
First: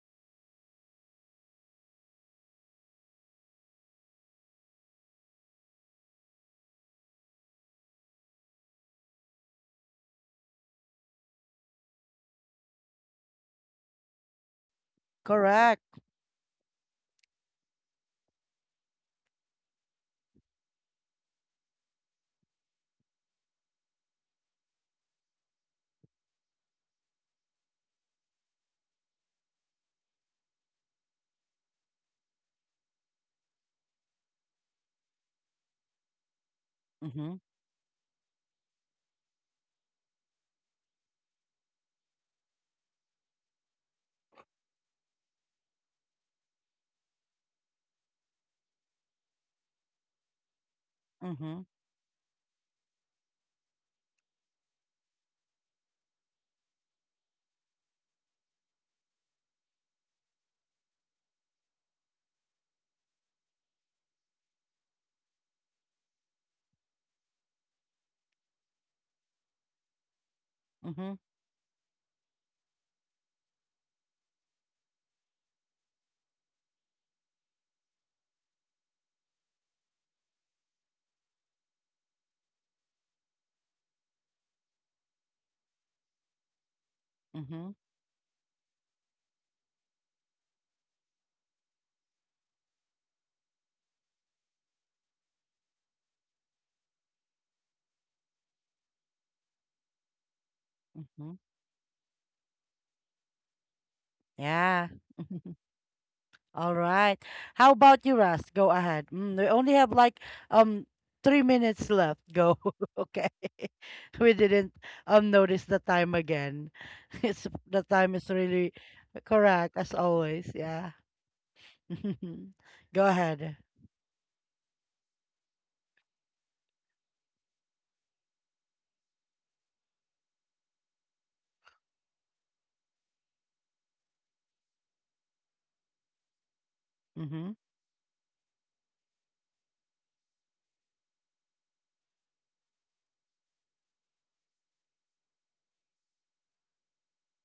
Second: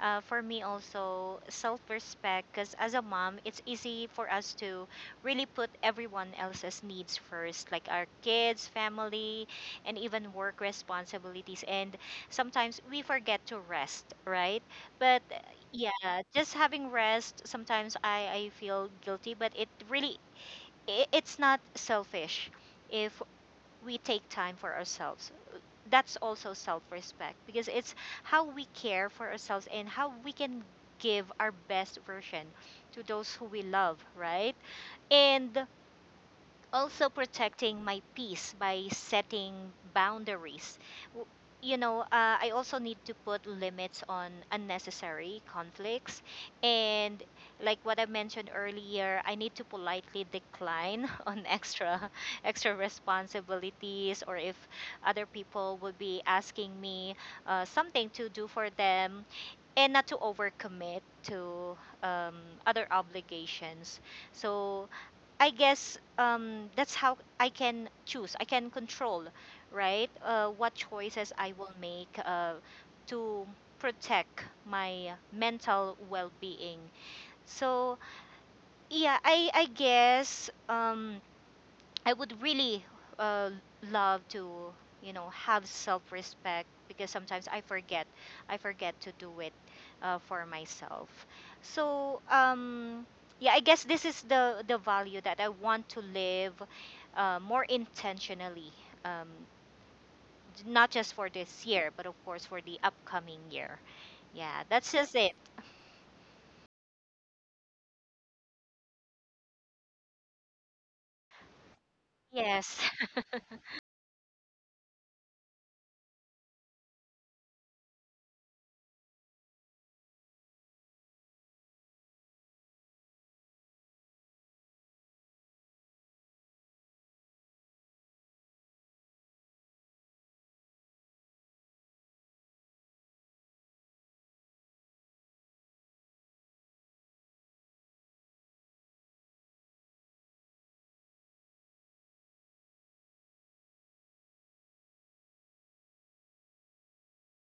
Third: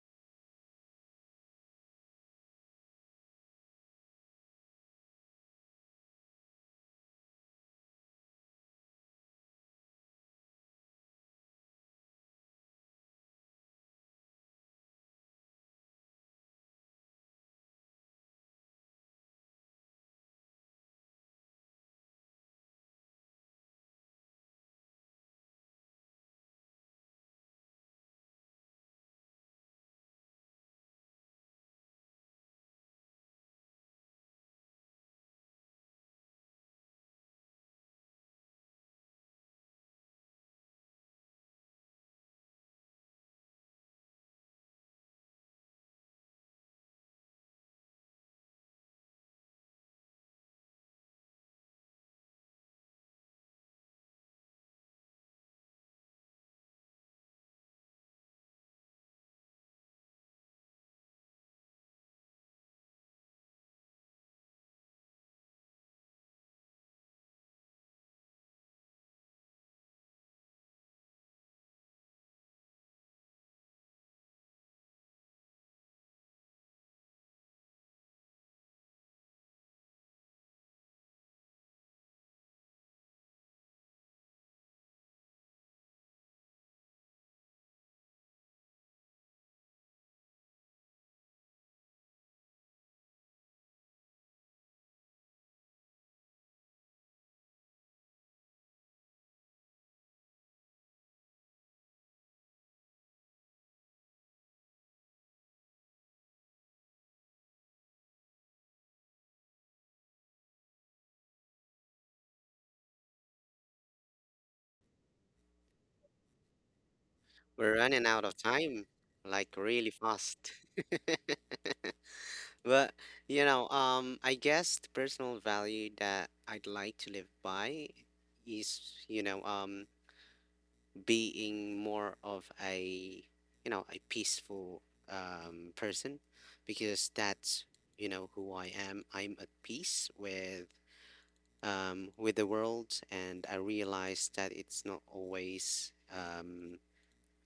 [SPEAKER 2] for me also self-respect, because as a mom, it's easy for us to really put everyone else's needs first, like our kids, family, and even work responsibilities. And sometimes we forget to rest, right? But
[SPEAKER 1] Correct.
[SPEAKER 2] yeah, just having rest, sometimes I feel guilty, but it really it's not selfish if we take time for ourselves. That's also self respect because it's how we care for ourselves and how we can give our best version to those who we love, right? And also
[SPEAKER 1] Mhm,
[SPEAKER 2] protecting my peace by setting boundaries. W- You know, I also need to put limits on unnecessary conflicts. And like what I mentioned earlier, I need to politely decline on
[SPEAKER 1] mhm,
[SPEAKER 2] extra responsibilities, or if other people would be asking me something to do for them, and not to overcommit to other obligations. So I guess that's how I can choose. I can control, right? What
[SPEAKER 1] mhm,
[SPEAKER 2] choices I will make to protect my mental well-being. So yeah, I guess I would really uh, love to, you know, have self-respect because sometimes
[SPEAKER 1] mhm,
[SPEAKER 2] I forget to do it for myself. So, yeah, I guess this is the value that I want to live more intentionally, um, not just for
[SPEAKER 1] mhm.
[SPEAKER 2] this year, but of course for the upcoming year. Yeah,
[SPEAKER 1] Yeah.
[SPEAKER 2] that's just it.
[SPEAKER 1] All right. How about you, Ras? Go ahead. Mm, we only have like um 3 minutes left. Go.
[SPEAKER 2] Yes.
[SPEAKER 1] Okay. We didn't notice the time again. It's
[SPEAKER 3] We're
[SPEAKER 1] the
[SPEAKER 3] running
[SPEAKER 1] time
[SPEAKER 3] out
[SPEAKER 1] is
[SPEAKER 3] of
[SPEAKER 1] really
[SPEAKER 3] time, like
[SPEAKER 1] correct
[SPEAKER 3] really
[SPEAKER 1] as always.
[SPEAKER 3] fast.
[SPEAKER 1] Yeah.
[SPEAKER 3] But
[SPEAKER 1] Go
[SPEAKER 3] you
[SPEAKER 1] ahead.
[SPEAKER 3] know, I guess the personal value that I'd like to live by is, you know, being more of a you know a peaceful person, because
[SPEAKER 1] Mhm.
[SPEAKER 3] that's, you know, who I am. I'm at peace with the world, and I realize that it's not always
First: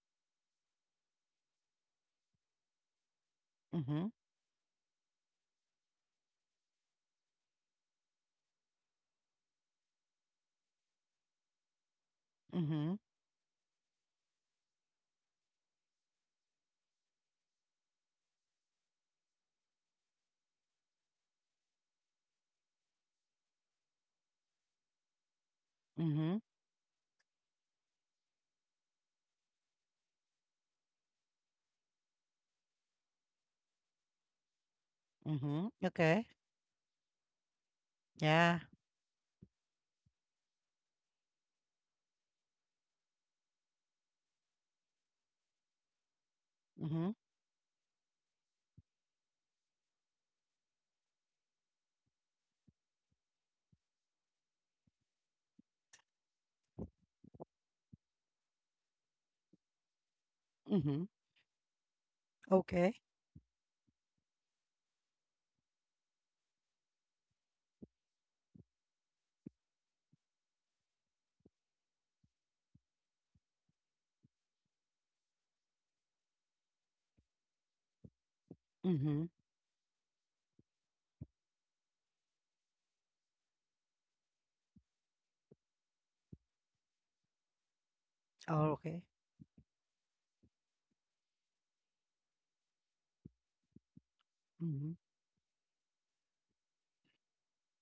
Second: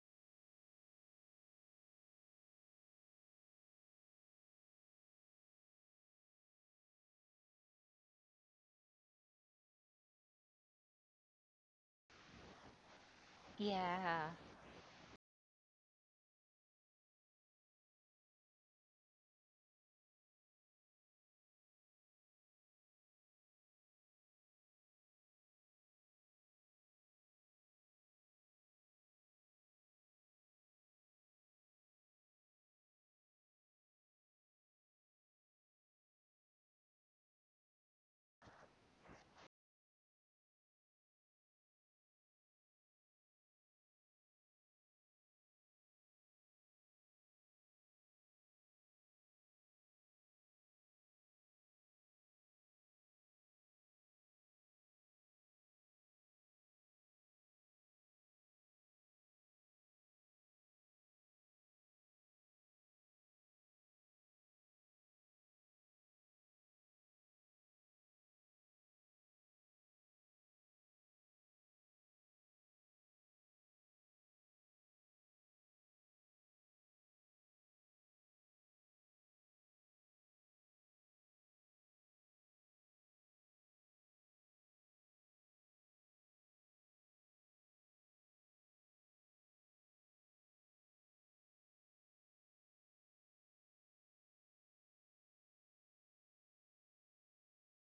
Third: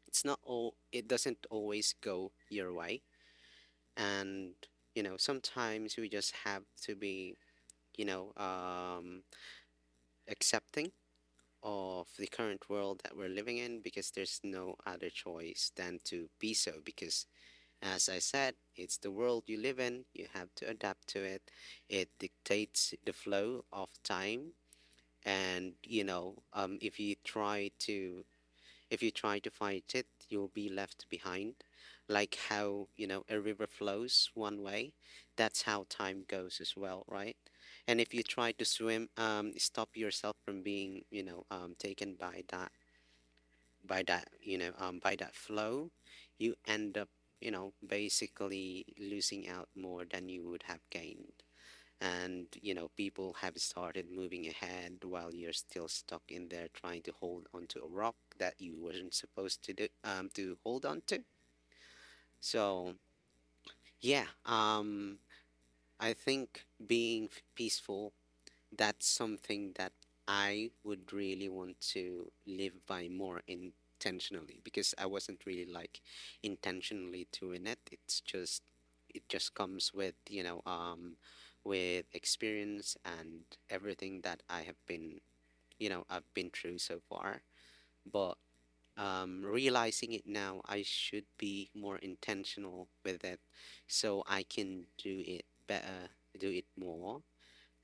[SPEAKER 3] it's not all it doesn't always go your way,
[SPEAKER 1] Mhm.
[SPEAKER 3] and you know sometimes we just have to be, you know, accepting of the current
[SPEAKER 1] Mhm.
[SPEAKER 3] world that we're living in, because
[SPEAKER 2] Yeah.
[SPEAKER 3] there's no other choice than to be so. Because, as I said, it's the world you live in, you have to adapt to it. It dictates the flow of time. And, you
[SPEAKER 1] Mhm.
[SPEAKER 3] know, if you try to fight it, you'll be left behind. Like how, you know, a river flows one way. That's
[SPEAKER 1] Mhm.
[SPEAKER 3] how time
[SPEAKER 1] Okay.
[SPEAKER 3] goes as well, right? And if you try
[SPEAKER 1] Yeah.
[SPEAKER 3] to swim, stop yourself from being, you know, taken by that, you know, by that flow, you end up,
[SPEAKER 1] Mhm.
[SPEAKER 3] you know, basically losing out more than you would have gained. And you know people have started moving ahead while you're still stuck in there trying to hold onto a rock that you weren't supposed to do to hold on
[SPEAKER 1] Mhm.
[SPEAKER 3] to.
[SPEAKER 1] Okay.
[SPEAKER 3] So yeah, I think being peaceful, that's something that I would really want to live by more intentionally, because I wasn't really like intentionally doing it. It's
[SPEAKER 1] Mhm.
[SPEAKER 3] just comes with, you know, with experience and everything that I have been you know I've been through so far. But
[SPEAKER 1] Oh, okay.
[SPEAKER 3] realizing it now, I should be more intentional with it, so I can
[SPEAKER 1] Mhm.
[SPEAKER 3] do it better, do it more,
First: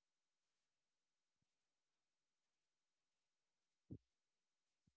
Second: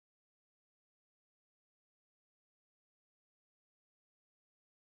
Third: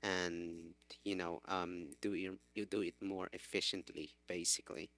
[SPEAKER 3] and you know do it you do it more efficiently, basically.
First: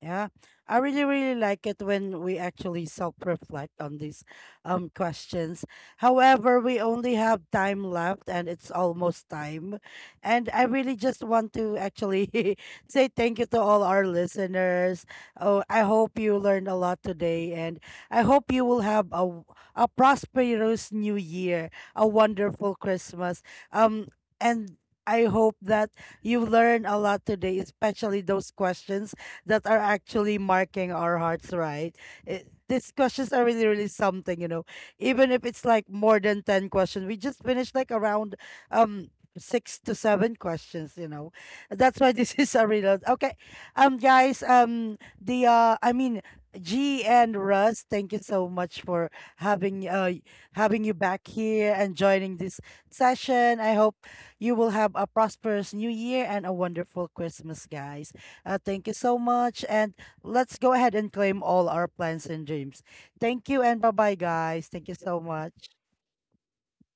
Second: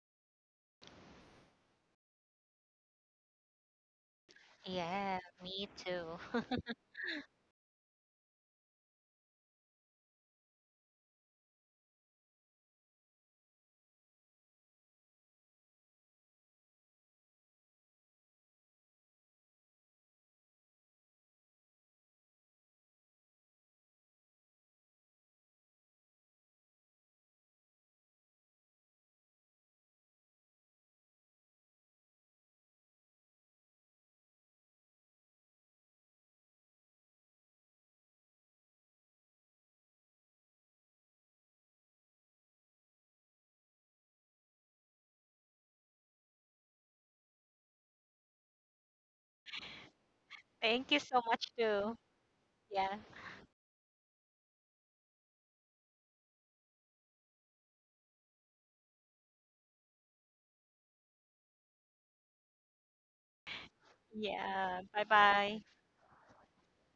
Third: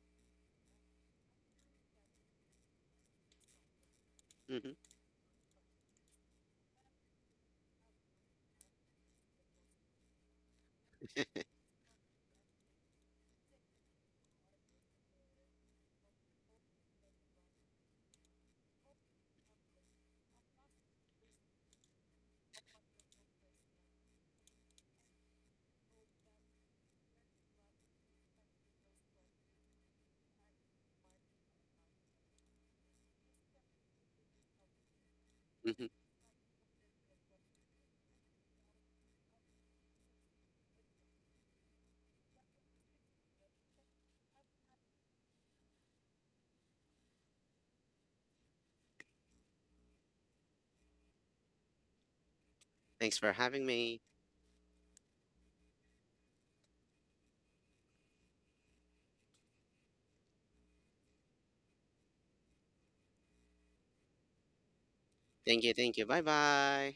[SPEAKER 1] Yeah, I really, really like it when we actually self-reflect on these
[SPEAKER 3] Hmm.
[SPEAKER 2] Yeah.
[SPEAKER 1] questions.
[SPEAKER 2] Me too.
[SPEAKER 1] However, we only have time left and it's almost time. And I really just want to actually say thank you to all our listeners. Oh, I hope you learned a lot today, and I hope you will have a prosperous new year, a wonderful Christmas. Um and I hope that you learn a lot today, especially those questions that are actually marking our hearts, right? These questions are really, really something, you know. Even if it's
[SPEAKER 3] Hmm.
[SPEAKER 1] like more than 10 questions, we just finished like around um six to seven questions, you know. That's why this is a reload. Okay. Guys, the I mean G and Russ, thank you so much for having uh having
[SPEAKER 2] Thank
[SPEAKER 1] you
[SPEAKER 2] you so
[SPEAKER 1] back
[SPEAKER 2] much
[SPEAKER 1] here and
[SPEAKER 2] too.
[SPEAKER 1] joining this
[SPEAKER 2] Yeah.
[SPEAKER 3] Thanks for
[SPEAKER 1] session.
[SPEAKER 3] having
[SPEAKER 1] I hope
[SPEAKER 3] me.
[SPEAKER 1] you will have a prosperous new year and a wonderful Christmas, guys. Thank you so much. And let's go ahead and claim all our plans and dreams. Thank you and bye bye, guys.
[SPEAKER 2] Yeah.
[SPEAKER 1] Thank you
[SPEAKER 2] Bye
[SPEAKER 1] so
[SPEAKER 3] Thank
[SPEAKER 2] bye.
[SPEAKER 1] much.
[SPEAKER 3] you, thank you, bye bye.